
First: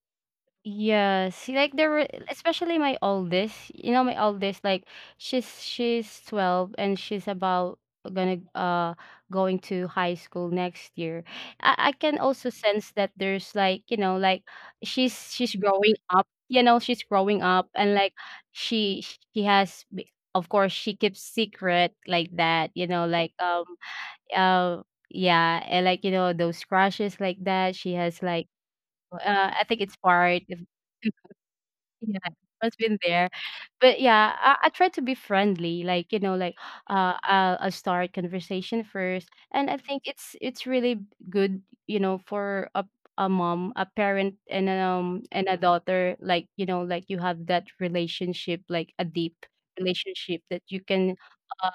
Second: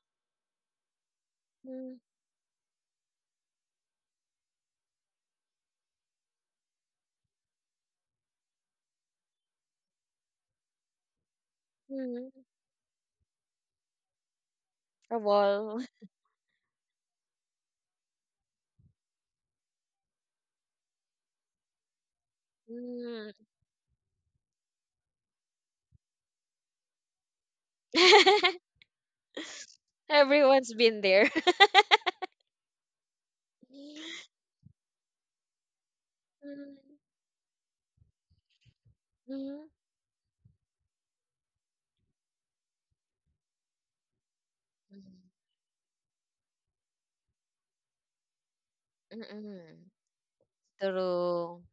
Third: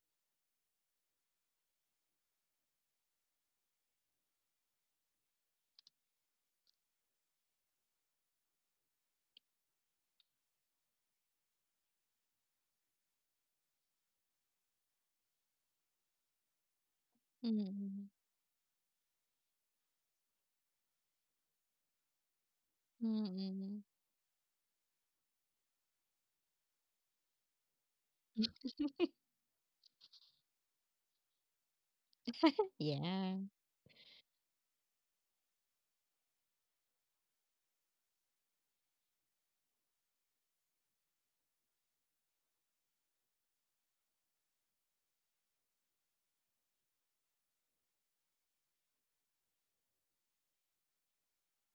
Speaker 3: Yes, like there
Speaker 1: Mm.
Speaker 3: were, especially my oldest, you know, my oldest, like, she's 12 and she's about gonna going to high school next year. I can
Speaker 1: Mm,
Speaker 3: also sense that there's, like, you know, like,
Speaker 1: a
Speaker 3: she's
Speaker 1: wall.
Speaker 3: growing up, you know, she's growing up. And
Speaker 2: mm,
Speaker 3: like she she has of course, she keeps secret like that, you know,
Speaker 2: mm,
Speaker 3: like,
Speaker 1: [LAUGHS]
Speaker 2: mm.
Speaker 3: uh yeah. And, like, you know, those crushes like that. She has like
Speaker 1: [LAUGHS]
Speaker 3: I think it's part of
Speaker 1: Everyone's been there. [LAUGHS]
Speaker 3: yeah, has been there.
Speaker 2: Yeah.
Speaker 3: But, yeah, I try to be friendly, like, you know, like,
Speaker 1: Mm.
Speaker 3: I'll start conversation first. And
Speaker 1: Mhm.
Speaker 3: I think it's, really good, you know, for a mom, a parent, and an,
Speaker 1: Mhm.
Speaker 3: and a daughter, like, you know, like, you have that relationship, like a deep
Speaker 1: Mm-mm.
Speaker 3: relationship that you
Speaker 1: [LAUGHS]
Speaker 3: can
Speaker 1: True.
Speaker 3: uh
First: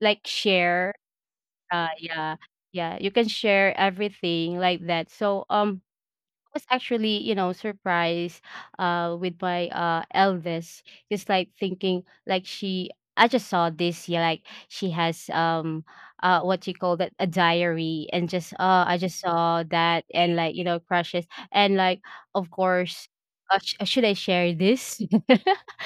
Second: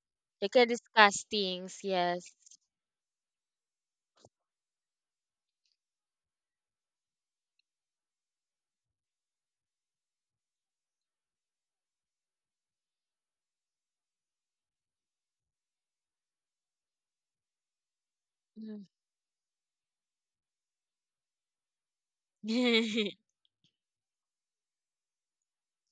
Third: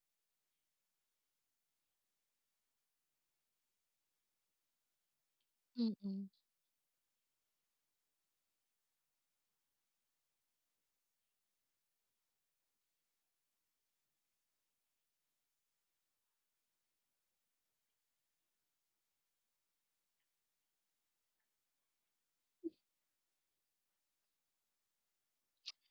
Speaker 3: like
Speaker 1: You can
Speaker 3: share.
Speaker 1: discuss things, yes.
Speaker 3: Yeah. Yeah, you can share everything like that. So
Speaker 2: Mm, mm,
Speaker 3: was actually, you know, surprised with my eldest. Just like thinking like she, I just saw this, yeah, like she has what you call that, a diary. And just
Speaker 1: Mm.
Speaker 3: I just saw that, and, like, you know, crushes, and like, of course, should I share this? [LAUGHS]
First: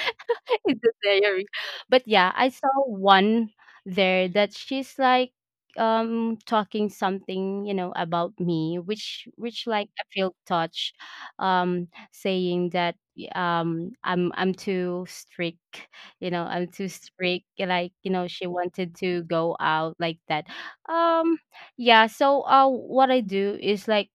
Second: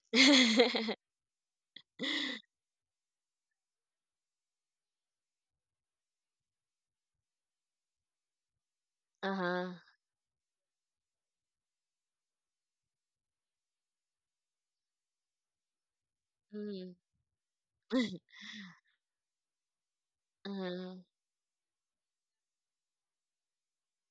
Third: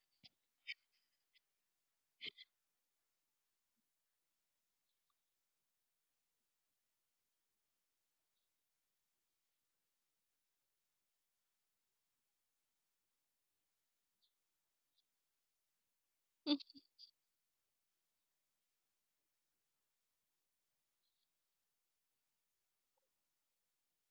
Speaker 3: It's a
Speaker 1: [LAUGHS]
Speaker 3: diary. But, yeah, I saw one there that she's like, talking something, you know, about me, which,
Speaker 1: Uh-huh.
Speaker 3: like, I feel touched, saying that I'm too strict, you know,
Speaker 2: mm,
Speaker 3: I'm too
Speaker 1: Mm.
Speaker 3: strict, like, you
Speaker 1: [LAUGHS]
Speaker 3: know, she wanted to go out like that.
Speaker 1: Uh-huh.
Speaker 3: um yeah. So what I do is, like,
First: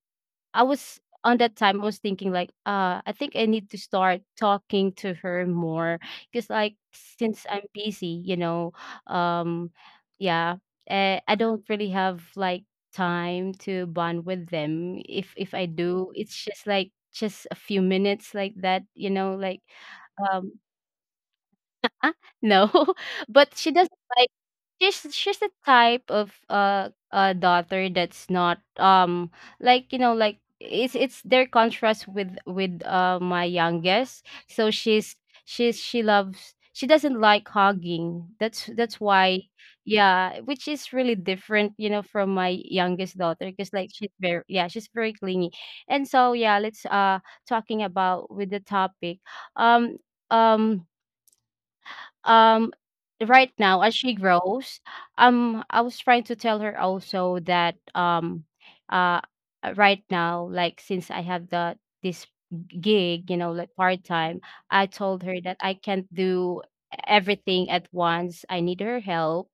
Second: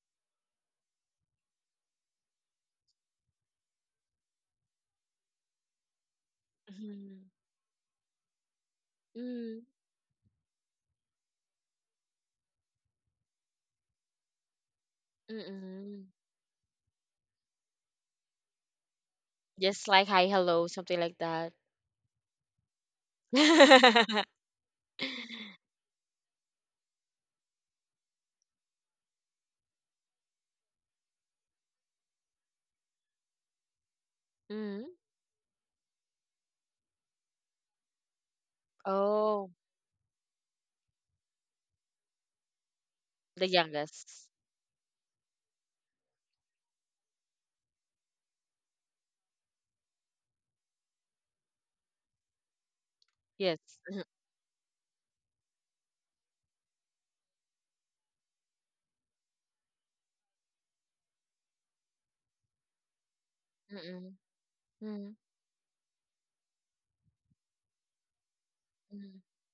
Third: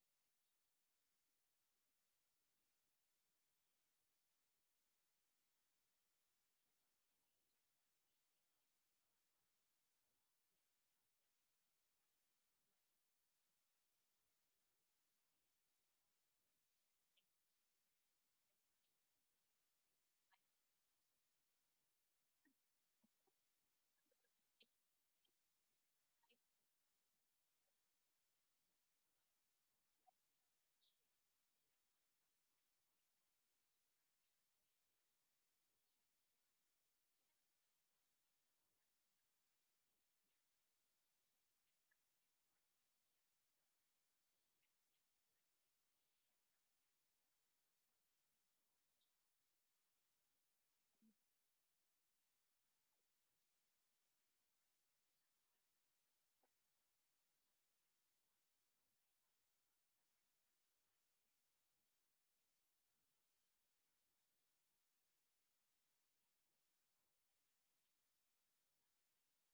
Speaker 3: I was on that time, I was thinking, like, I think I need to start talking to her more, because, like,
Speaker 1: Mhm.
Speaker 3: since I'm busy, you know,
Speaker 1: Mm.
Speaker 3: um, yeah, I don't really have like time to bond with them. If I
Speaker 1: Mm-mm.
Speaker 3: do, it's just, like, just a few minutes like that, you know, like,
Speaker 1: Just like hi,
Speaker 3: um,
Speaker 1: hello, something like that.
Speaker 3: no. [LAUGHS] But she doesn't,
Speaker 1: [LAUGHS]
Speaker 3: she's the type of daughter that's not like, you know, like, it's, their contrast with, my youngest. So
Speaker 1: Mm.
Speaker 3: she loves, she doesn't like hugging. That's why
Speaker 1: Oh,
Speaker 3: yeah, which is really different, you know, from my youngest
Speaker 1: the
Speaker 3: daughter, because, like, she's
Speaker 1: youngest.
Speaker 3: very, yeah, she's very clingy. And so, yeah, let's talking about with the topic, um um um right
Speaker 1: Yes.
Speaker 3: now, as she grows, I was trying to tell her also that uh right now, like, since I have the this gig, you know, like,
Speaker 1: Mm-mm.
Speaker 3: part-time. I
Speaker 1: Mm.
Speaker 3: told her that I can't do everything at once, I need her
Speaker 1: Mm.
Speaker 3: help.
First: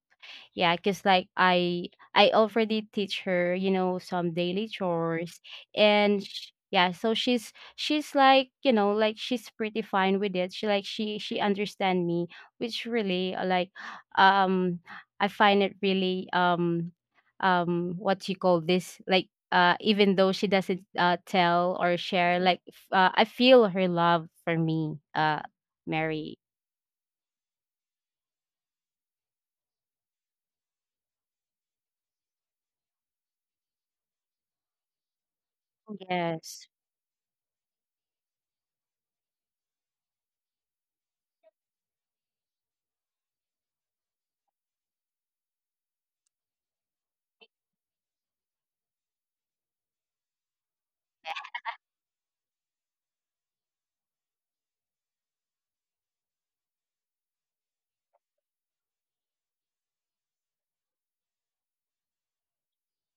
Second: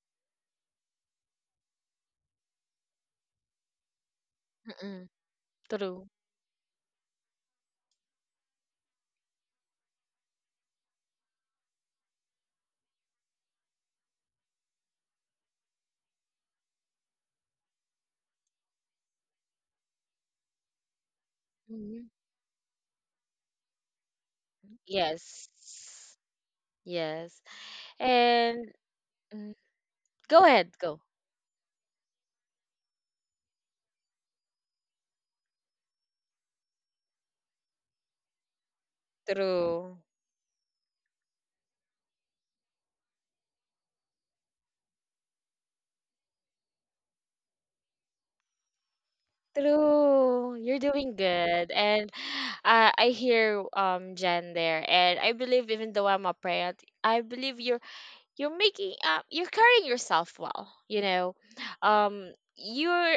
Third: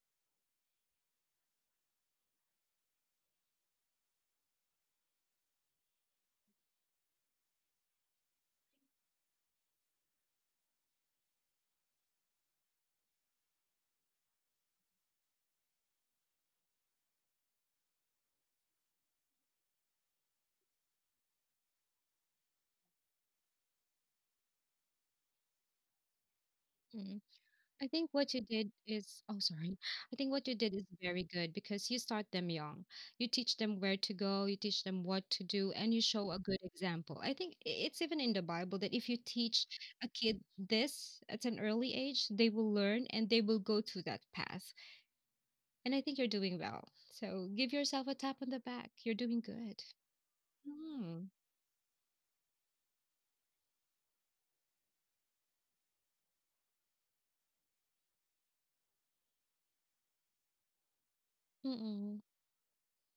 Speaker 3: Yeah, because, like, I already teach her, you know, some daily
Speaker 1: Mm-mm.
Speaker 3: chores.
Speaker 1: True.
Speaker 3: And sh yeah, so she's, like, you know, like, she's pretty fine with it. She like, she understand me. Which really like, um I find it really what you call this, like, even though she doesn't tell or share, like, I feel her love for me,
Speaker 1: Yes.
Speaker 3: Mary.
Speaker 2: mm.
Speaker 1: Yes.
Speaker 2: I think what you did
Speaker 1: And,
Speaker 2: is, oh,
Speaker 1: mm,
Speaker 2: sorry. I think
Speaker 1: go
Speaker 2: what you
Speaker 1: ahead,
Speaker 2: did is
Speaker 1: go.
Speaker 2: very good because you start them young. You teach them where to go, you teach them what to do, and you show a good
Speaker 3: Yes.
Speaker 2: example. I think it's even in the Bible that if you teach
Speaker 1: True.
Speaker 2: a kid this at an early age, they will learn and they will go to that path. And I think you're doing well. So give yourself a tap on the back. You're doing good.
Speaker 1: True. You're doing
Speaker 2: Mm.
Speaker 1: good. And, I hear Jen there. And I believe even though I'm a parent, I believe you're making, you're carrying yourself well, you know.
Speaker 2: Mm-mm.
Speaker 1: Um you're,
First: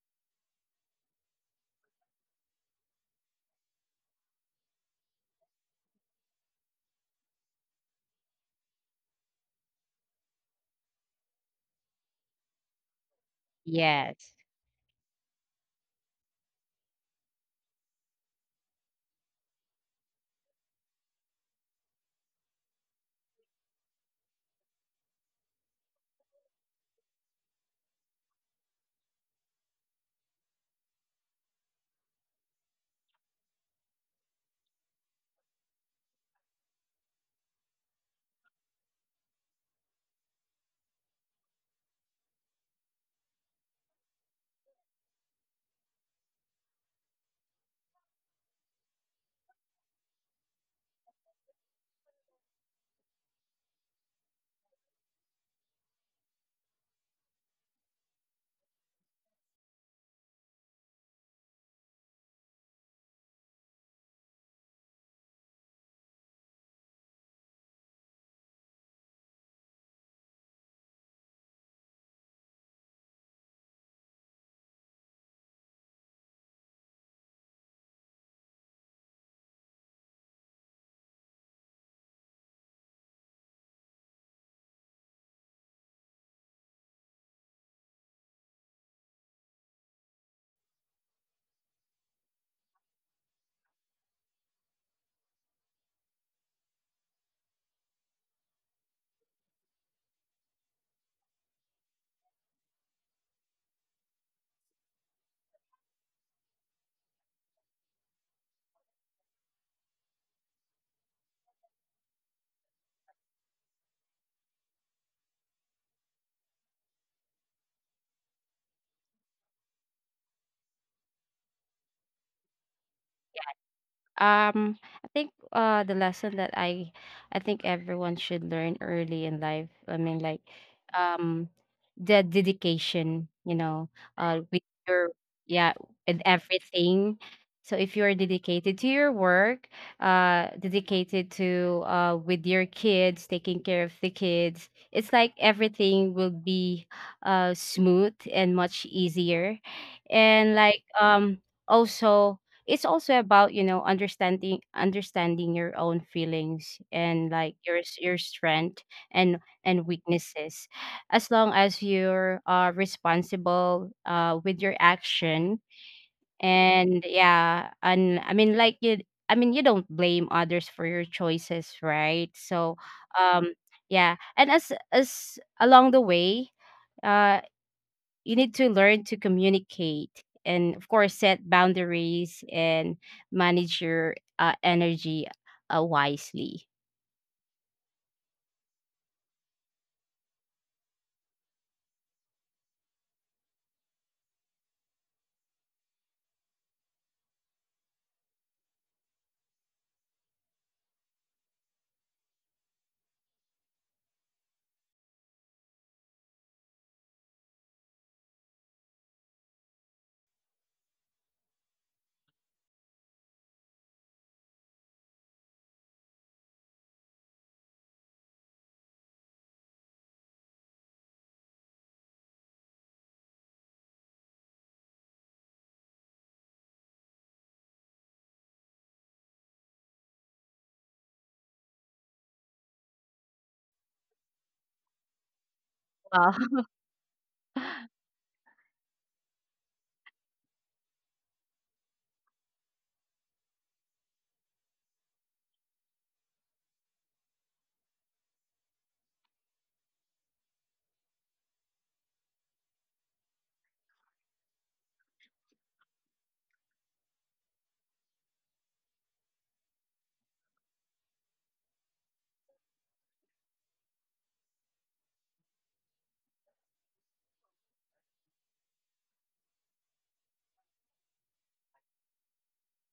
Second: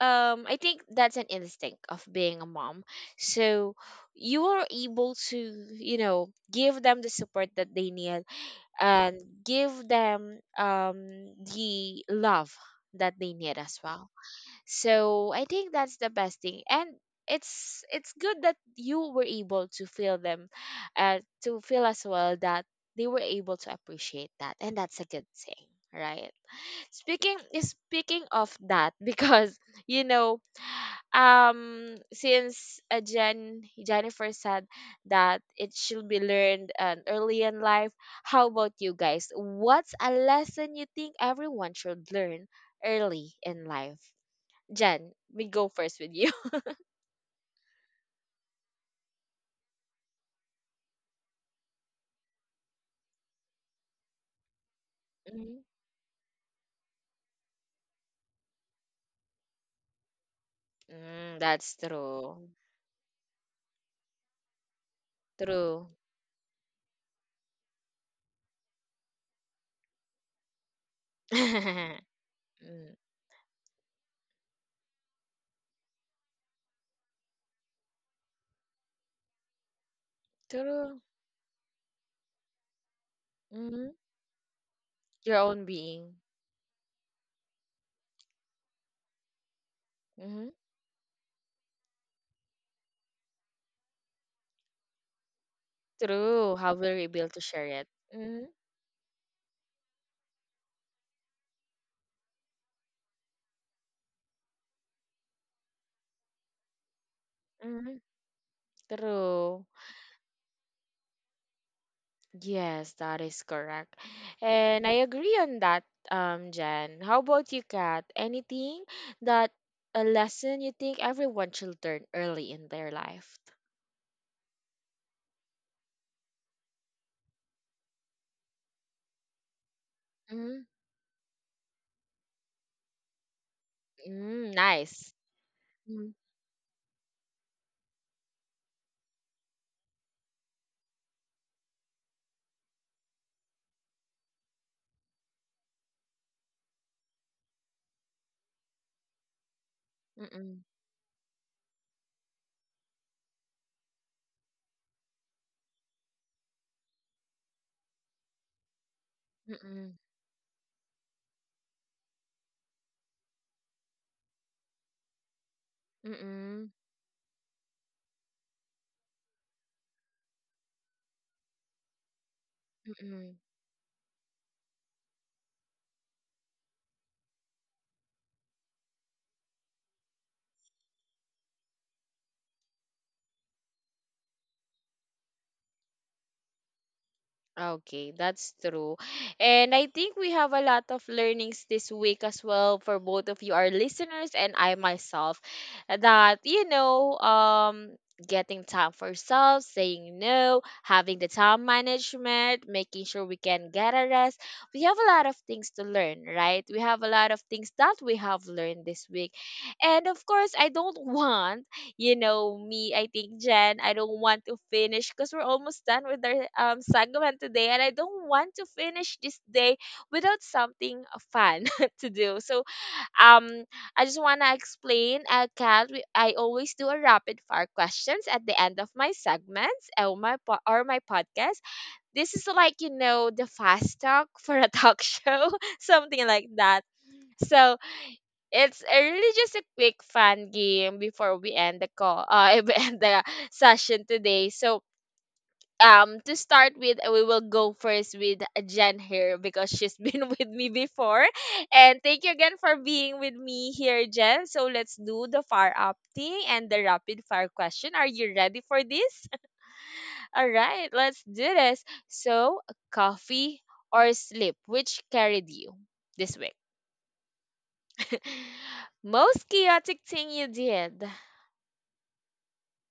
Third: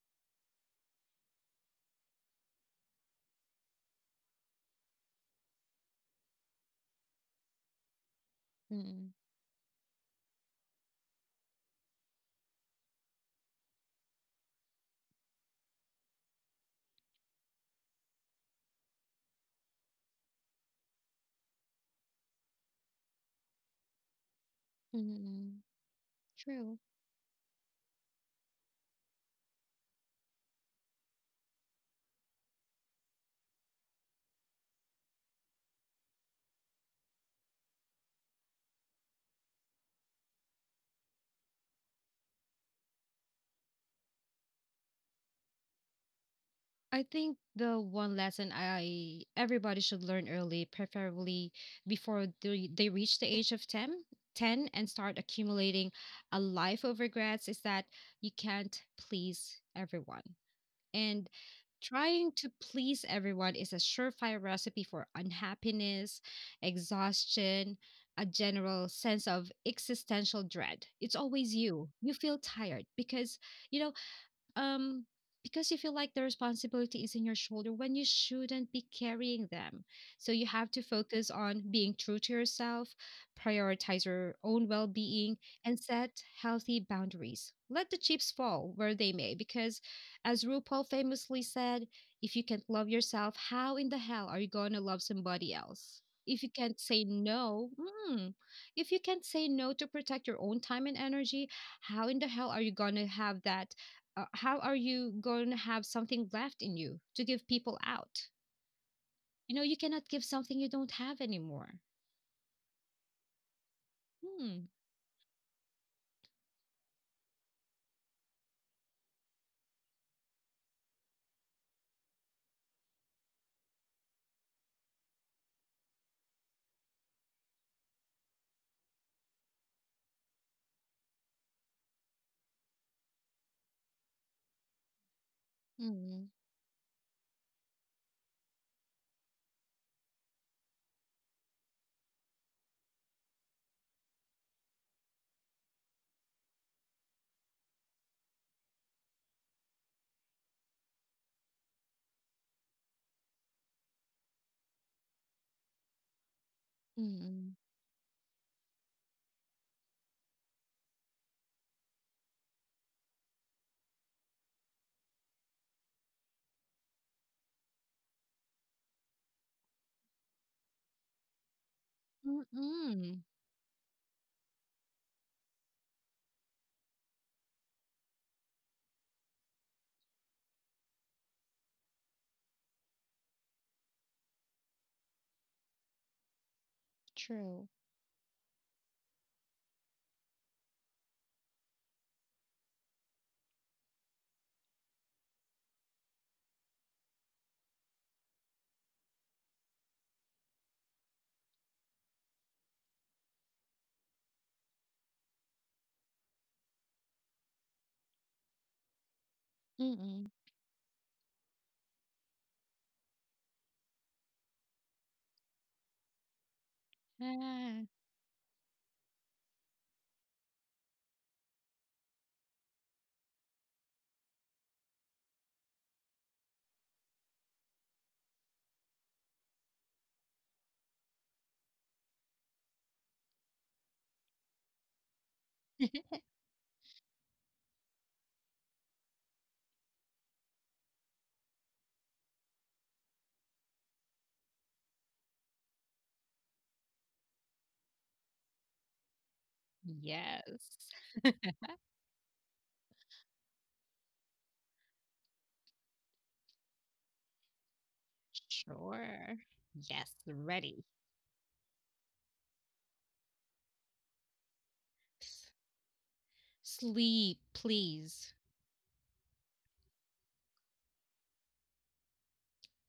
Speaker 1: I think that's an instinct of being a mom. So you are able to, you know, give them the support that they need,
Speaker 2: Mm-mm.
Speaker 1: and give them, the love that they need as well.
Speaker 3: Yes.
Speaker 1: So I think that's the best thing, and it's good that you were able to feel them, to feel as well that they were able to appreciate that, and that's a good
Speaker 2: Mm-mm.
Speaker 1: thing, right?
Speaker 2: True.
Speaker 1: Speaking of that, [LAUGHS] because you know, since, Jennifer said that it should be learned, early in life, how about you guys? What's a lesson you think everyone should learn early in life? Jen, we go first with you. [LAUGHS]
Speaker 2: I think the one lesson I everybody should learn early, preferably before they reach the age of ten, and start
Speaker 1: Mhm.
Speaker 2: accumulating a life of regrets is that you can't please everyone. And
Speaker 1: Mm, that's
Speaker 2: trying
Speaker 1: true.
Speaker 2: to please everyone is a surefire recipe for
Speaker 1: True.
Speaker 2: unhappiness, exhaustion, a general sense of existential dread. It's always you.
Speaker 1: [LAUGHS]
Speaker 2: You feel tired
Speaker 1: Mm,
Speaker 2: you know um because you feel like the responsibility is in your shoulder when you shouldn't be carrying them. So you have to
Speaker 1: true.
Speaker 2: focus on being true to yourself,
Speaker 1: Hmm.
Speaker 2: prioritize your own well
Speaker 1: Your
Speaker 2: being,
Speaker 1: own
Speaker 2: and set
Speaker 1: being.
Speaker 2: healthy boundaries. Let the chips fall where they may, because as
Speaker 1: Hmm.
Speaker 2: RuPaul famously said, if you can't love yourself, how in the hell are you going to love somebody else? If you
Speaker 1: True. How
Speaker 2: can't
Speaker 1: will
Speaker 2: say
Speaker 1: we be able to share
Speaker 2: no,
Speaker 1: it?
Speaker 2: mm,
Speaker 1: Hmm.
Speaker 2: if you can't say no to protect your own time and energy, how in the hell are you going to have that how are you going to have something left in you to give people
Speaker 1: Hmm.
Speaker 2: out?
Speaker 1: True.
Speaker 2: You cannot give something you don't have anymore.
Speaker 1: Yes, that is correct.
Speaker 2: Hmm.
Speaker 1: And I agree on that, Jen. How about you, Kat? Anything that a lesson you think everyone should learn early in their life?
Speaker 3: Um, I think the lesson that I think everyone should learn early in life. I mean, like,
Speaker 1: Mm.
Speaker 3: um the dedication, you know,
Speaker 1: Mm,
Speaker 3: with your,
Speaker 1: nice.
Speaker 3: yeah,
Speaker 1: Mm.
Speaker 3: with
Speaker 2: Mm,
Speaker 3: everything. So if you're dedicated to your work, dedicated to with your kids, taking care of the kids, it's like everything will be smooth and much easier. And,
Speaker 1: Mm-mm.
Speaker 3: like, also, it's also about, you know, understanding your own feelings, and, like,
Speaker 2: mm,
Speaker 3: your your strength and
Speaker 1: Mm-mm.
Speaker 3: weaknesses, as long as you're responsible with your action.
Speaker 1: Mm-mm.
Speaker 3: And yeah. And I mean, like, you I mean, you don't blame others for your choices, right? So
Speaker 2: mm,
Speaker 1: Mm-mm.
Speaker 3: um yeah. And as along the way, uh you need to learn to communicate, and, of course, set boundaries, and manage your energy wisely.
Speaker 2: true.
Speaker 1: Okay, that's true. And I think we have a lot of learnings this week as well for both of you, our listeners and I myself, that, you know, getting time for ourselves, saying no, having the time management, making sure we can get a rest. We have a lot of things to learn, right? We have a lot of things that we have learned this week. And of
Speaker 2: Mm.
Speaker 1: course, I don't [LAUGHS] want, you know, me, I think Jen, I don't want to finish because we're almost done with our segment today, and
Speaker 2: Ah,
Speaker 1: I don't want to finish this day without something fun [LAUGHS] to do. So, um, I just wanna explain, Kat, we, I always do a rapid fire questions at the end of my segments or or my podcast. This is like you know the fast talk for a talk [LAUGHS] show, something like that. So it's a really just a quick fun game before we end the call. [LAUGHS] We end the session today. So, to start with, we will go first with Jen here because she's [LAUGHS] been with
Speaker 2: yes.
Speaker 1: me before, and thank you again for being with me here, Jen. So let's do the far up thing and the rapid fire question. Are you ready for this?
Speaker 2: Sure. Yes,
Speaker 1: [LAUGHS] All
Speaker 2: ready.
Speaker 1: right, let's do this. So, coffee or sleep, which carried you this week?
Speaker 2: Sleep, please.
Speaker 1: [LAUGHS] Most chaotic thing you did.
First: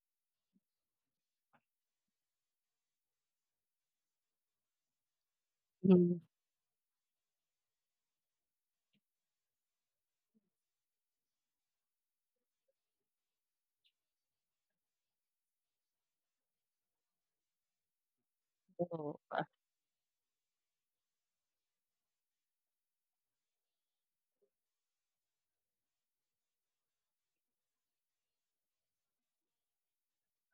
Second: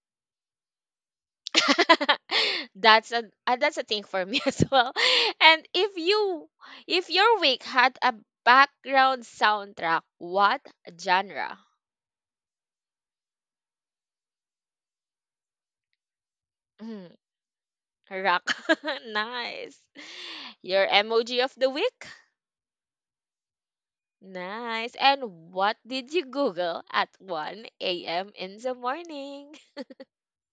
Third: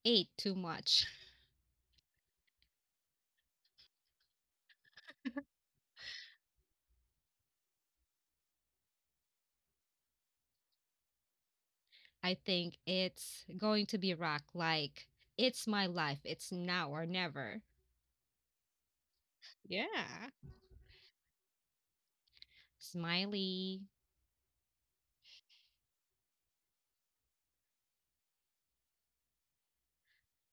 Speaker 2: Ate too much.
Speaker 1: [LAUGHS] That's a, that's a thing for me [LAUGHS] as well. And if
Speaker 3: Mhm.
Speaker 1: you if your week had a background soundtrack, what genre?
Speaker 2: I think it's going to be rock, like, it's my life. It's now or
Speaker 1: Mm,
Speaker 2: never.
Speaker 1: rock. [LAUGHS]
Speaker 3: Oh,
Speaker 1: Nice.
Speaker 2: Yeah.
Speaker 1: Your emoji of the week?
Speaker 2: Smiley.
Speaker 1: Nice. And what did you Google at 1 a.m. in the morning?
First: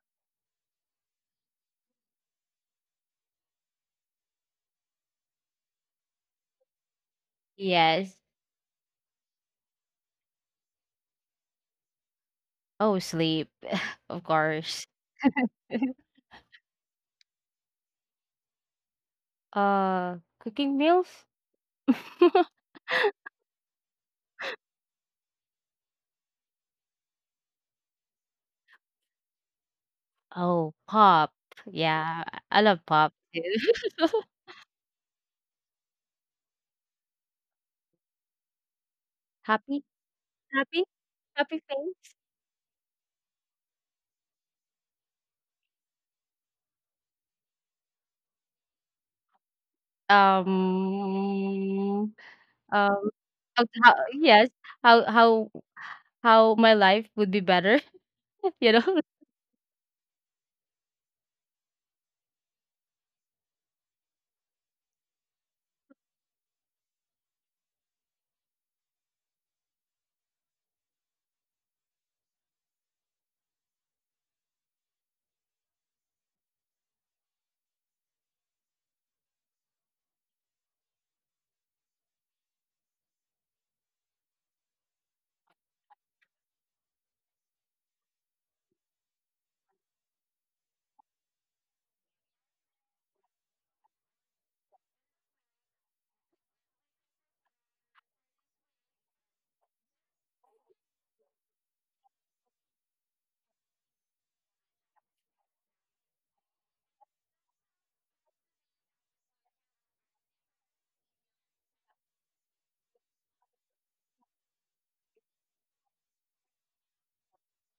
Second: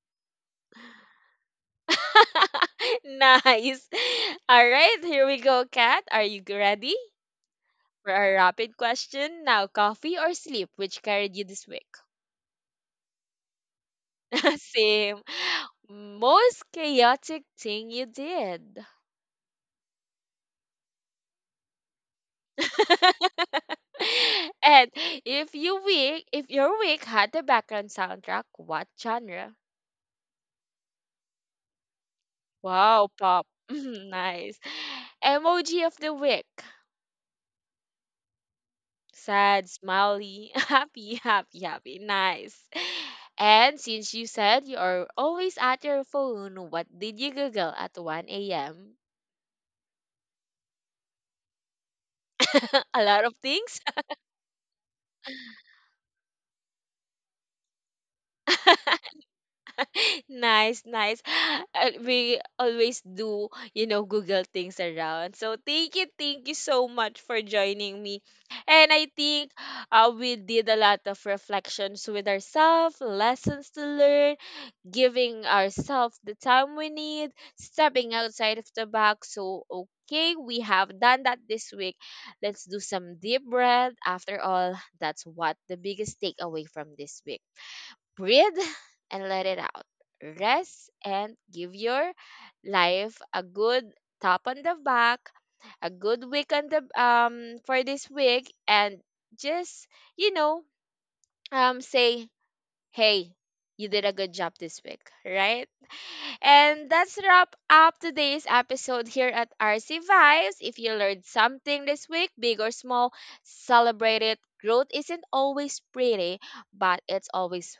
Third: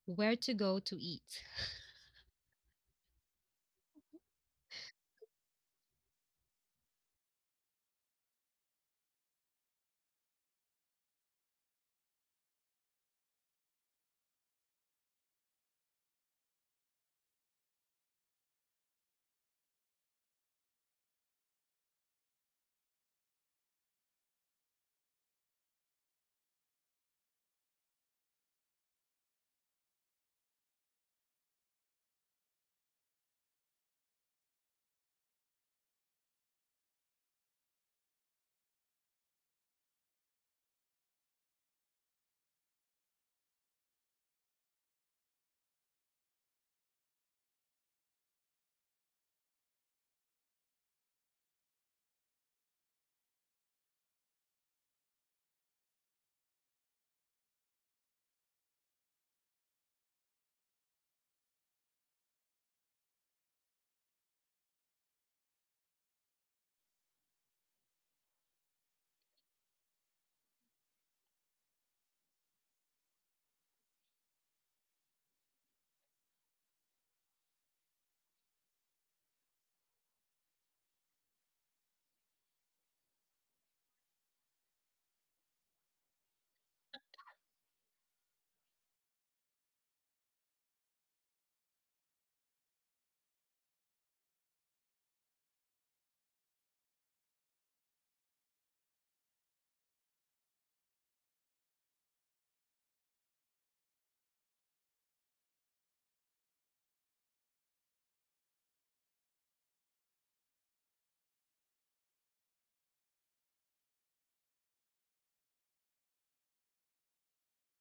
Speaker 2: Where to go to eat.
Speaker 1: [LAUGHS] Nice. All right, here we go, Kat. Are you ready? For
Speaker 3: yes.
Speaker 1: our rapid question now, coffee or sleep, which carried you this week?
Speaker 3: Oh, sleep, [LAUGHS] of
Speaker 1: [LAUGHS]
Speaker 3: course.
Speaker 1: Same.
Speaker 3: [LAUGHS]
Speaker 1: Most chaotic thing you did.
Speaker 3: Cooking meals. [LAUGHS]
Speaker 1: [LAUGHS] And if your week had a background soundtrack, what genre?
Speaker 3: Oh, pop. Yeah, I love
Speaker 1: Wow,
Speaker 3: pop too.
Speaker 1: pop. [LAUGHS]
Speaker 3: [LAUGHS]
Speaker 1: Nice. Emoji of the week. Sad,
Speaker 3: Happy,
Speaker 1: smiley, [LAUGHS]
Speaker 3: happy,
Speaker 1: happy,
Speaker 3: happy
Speaker 1: happy, happy.
Speaker 3: face.
Speaker 1: Nice. And since you said you are always at your phone, what did you Google at 1 a.m.?
Speaker 3: um
Speaker 1: [LAUGHS] A
Speaker 3: um
Speaker 1: lot of
Speaker 3: how,
Speaker 1: things.
Speaker 3: yes. how how how my life would be better. Ya dong.
Speaker 1: [LAUGHS] Nice, nice. We always do, you know, Google things around. So thank you so much for joining me. And I think, we did a lot of reflections with ourselves, lessons to learn, giving ourselves the time we need, stepping outside of the box. So, okay, we have done that this week. Let's do some deep breath. After all, that's what the biggest takeaway from this week. Breathe [LAUGHS] and let it out. Rest and give your life a good tap on the back, a good week on the for this week, and just, you know, say, "Hey, you did a good job this week," right? And that's wrap up today's episode here at RC Vibes. If you learned something this week, big or small, celebrate it. Growth isn't always pretty, but it's always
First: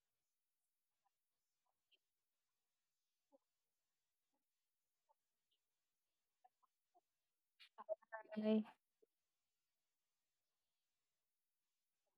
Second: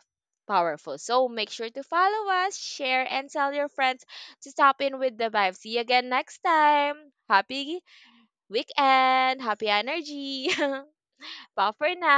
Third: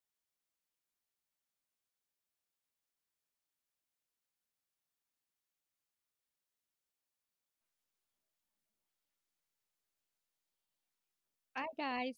Speaker 1: powerful. So make sure to follow us, share, and tell your friends to stop in with the vibe. See you again next time. Happy
Speaker 3: Oke.
Speaker 1: weekend. Happy energy. [LAUGHS]
Speaker 2: Hi,
Speaker 1: Bye for now.
Speaker 2: guys.